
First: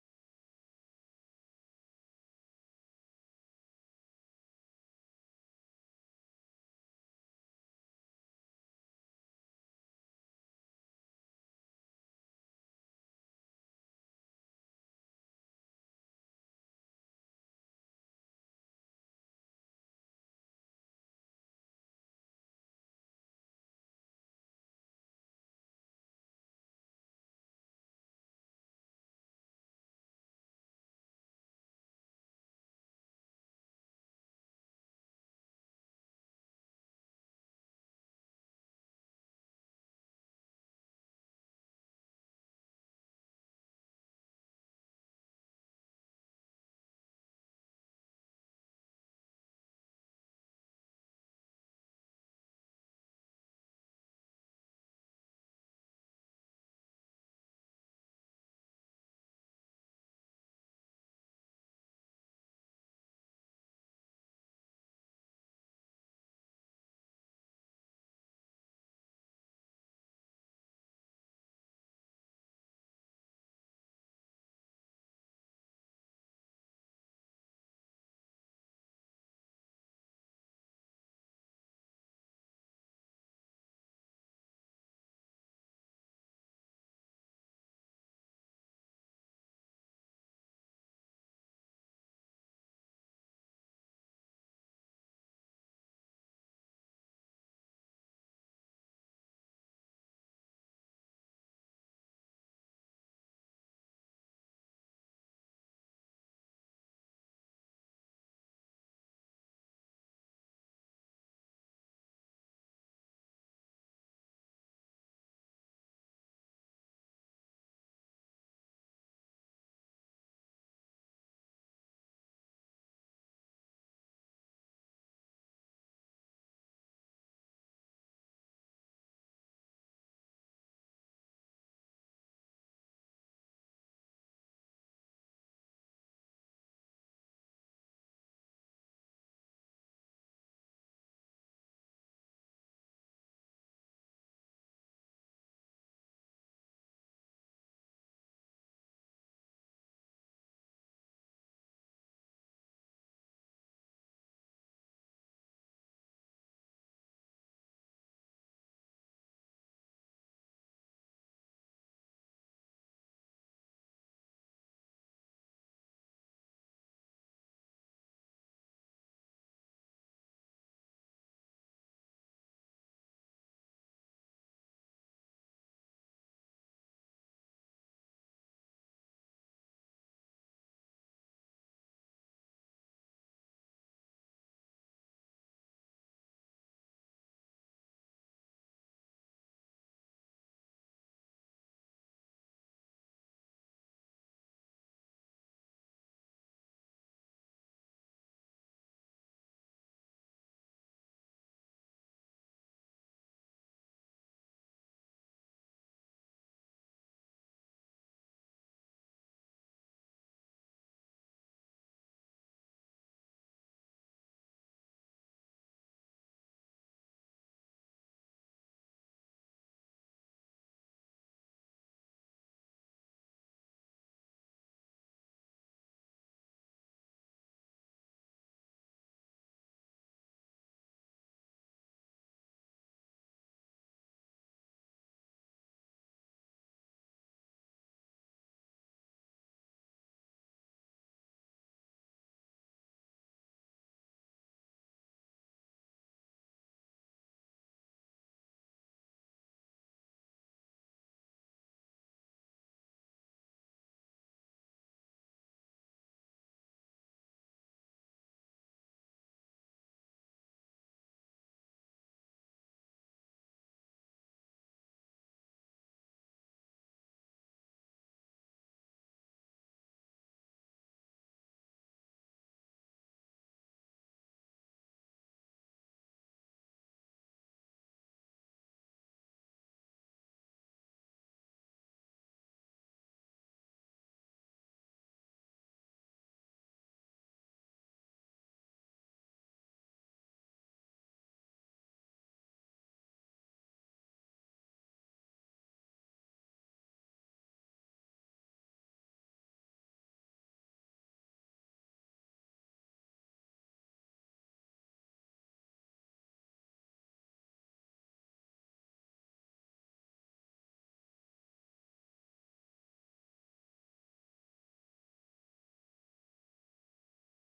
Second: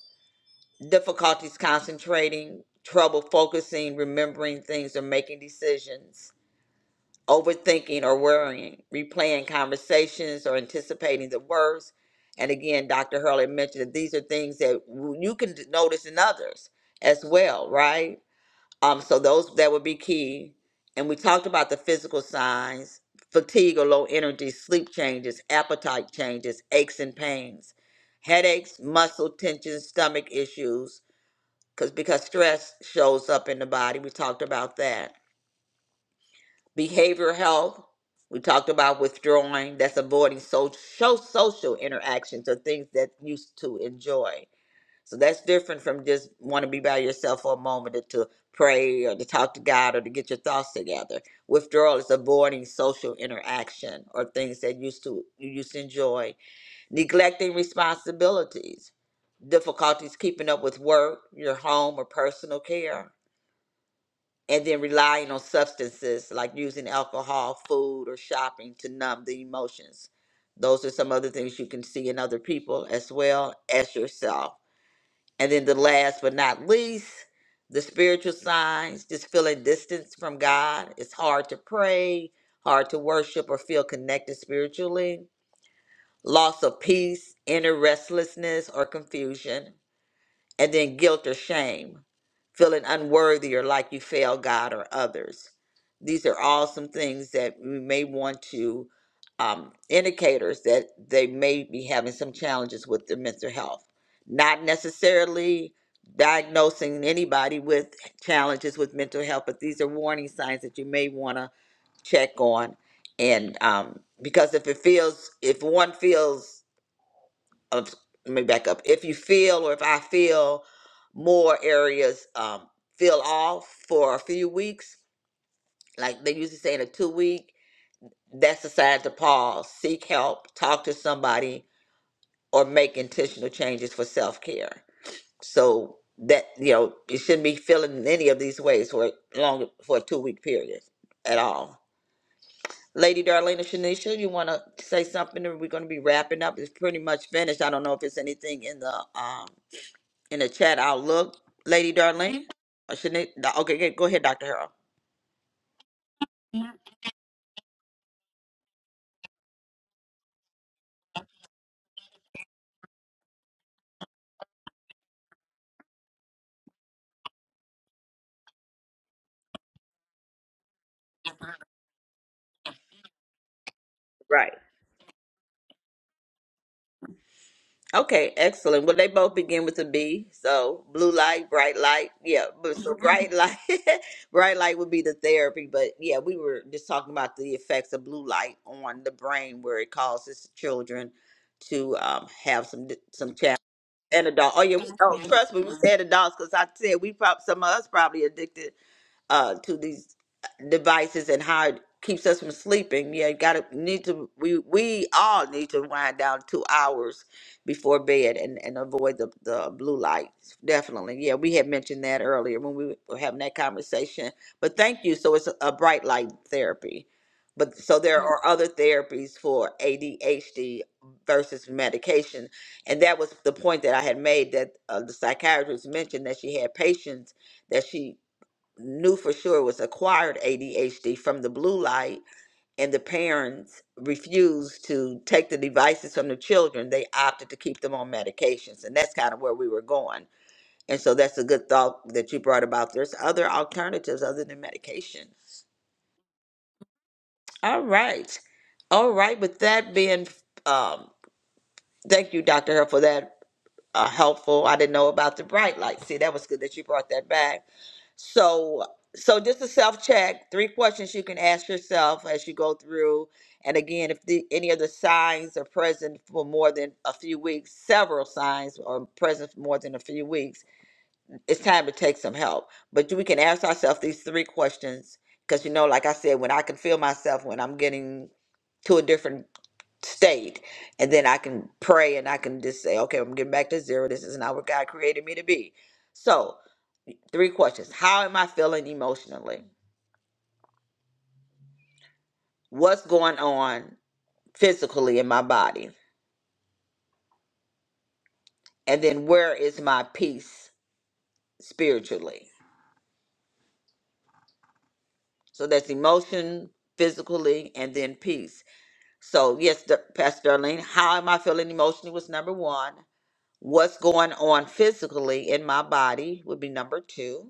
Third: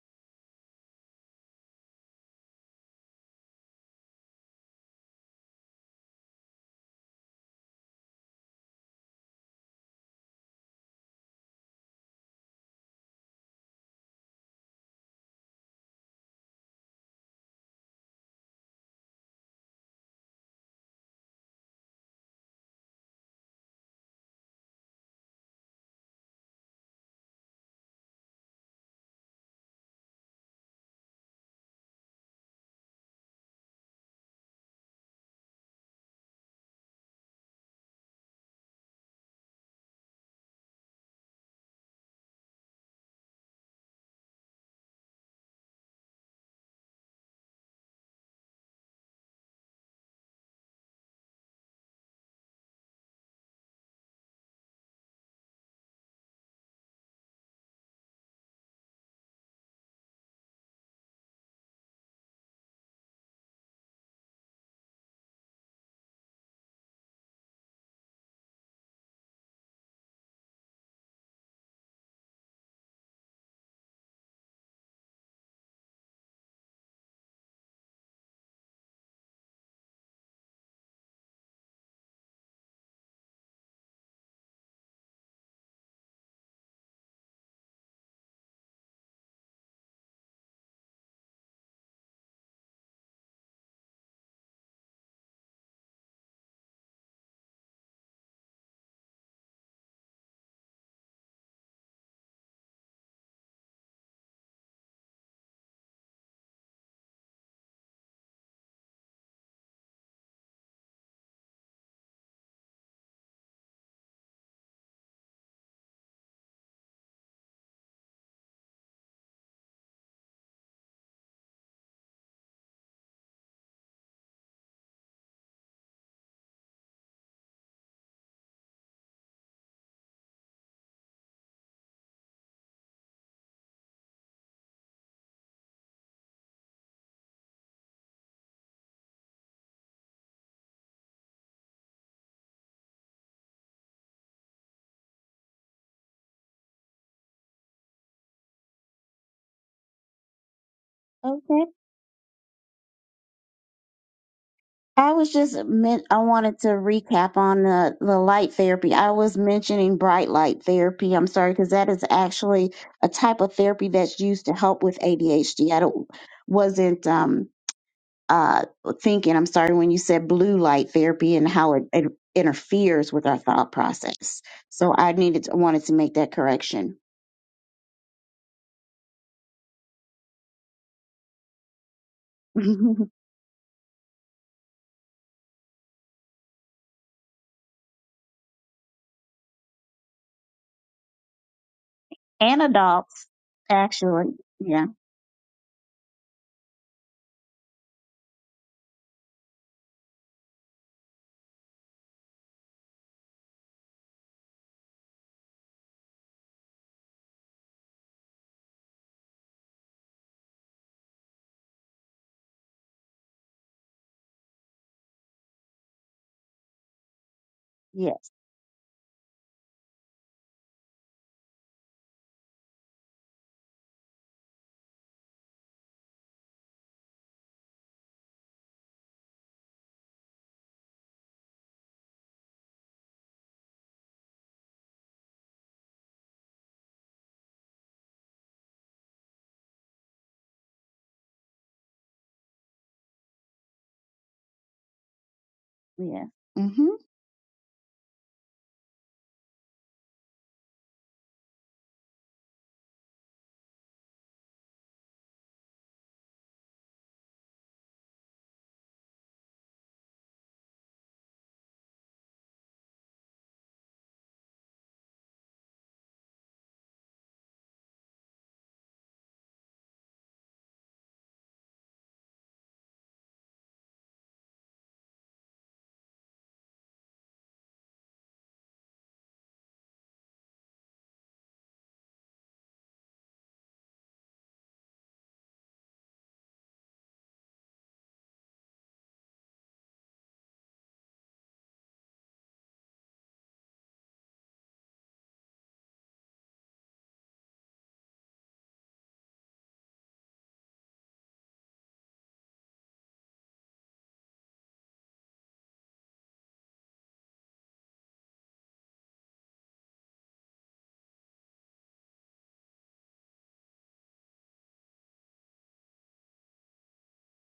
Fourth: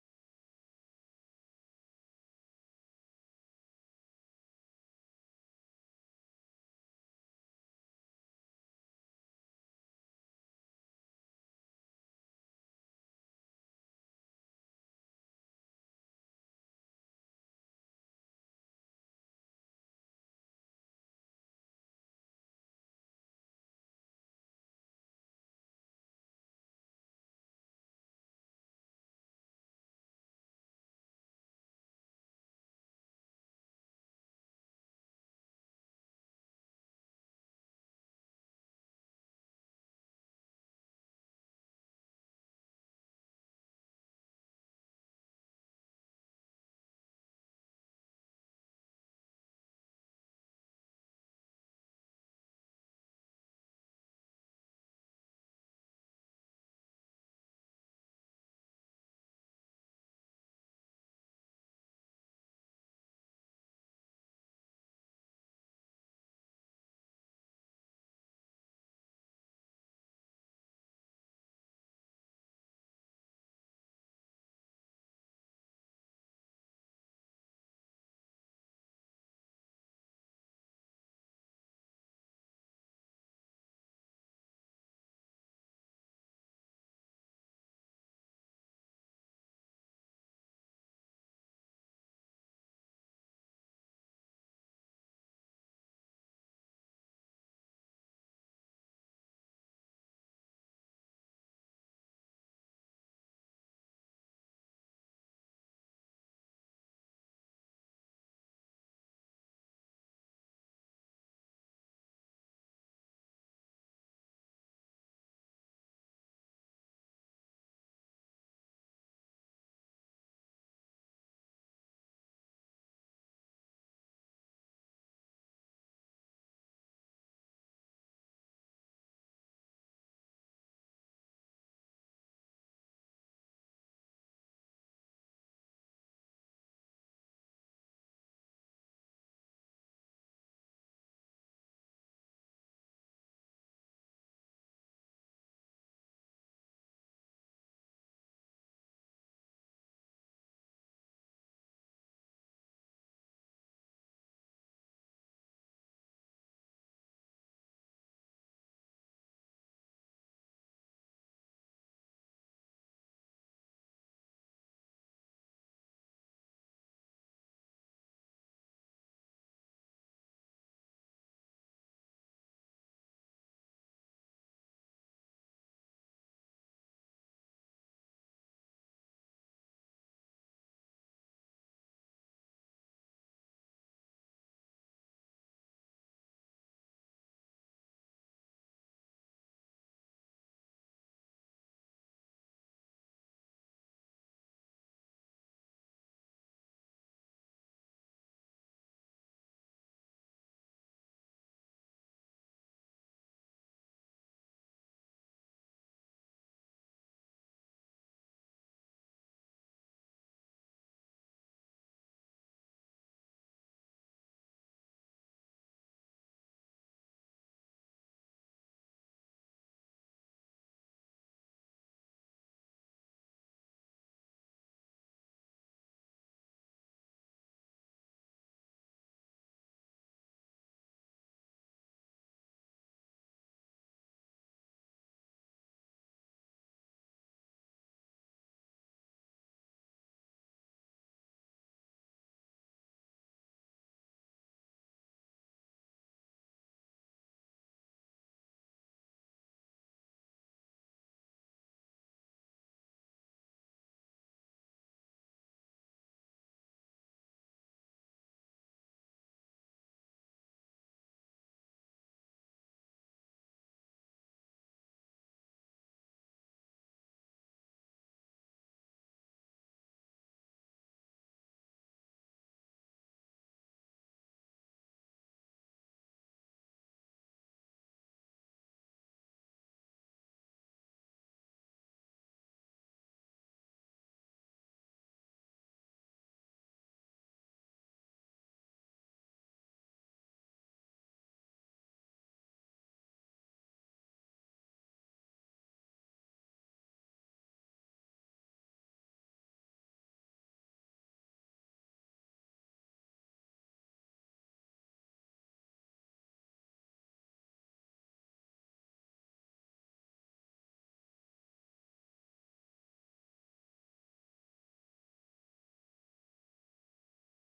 [SPEAKER 2] difficulties concentrating, trouble focusing, remembering things or making decisions, overthinking or worrying, replaying conversations or anticipating the worst. And again, Dr. Hurley mentioned that these are things that w- you can d- notice in others as well, right? Um, so those that would be key. And we talked about the physical signs, fatigue or low energy, sleep changes, appetite changes, aches and pains, headaches, muscle tension, stomach issues, because because stress shows up in the body. We talked about that. Behavioral health. We talked about withdrawing. That's avoiding so show social interactions or things that you used to enjoy. So that's different from just want to be by yourself for a moment or to pray or to talk to God or to get your thoughts together. Withdrawal is avoiding social interaction or things that used to you used to enjoy. Neglecting responsibilities, difficulties keeping up with work, your home, or personal care and then relying on substances like using alcohol, food, or shopping to numb the emotions. Those are some other things you can see in other people as well as yourself. And then the last but not least, the spiritual signs, just feeling distance from God. It's hard to pray, hard to worship, or feel connected spiritually. Loss of peace, inner restlessness, or confusion and then guilt or shame, feeling unworthy or like you fail God or others. These are all some things that we may want to um, indicators that they may be having some challenges with their mental health. Not necessarily diagnosing anybody with challenges with mental health, but these are warning signs that you may want to check on. And um, because if it feels, if one feels of let me back up. If you feel or if I feel more areas um, feel off for a few weeks, like they usually say in a two week, that's a sign to pause, seek help, talk to somebody, or make intentional changes for self care. So that you know you shouldn't be feeling in any of these ways for long for a two week period at all. Lady Darlena Shanisha, you want to say something? Or we're going to be wrapping up. It's pretty much finished. I don't know if it's anything in the um in the chat. I'll look,
[SPEAKER 3] Okay.
[SPEAKER 2] Lady Darlene. Or Shani- no, okay, go go ahead, Dr. Harold.
[SPEAKER 3] I was just meant. I wanted to recap on the, the light therapy. I was mentioning bright light therapy. I'm sorry because that is actually a type of therapy that's used to help with ADHD. I don't wasn't um uh thinking. I'm sorry when you said blue light therapy and how it, it interferes with our thought process.
[SPEAKER 2] Right.
[SPEAKER 3] So I needed to, wanted to make that correction.
[SPEAKER 2] Okay, excellent. Well, they both begin with a B. So blue light, bright light. Yeah,
[SPEAKER 3] (laughs)
[SPEAKER 2] but so Mhm.
[SPEAKER 3] and
[SPEAKER 2] bright light, (laughs) bright light would be the therapy. But yeah, we were just talking about the effects of blue light on the brain, where it causes children to um, have some di-
[SPEAKER 3] adults
[SPEAKER 2] some challenges.
[SPEAKER 3] actually,
[SPEAKER 2] And adult. Oh yeah. we-
[SPEAKER 3] yeah,
[SPEAKER 2] Oh, Mhm. trust me, we said adults because I said we probably some of us probably addicted uh, to these devices and how it keeps us from sleeping. Yeah, got to need to. We we all need to wind down two hours before bed and and avoid the the blue light. Definitely. Yeah, we had mentioned that earlier when we were having that conversation. But thank you. So it's a bright light therapy. But so
[SPEAKER 3] yes,
[SPEAKER 2] there Mhm. are other therapies for ADHD versus medication, and that was the point that I had made that uh, the psychiatrist mentioned that she had patients that she knew for sure was acquired ADHD from the blue light, and the parents refused to take the devices from the children. They opted to keep them on medications, and that's kind of where we were going. And so that's a good thought that you brought about. There's other alternatives other than medication.
[SPEAKER 3] yeah. hmm
[SPEAKER 2] All right. All right. With that being, um, thank you, Dr. Herr, for that uh, helpful. I didn't know about the bright light. See, that was good that you brought that back. So, so just a self check. Three questions you can ask yourself as you go through. And again, if the, any of the signs are present for more than a few weeks, several signs are present for more than a few weeks, it's time to take some help. But we can ask ourselves these three questions because you know, like I said, when I can feel myself when I'm getting to a different state and then i can pray and i can just say okay i'm getting back to zero this is not what god created me to be so three questions how am i feeling emotionally what's going on physically in my body and then where is my peace spiritually so that's emotion physically and then peace so yes Dar- pastor darlene how am i feeling emotionally was number one what's going on physically in my body would be number two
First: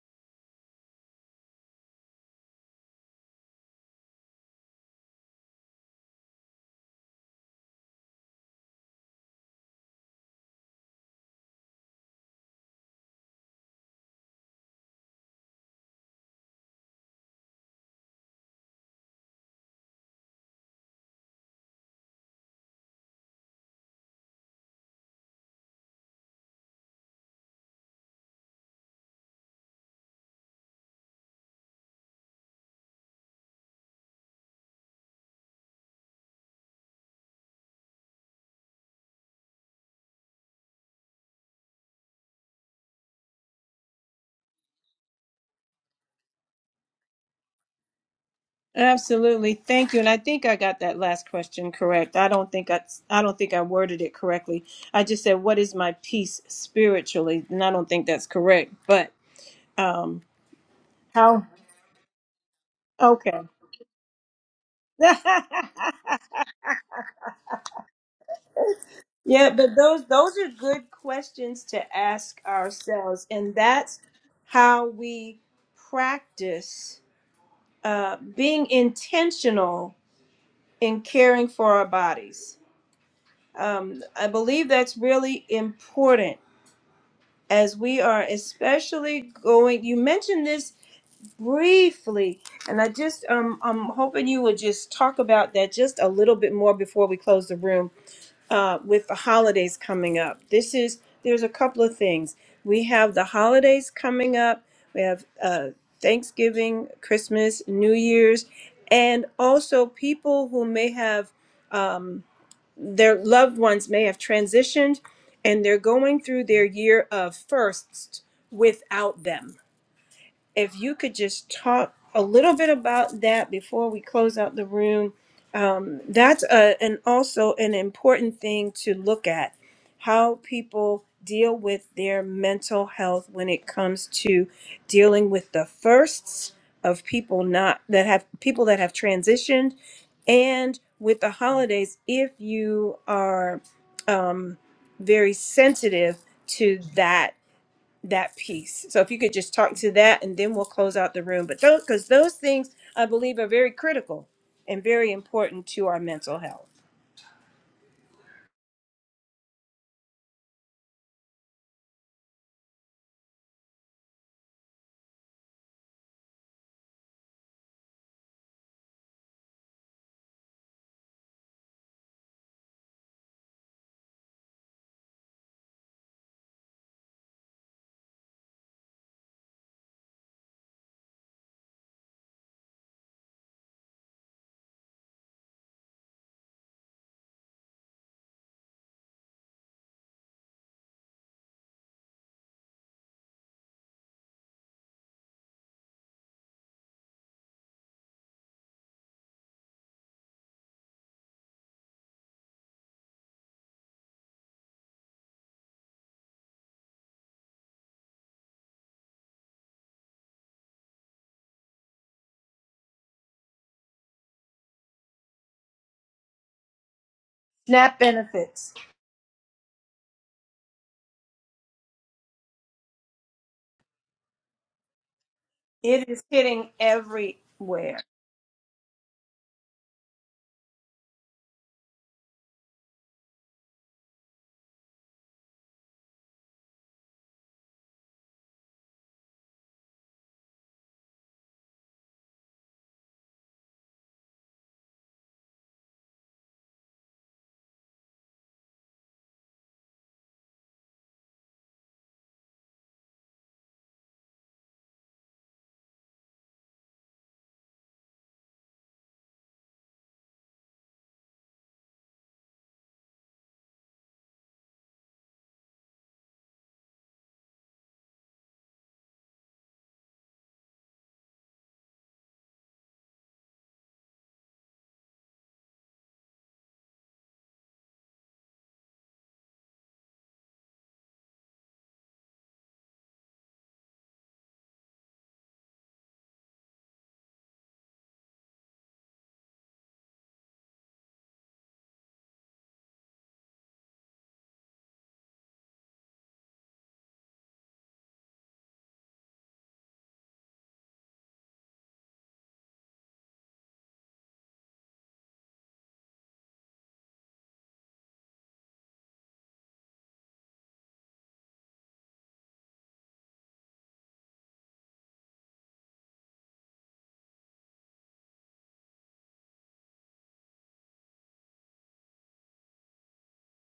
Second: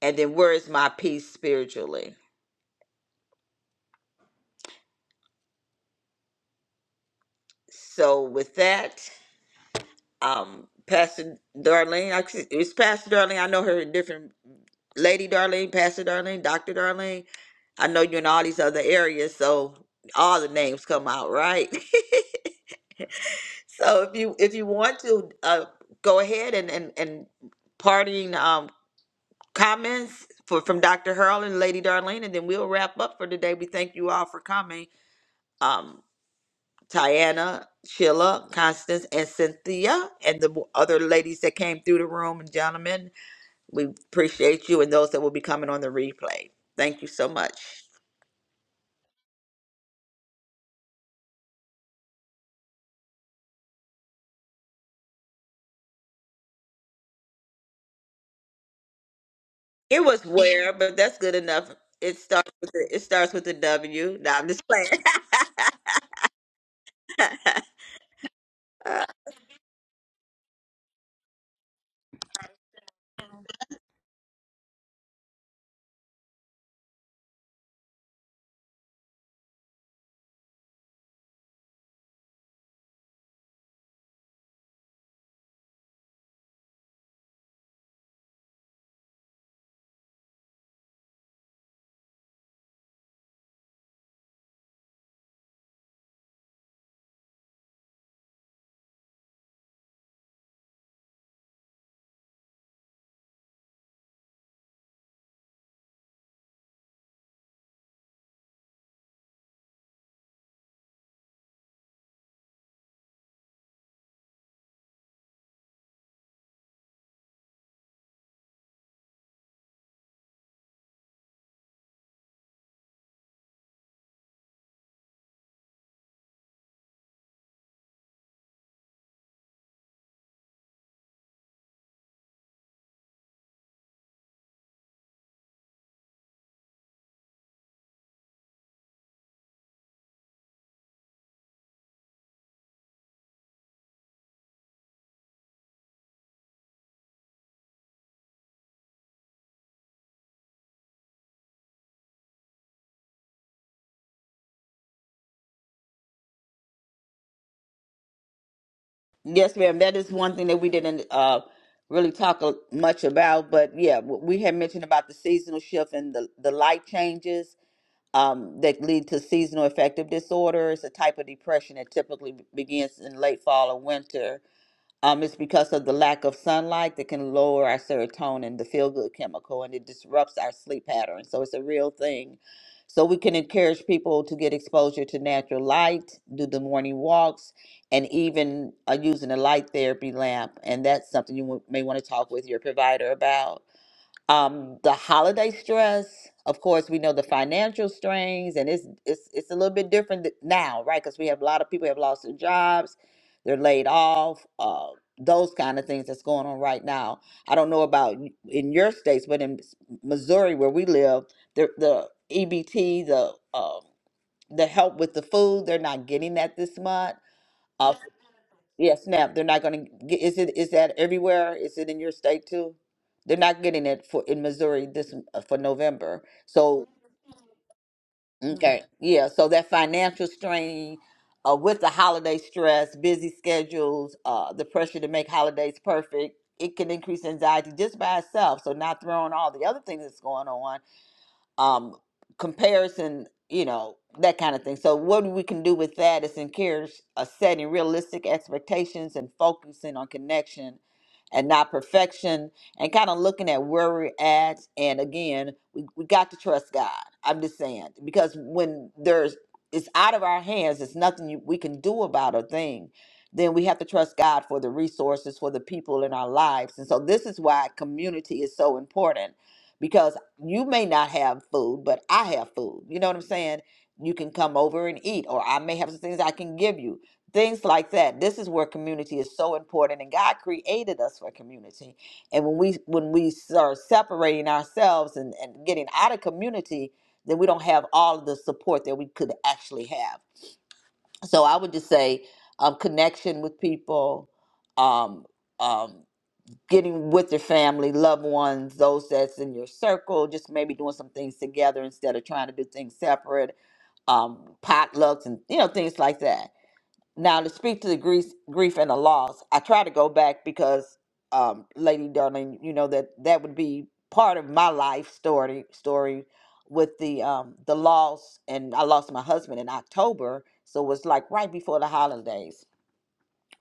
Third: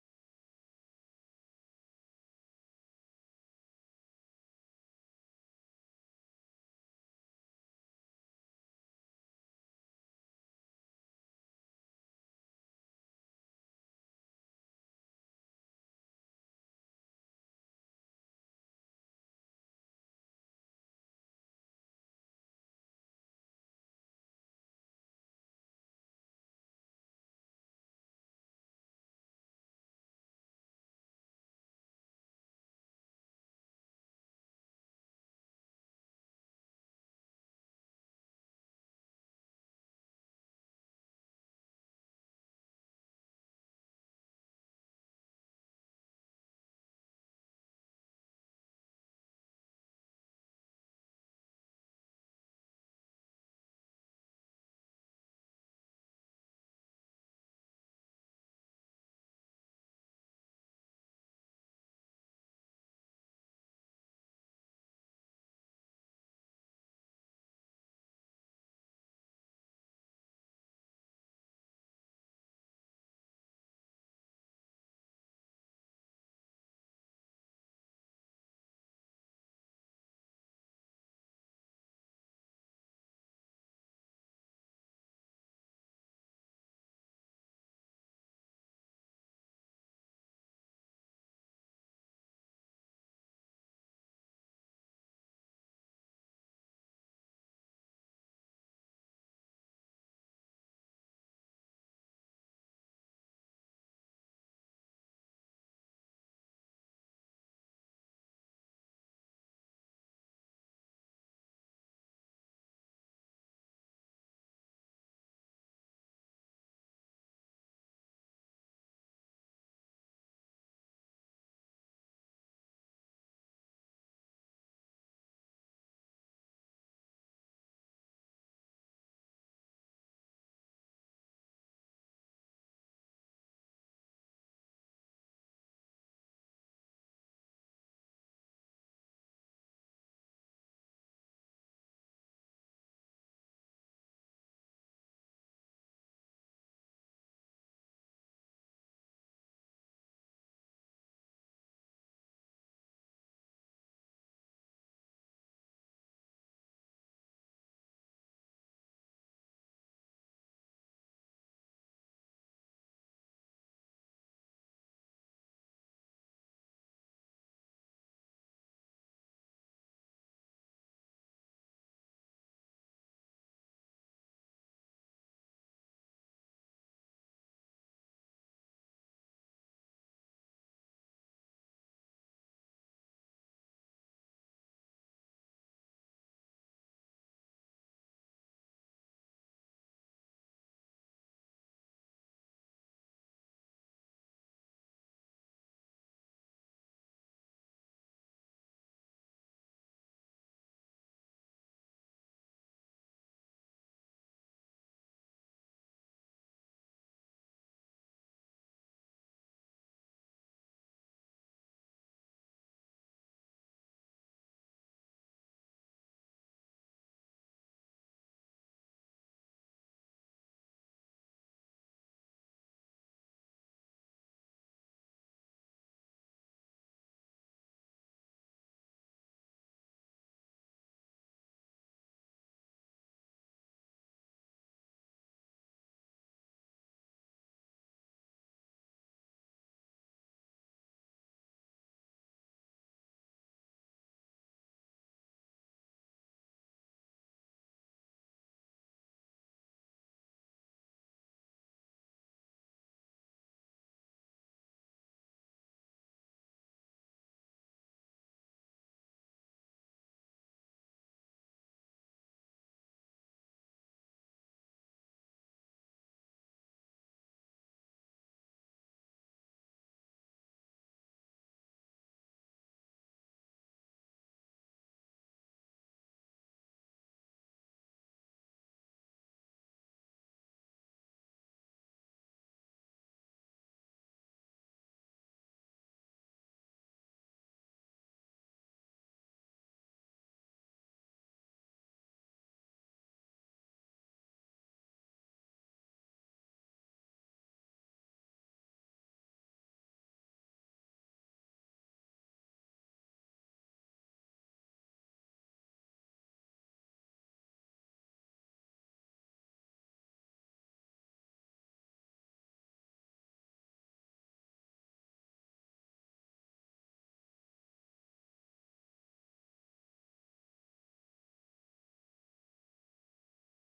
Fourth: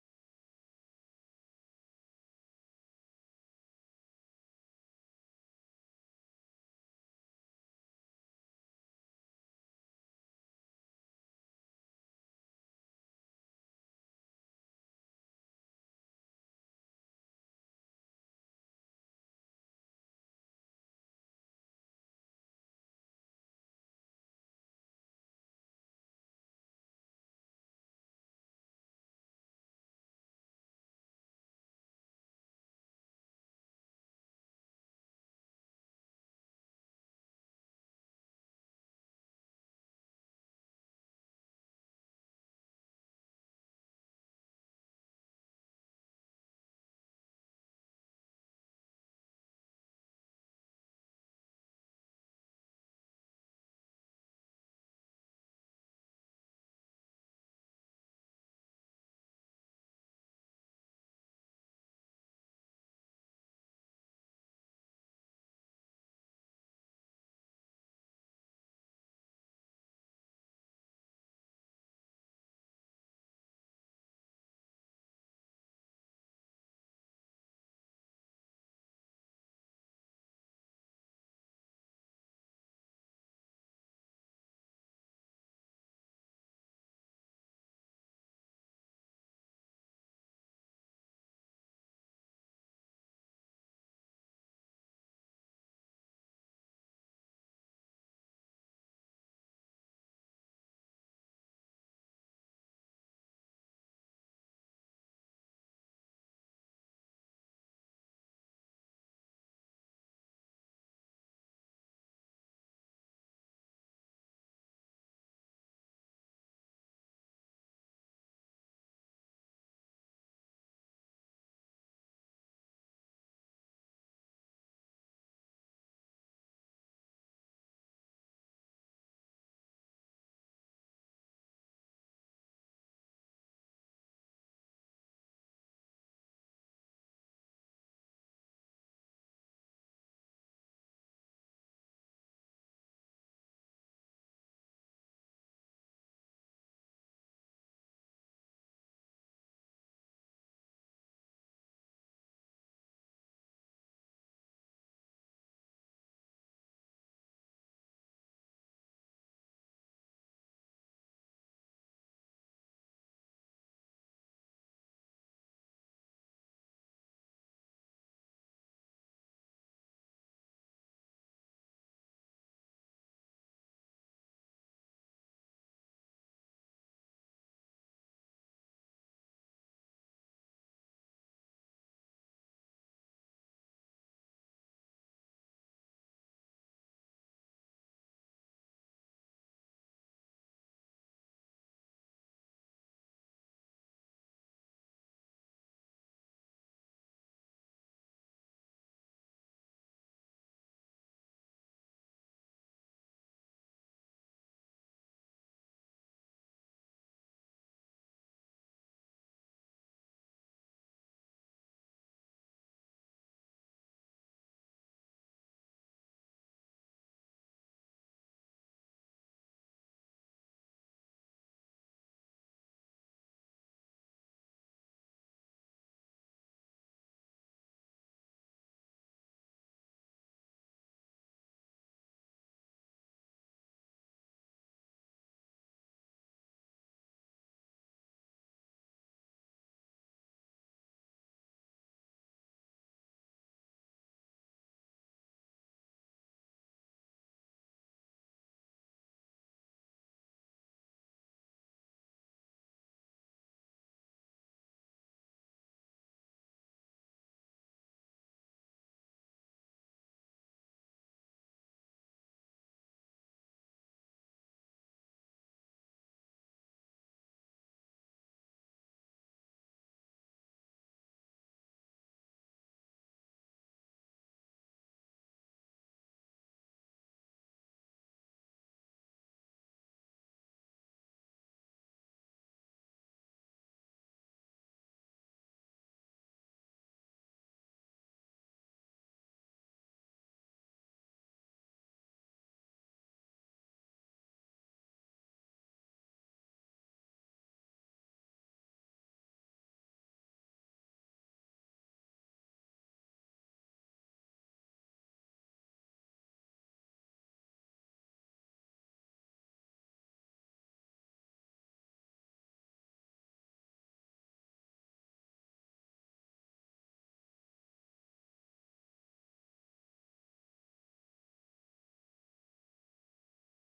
[SPEAKER 2] and then where is my peace spiritually? So with that, um, Pastor Darlene, I- it's Pastor Darlene. I know her in different Lady Darlene, Pastor Darlene, Doctor Darlene. I know you in all these other areas, so all the names come out right. (laughs) so if you if you want to uh, go ahead and and and parting um, comments for from Doctor Hurl and Lady Darlene, and then we'll wrap up for today. We thank you all for coming. Um, Tiana, Sheila, Constance, and Cynthia, and the other ladies that came through the room and gentlemen. We appreciate you and those that will be coming on the replay. Thank you so much.
[SPEAKER 1] absolutely thank you and i think i got that last question correct i don't think i i don't think i worded it correctly i just said what is my peace spiritually and i don't think that's correct but
[SPEAKER 2] It
[SPEAKER 1] um
[SPEAKER 2] was where, but that's good
[SPEAKER 1] how
[SPEAKER 2] enough. It starts with the, it starts
[SPEAKER 1] okay
[SPEAKER 2] with the W. Now I'm just playing.
[SPEAKER 1] (laughs) Yeah, but those those are good questions to ask ourselves, and that's how we practice uh, being intentional in caring for our bodies. Um, I believe that's really important as we are especially going. You mentioned this briefly, and I just um, I'm hoping you would just talk about that just a little bit more before we close the room uh, with the holidays coming up. This is there's a couple of things. We have the holidays coming up. We have uh, Thanksgiving, Christmas, New Year's, and also people who may have um, their loved ones may have transitioned, and they're going through their year of firsts without them. If you could just talk a little bit about that before we close out the room um, That's a, and also an important thing to look at how people deal with their mental health when it comes to dealing with the firsts of people not that have people that have transitioned and with the holidays if you are very sensitive to that that piece so if you could just talk to that and then we'll close out the room but those because those things i believe are very critical and very important to our mental health
[SPEAKER 2] (laughs) yes, ma'am. That is one thing that we didn't uh, really talk a- much about, but yeah, w- we had mentioned about the seasonal shift and the the light changes um, that lead to seasonal affective disorder. It's a type of depression that typically b- begins in late fall or winter. Um, it's because of the lack of sunlight that can lower our serotonin, the feel good chemical, and it disrupts our sleep pattern. So it's a real thing. So we can encourage people to get exposure to natural light, do the morning walks, and even uh, using a light therapy lamp. And that's something you w- may want to talk with your provider about um the holiday stress of course we know the financial strains and it's it's it's a little bit different th- now right because we have a lot of people have lost their jobs they're laid off uh those kind of things that's going on right now i don't know about y- in your states but in s- missouri where we live the the ebt the um the help with the food they're not getting that this month Uh,
[SPEAKER 1] SNAP benefits.
[SPEAKER 2] yeah, SNAP. They're not going to get. Is it? Is that everywhere? Is it in your state too? They're not getting it for in Missouri this uh, for
[SPEAKER 1] It is
[SPEAKER 2] November.
[SPEAKER 1] hitting
[SPEAKER 2] So
[SPEAKER 1] everywhere.
[SPEAKER 2] Mhm. okay, yeah. So that financial strain, uh, with the holiday stress, busy schedules, uh, the pressure to make holidays perfect, it can increase anxiety just by itself. So not throwing all the other things that's going on um comparison you know that kind of thing so what we can do with that is encourage a setting realistic expectations and focusing on connection and not perfection and kind of looking at where we're at and again we, we got to trust god i'm just saying because when there's it's out of our hands it's nothing you, we can do about a thing then we have to trust god for the resources for the people in our lives and so this is why community is so important because you may not have food, but I have food. You know what I'm saying? You can come over and eat, or I may have some things I can give you. Things like that. This is where community is so important, and God created us for community. And when we when we start separating ourselves and, and getting out of community, then we don't have all of the support that we could actually have. So I would just say, um, connection with people, um, um, getting with your family, loved ones, those that's in your circle, just maybe doing some things together instead of trying to do things separate, um, potlucks and you know things like that. Now to speak to the grief, grief and the loss, I try to go back because, um, Lady Darling, you know that that would be part of my life story story with the um the loss and I lost my husband in October, so it was like right before the holidays,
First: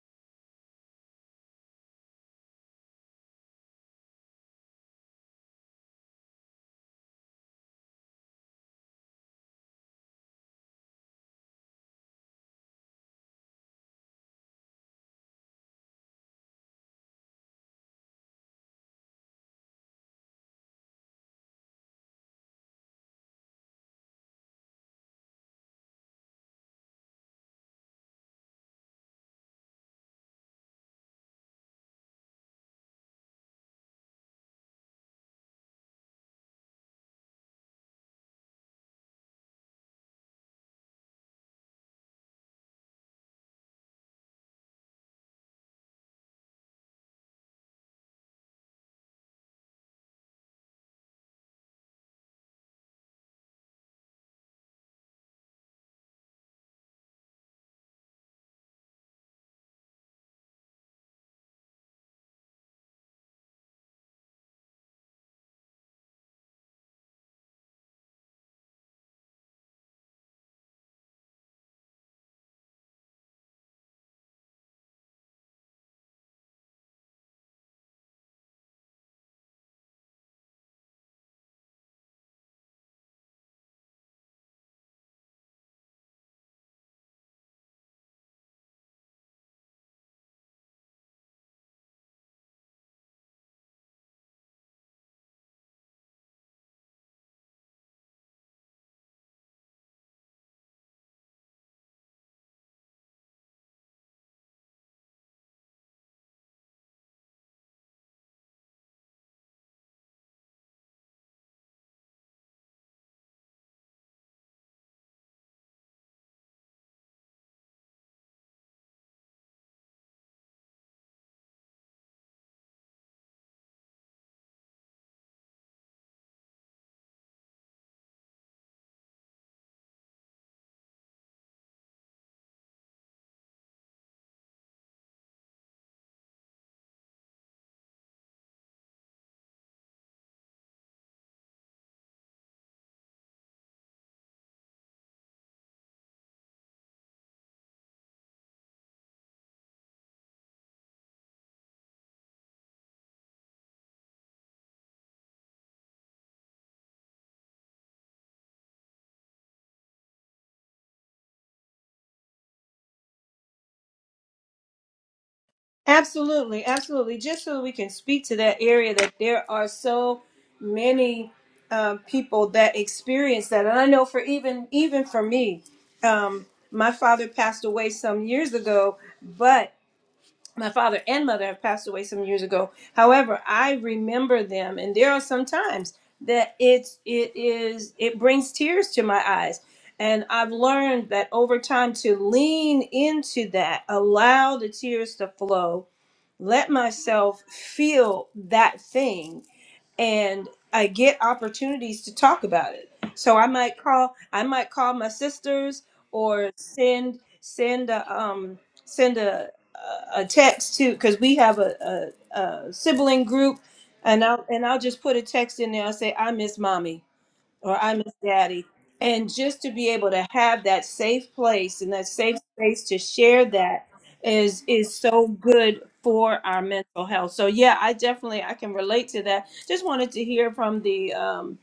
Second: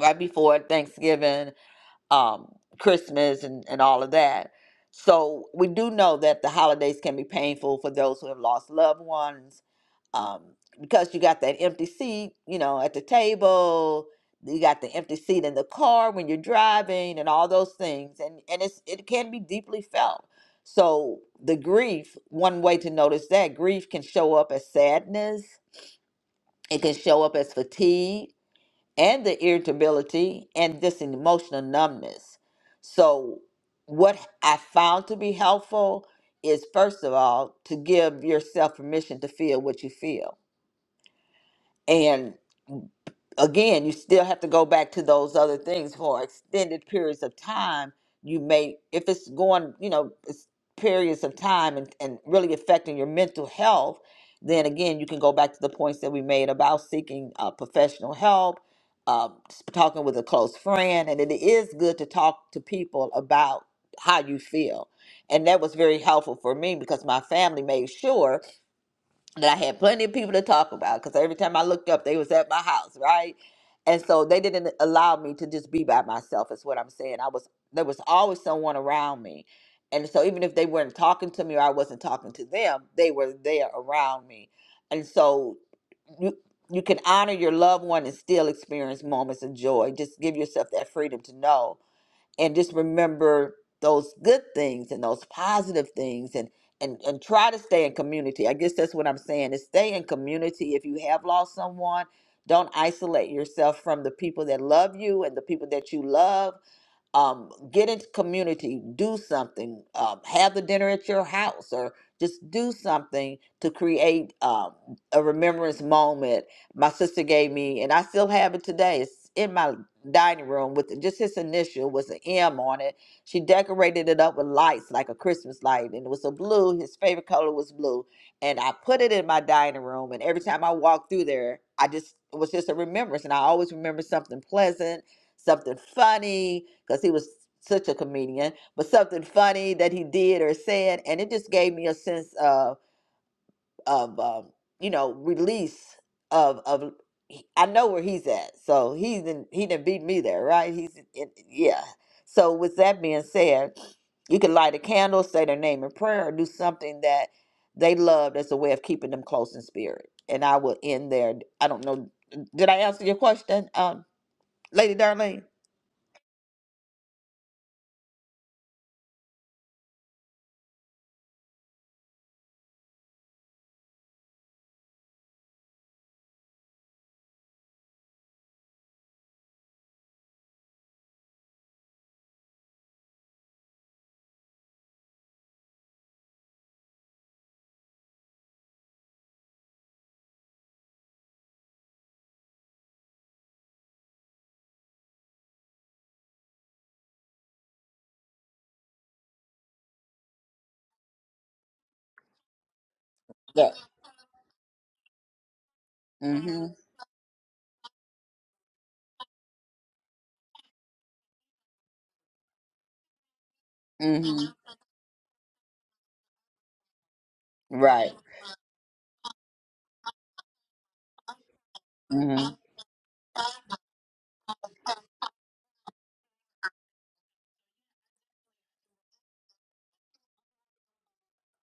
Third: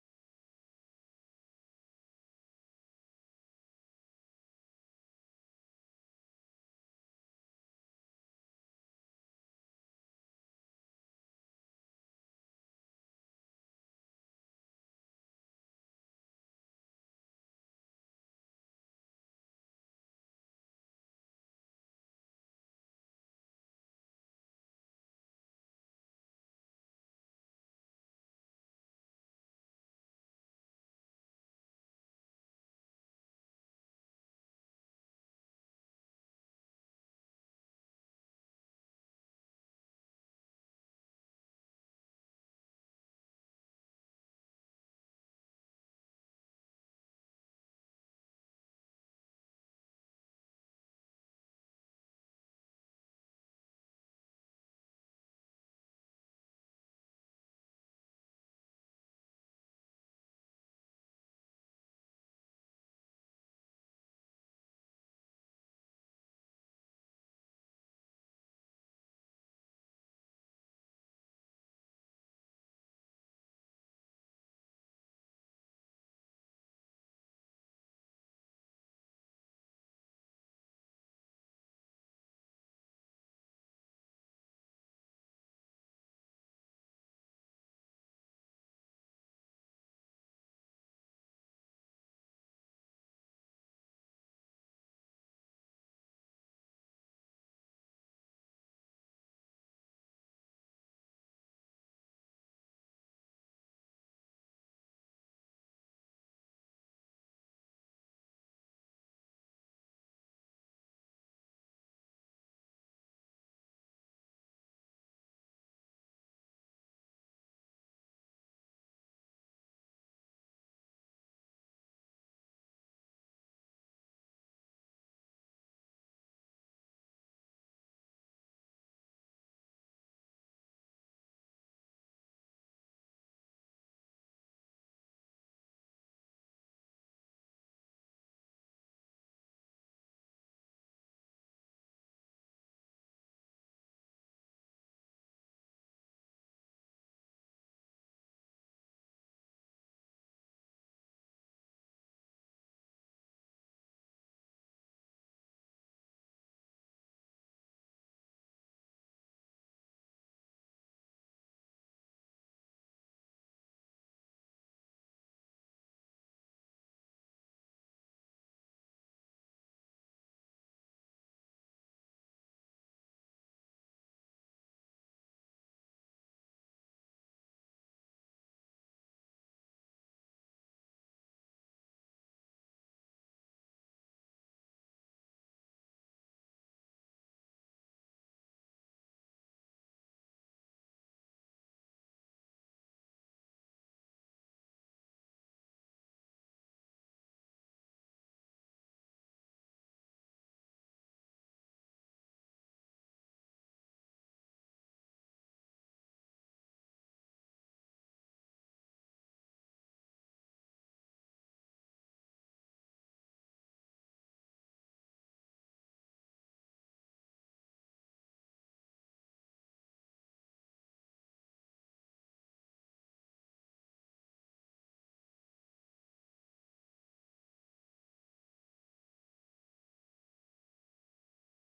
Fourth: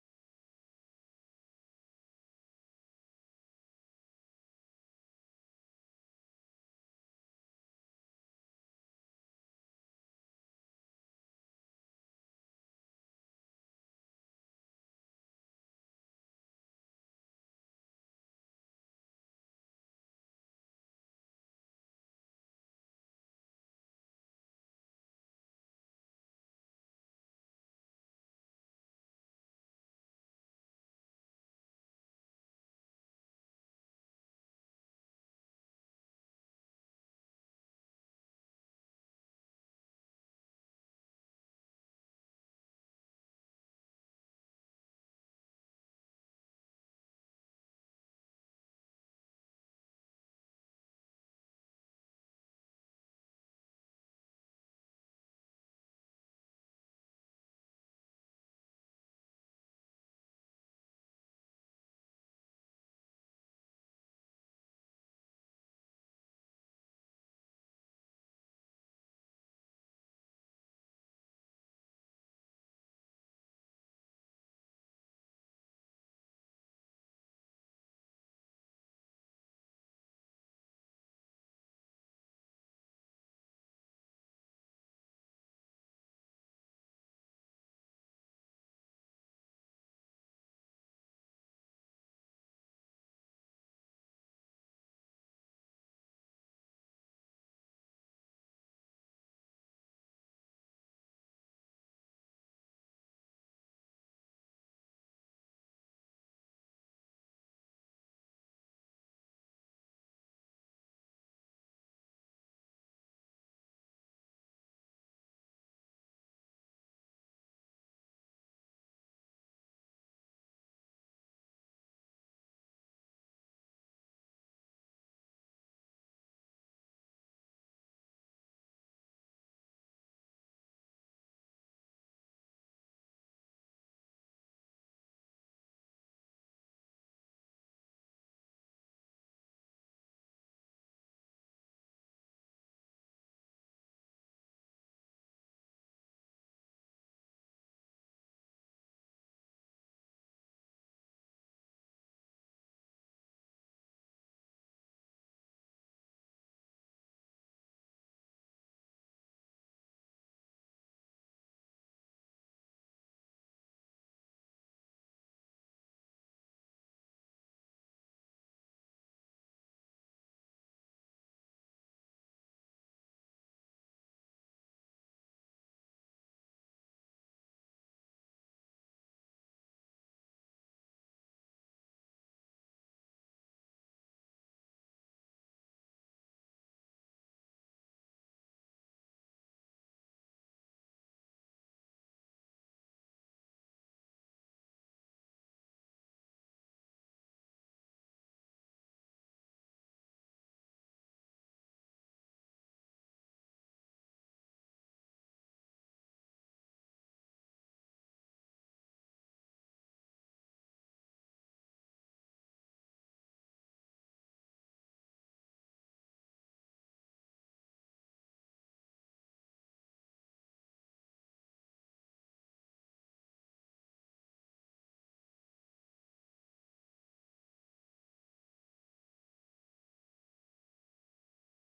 [SPEAKER 2] right before Thanksgiving um, Christmas and, and all of that. So we do know that the holidays can be painful for those who have lost loved ones um, because you got that empty seat, you know, at the table. You got the empty seat in the car when you're driving, and all those things, and and it's it can be deeply felt. So the grief, one way to notice that grief can show up as sadness. It can show up as fatigue and the irritability and this emotional numbness. So, what I found to be helpful is first of all to give yourself permission to feel what you feel and again, you still have to go back to those other things for extended periods of time. You may, if it's going, you know, it's periods of time and, and really affecting your mental health, then again, you can go back to the points that we made about seeking uh, professional help, uh, talking with a close friend. And it is good to talk to people about how you feel. And that was very helpful for me because my family made sure that I had plenty of people to talk about because every time I looked up, they was at my house, right? And so they didn't allow me to just be by myself. Is what I'm saying. I was there was always someone around me, and so even if they weren't talking to me or I wasn't talking to them, they were there around me, and so you you can honor your loved one and still experience moments of joy. Just give yourself that freedom to know and just remember those good things and those positive things and and and try to stay in community. I guess that's what I'm saying. Is stay in community. If you have lost someone, don't isolate yourself from the people that love you and the people that you love um, get into community, do something, um, have the dinner at your house, or just do something to create um, a remembrance moment. My sister gave me, and I still have it today. It's in my dining room with just his initial was an M on it. She decorated it up with lights like a Christmas light, and it was a blue. His favorite color was blue, and I put it in my dining room. And every time I walked through there, I just it was just a remembrance, and I always remember something pleasant something funny because he was such a comedian, but something funny that he did or said, and it just gave me a sense of of um, you know release of of he- I know where he's at, so he's in, he didn't beat me there, right? He's in, yeah. So with that being said, you can light a candle, say their name in prayer, or do something that they loved as a way of keeping them close in spirit. And I will end there. I don't know. Did I answer your question, um, Lady Darlene?
[SPEAKER 1] Absolutely, absolutely. Just so we can speak to that area that there are so many um, people that experience that, and I know for even even for me, um, my father passed away some years ago, but my father and mother have passed away some years ago. However, I remember them, and there are some times that it's it is it brings tears to my eyes. And I've learned that over time to lean into that, allow the tears to flow, let myself feel that thing and I get opportunities to talk about it. So I might call I might call my sisters or
[SPEAKER 2] Mhm.
[SPEAKER 1] send send a um send a a a text to because we have a, a, a sibling group and I'll
[SPEAKER 2] Mhm.
[SPEAKER 1] and I'll just put a text in there. I'll say I miss mommy or I
[SPEAKER 2] Right.
[SPEAKER 1] miss daddy. And just to be able to have that safe place and that safe
[SPEAKER 2] Mhm.
[SPEAKER 1] space to share that is is so good for our mental health. So yeah, I definitely I can relate to that. Just wanted to hear from the um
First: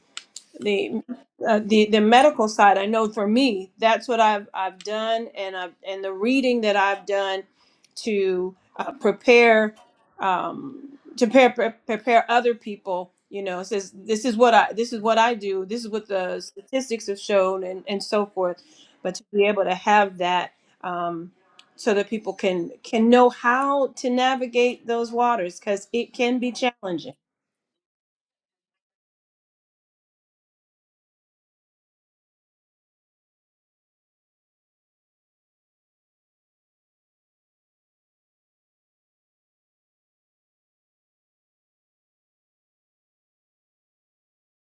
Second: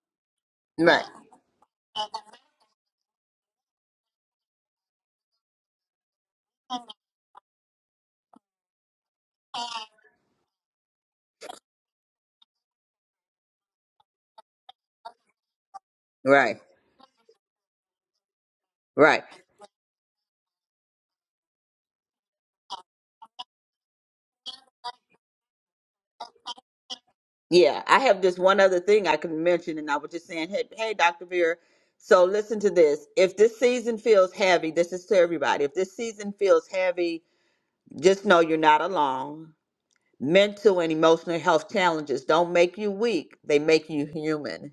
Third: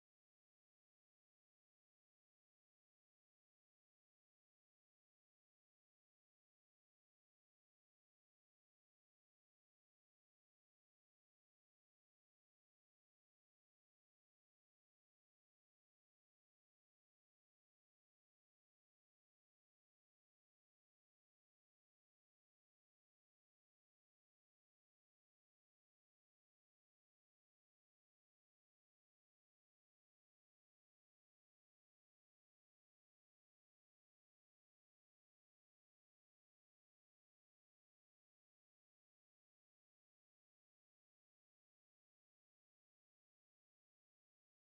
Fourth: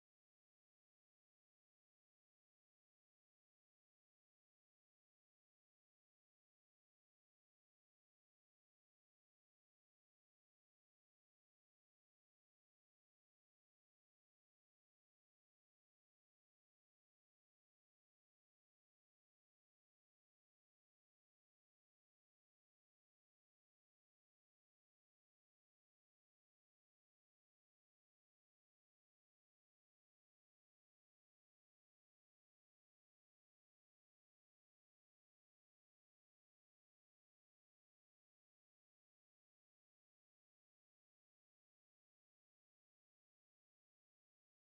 [SPEAKER 1] the
[SPEAKER 2] Right.
[SPEAKER 1] uh, the the medical side i know for me that's what i've i've done and i've and the reading that i've done to uh, prepare um to prepare pre- prepare other people you know it says this is what i this is what i do this is what the
[SPEAKER 2] Right.
[SPEAKER 1] statistics have shown and and so forth but to
[SPEAKER 2] Right.
[SPEAKER 1] be able to have that um so that people can can know how to navigate those waters because it can be challenging
[SPEAKER 2] Yeah. I have just one other thing I can mention, and I was just saying, hey, hey, Dr. Vera. So listen to this. If this season feels heavy, this is to everybody. If this season feels heavy, just know you're not alone. Mental and emotional health challenges don't make you weak; they make you human.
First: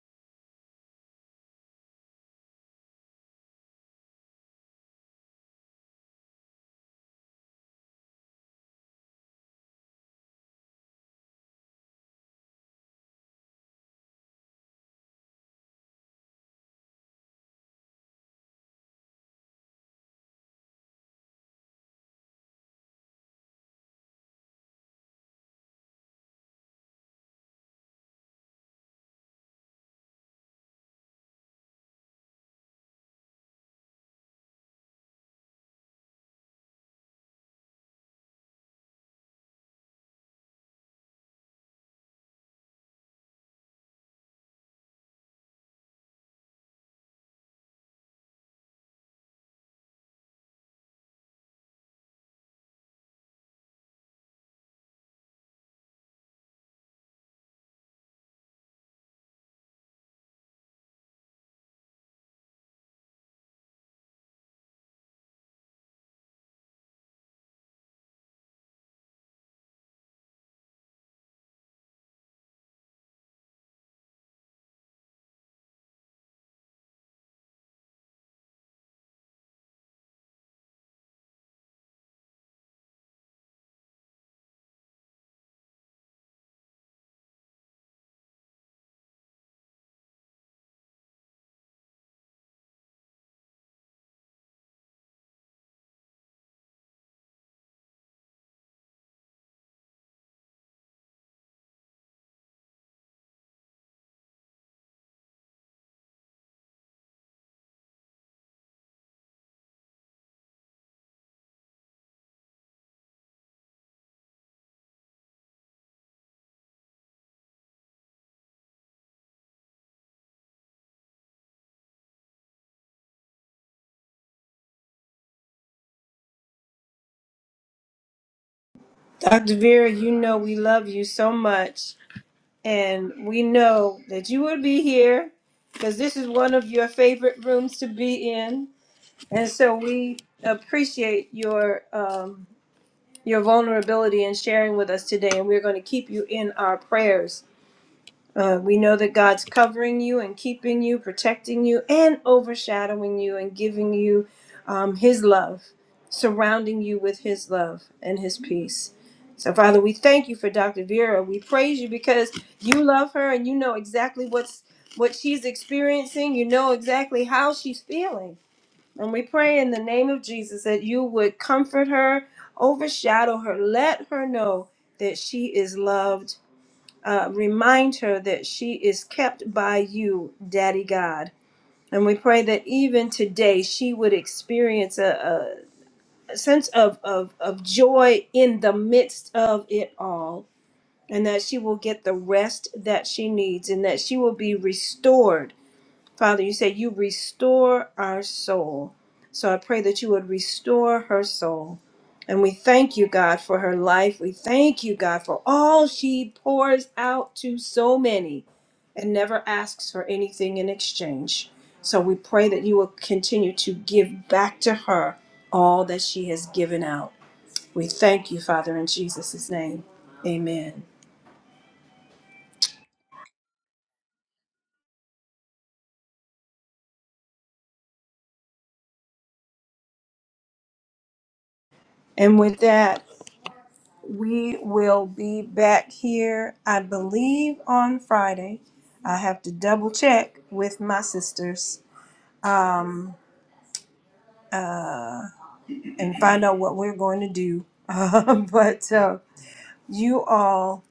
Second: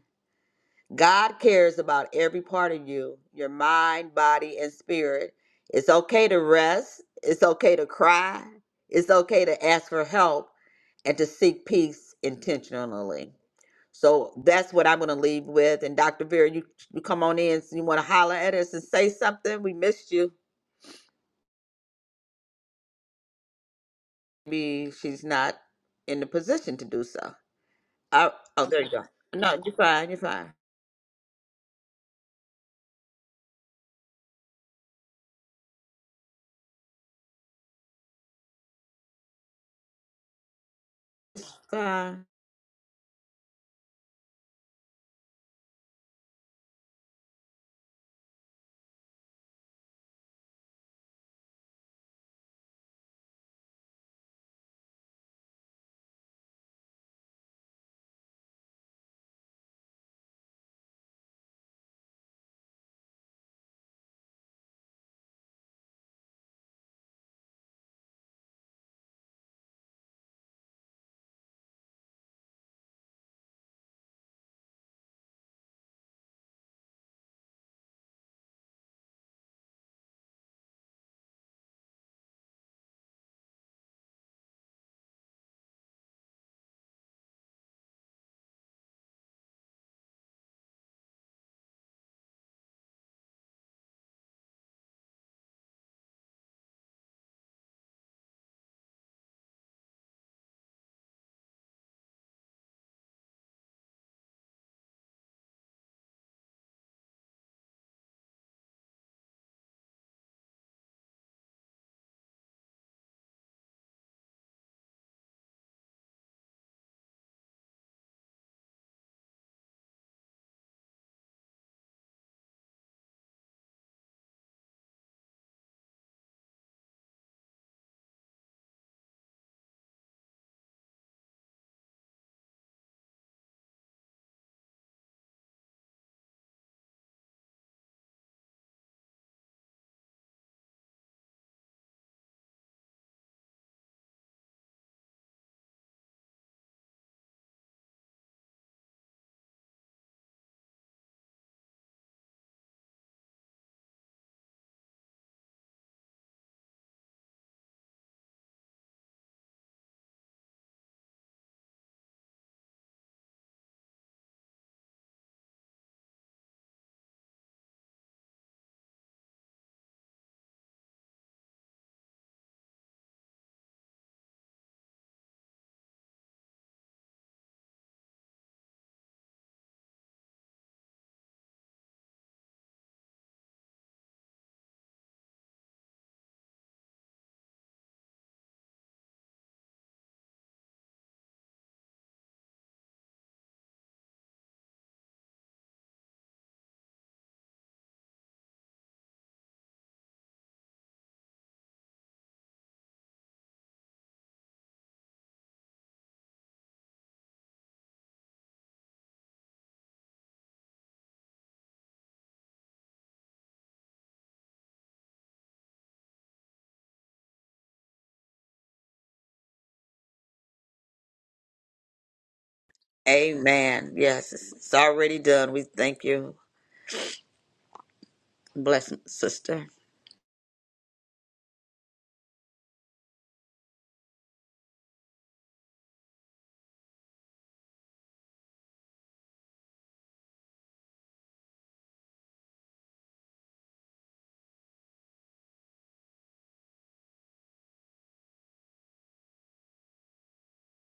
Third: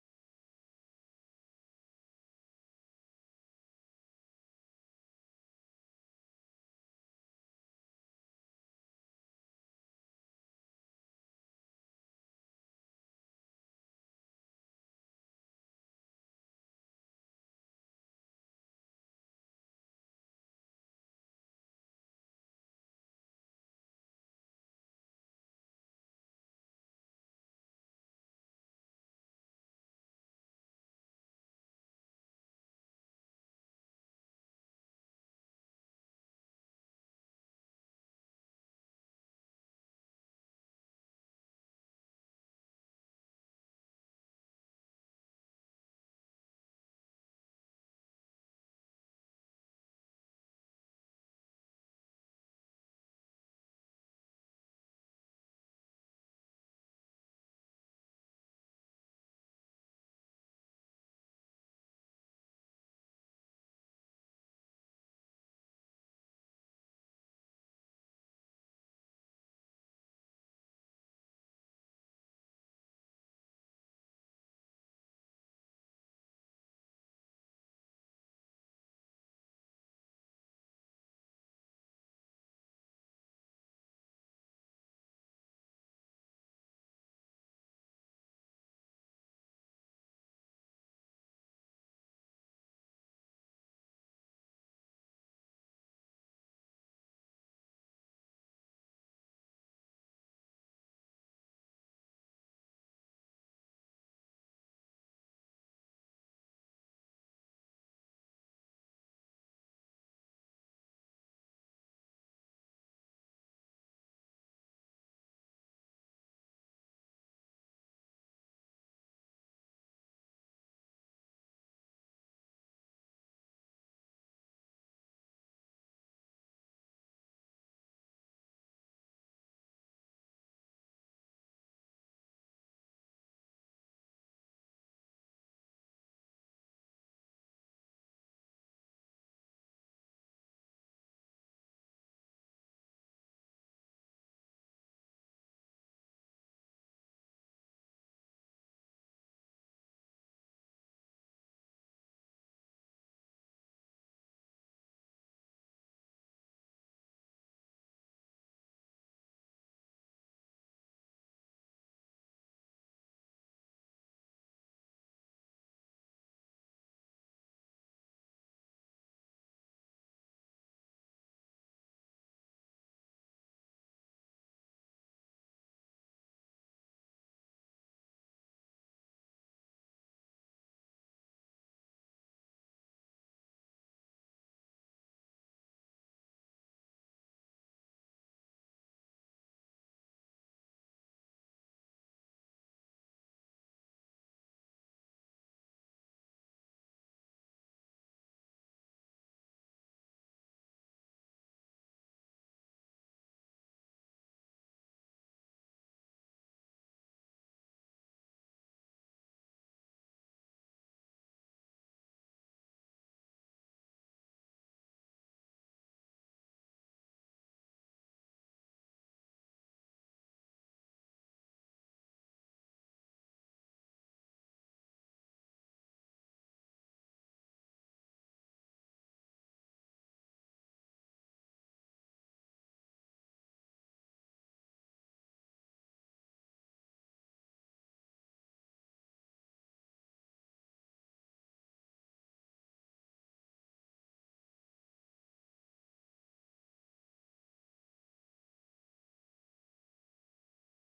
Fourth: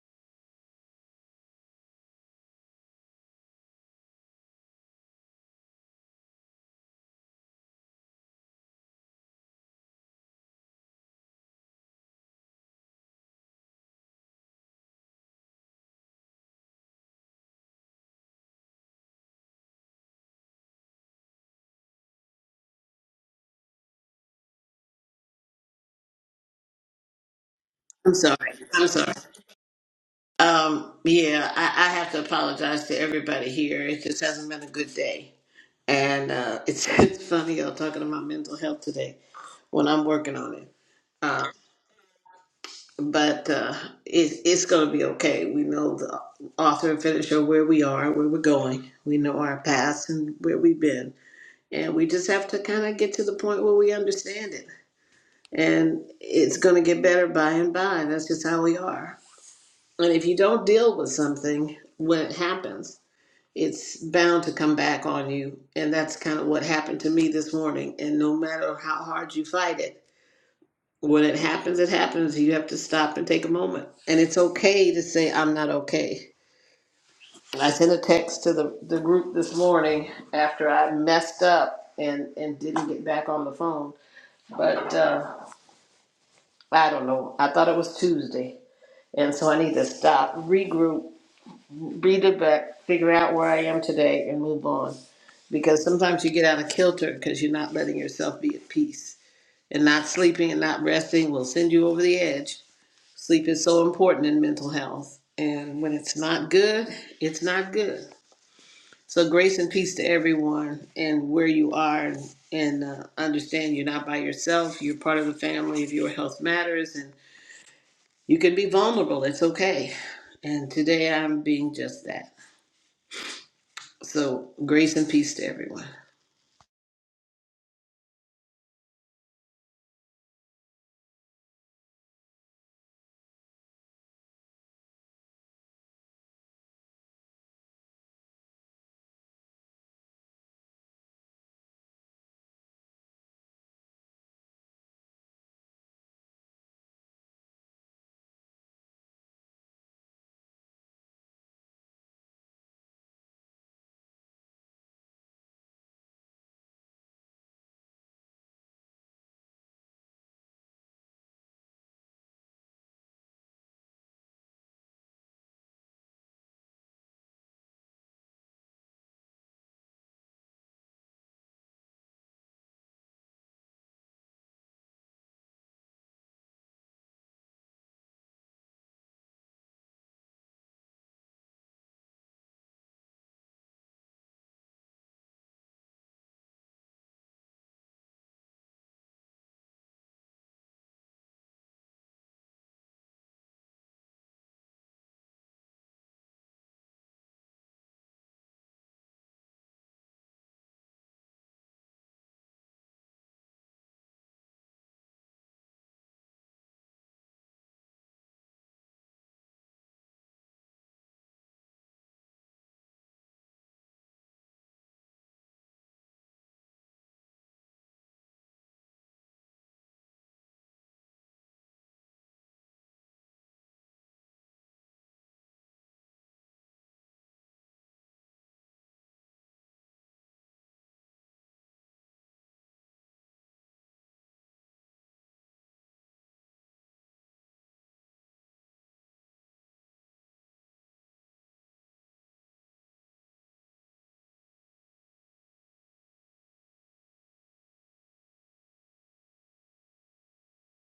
[SPEAKER 2] God cares about every part of you, your mind, body, and spirit. It's okay to rest. It's okay to cry. It's okay to ask for help and to seek peace intentionally. So that's what I'm going to leave with. And Dr. Vera, you, you come on in. So you want to holler at us and say something? We missed you. Maybe she's not in the position to do so.
[SPEAKER 4] I'm
[SPEAKER 2] I,
[SPEAKER 4] sorry.
[SPEAKER 2] oh, there
[SPEAKER 4] I'm
[SPEAKER 2] you go.
[SPEAKER 4] sorry.
[SPEAKER 2] No, you're fine. You're fine.
[SPEAKER 4] Um, yeah, I, I have to apologize to everybody here. It just hasn't been a good day. And uh, it's, (laughs) it's funny, y'all talking about mental health today when I'm working on it. Uh,
[SPEAKER 2] Fine.
[SPEAKER 4] but uh, it, it's going to be okay. We know the author and finisher where we are, where we're going. We know our past and where we've been. And we just have to kind of get to the point where we understand it. And it's going to get better by and by. That's just how we are. And if you don't deal with something when it happens, it's bound to come back on you. And that's kind of what happened to me this morning. And no matter how hard you fight it, when it happens, it happens. You have to stop and take a moment. And it's okay to say, I'm not okay. I sent a text to the, the group this morning after I messed up and, and didn't get back on the phone. But uh, I don't know. I thought it was Tuesday. And so I need to stop, regroup, breathe it back, figure out where I am today, and move on. Because sometimes you get out of kilter because you're not letting yourself be at peace. And not sleeping and not resting will send you over the edge. Sleep is so important in mental health. And when it's not good, it's not good. So, grace and peace to everyone and where you are. And, and uh, understand you're not by yourself. You're part of the family of your health matters. And you can be vulnerable. It's okay. And today I'm being just that. So, grace and peace to everyone.
[SPEAKER 1] Dr. Vera, you know we love you so much, and we know that you will be here because this is one of your favorite rooms to be in, and so we appreciate your um, your vulnerability and sharing with us today. And we're going to keep you in our prayers. Uh, we know that God's covering you and keeping you, protecting you, and overshadowing you and giving you um, His love, surrounding you with His love and His peace. So, Father, we thank you for Dr. Vera. We praise you because you love her and you know exactly what's what she's experiencing. You know exactly how she's feeling. And we pray in the name of Jesus that you would comfort her, overshadow her, let her know that she is loved uh, remind her that she is kept by you, Daddy God. And we pray that even today she would experience a, a sense of, of, of joy in the midst of it all, and that she will get the rest that she needs, and that she will be restored Father, you say you restore our soul. So I pray that you would restore her soul. And we thank you, God, for her life. We thank you, God, for all she pours out to so many and never asks for anything in exchange. So we pray that you will continue to give back to her all that she has given out. We thank you, Father, in Jesus' name. Amen.
[SPEAKER 2] Amen. Yes, it's it's already done. We thank you. Blessing, sister.
[SPEAKER 1] And with that, We will be back here, I believe, on Friday. I have to double check with my sisters and find out what we're going to do. (laughs) but uh, you all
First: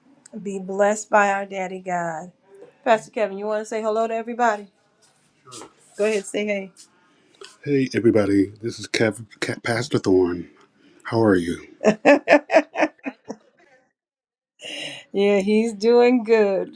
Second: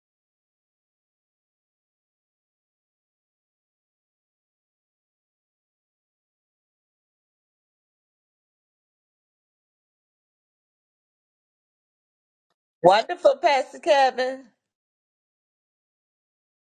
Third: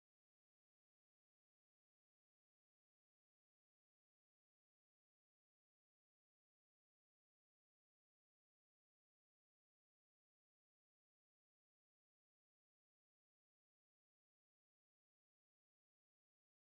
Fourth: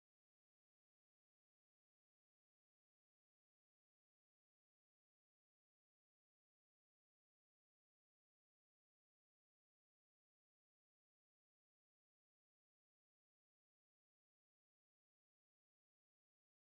[SPEAKER 1] be blessed by our daddy God. Pastor Kevin, you want to say hello to everybody? Go ahead, say hey. Hey, everybody. This is Kev, Ca Pastor Thorne. How are you? (laughs)
[SPEAKER 2] Wonderful, Pastor Kevin.
[SPEAKER 1] yeah, he's doing good.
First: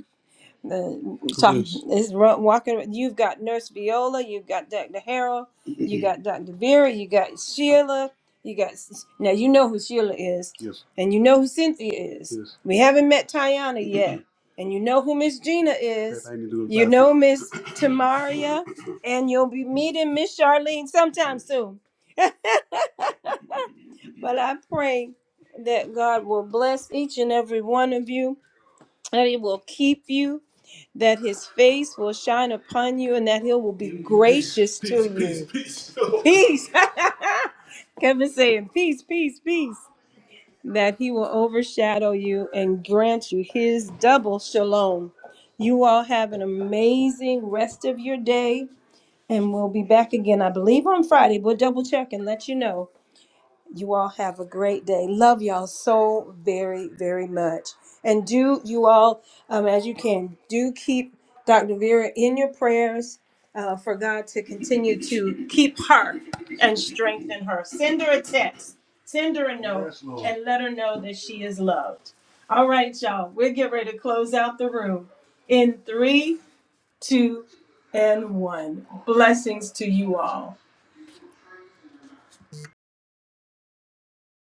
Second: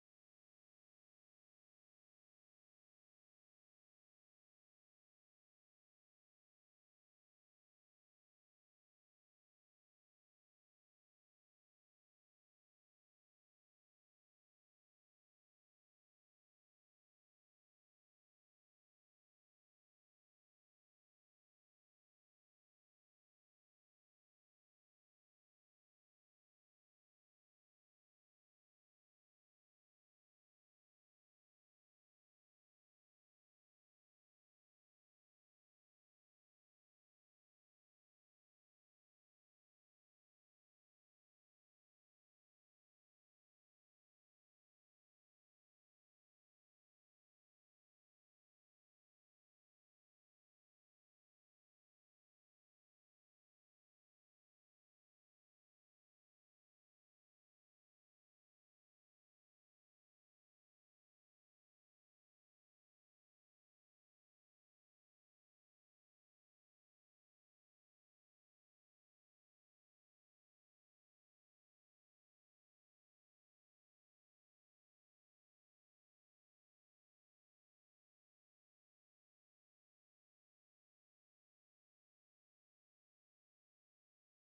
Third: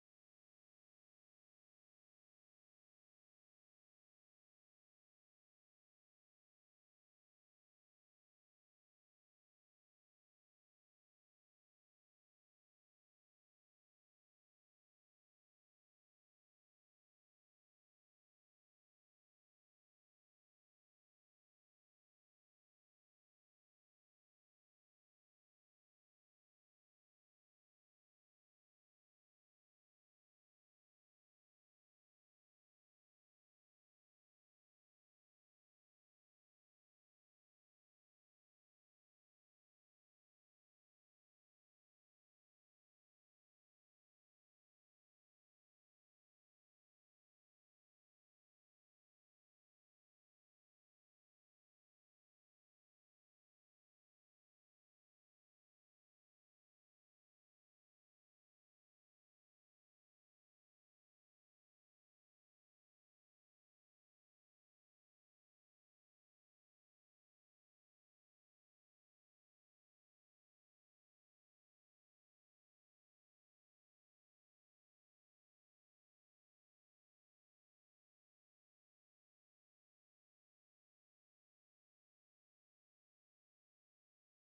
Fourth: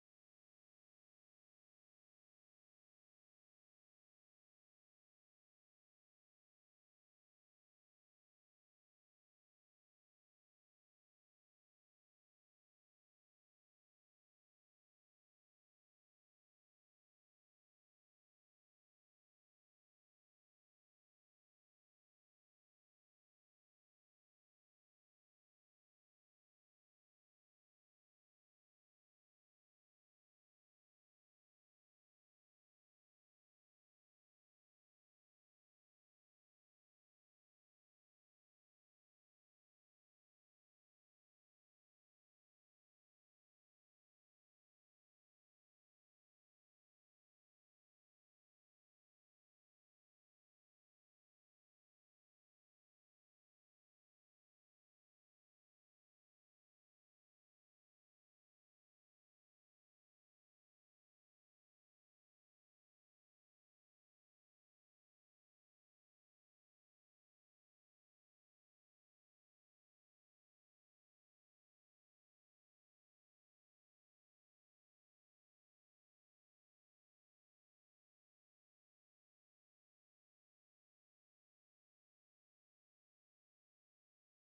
[SPEAKER 1] uh, Who talking is? ru- walking. You've got Nurse Viola, you've got Dr. Harold, you got Dr. Vera, you got Sheila, you got S- now you know who Sheila is, Yes, and you know who Cynthia is. yes. We haven't met Tiana yet, and you know who Miss Gina That is. I need to go You bathroom. know Miss (coughs) Tamaria, and you'll be meeting Miss Charlene sometime soon. (laughs) but I pray that God will bless each and every one of you, that He will keep you that his face will shine upon you and that he will be gracious to you. Peace. (laughs) Kevin saying, peace, peace, peace. That he will overshadow you and grant you his double shalom. You all have an amazing rest of your day and we'll be back again, I believe, on Friday. We'll double check and let you know. You all have a great day. Love y'all so very, very much. And do you all, um, as you can, do keep Dr. Vera in your prayers uh, for God to continue to keep her and strengthen her. Send her a text, send her a note, Yes, Lord. and let her know that she is loved. All right, y'all, we'll get ready to close out the room in three, two, and one. Blessings to you all.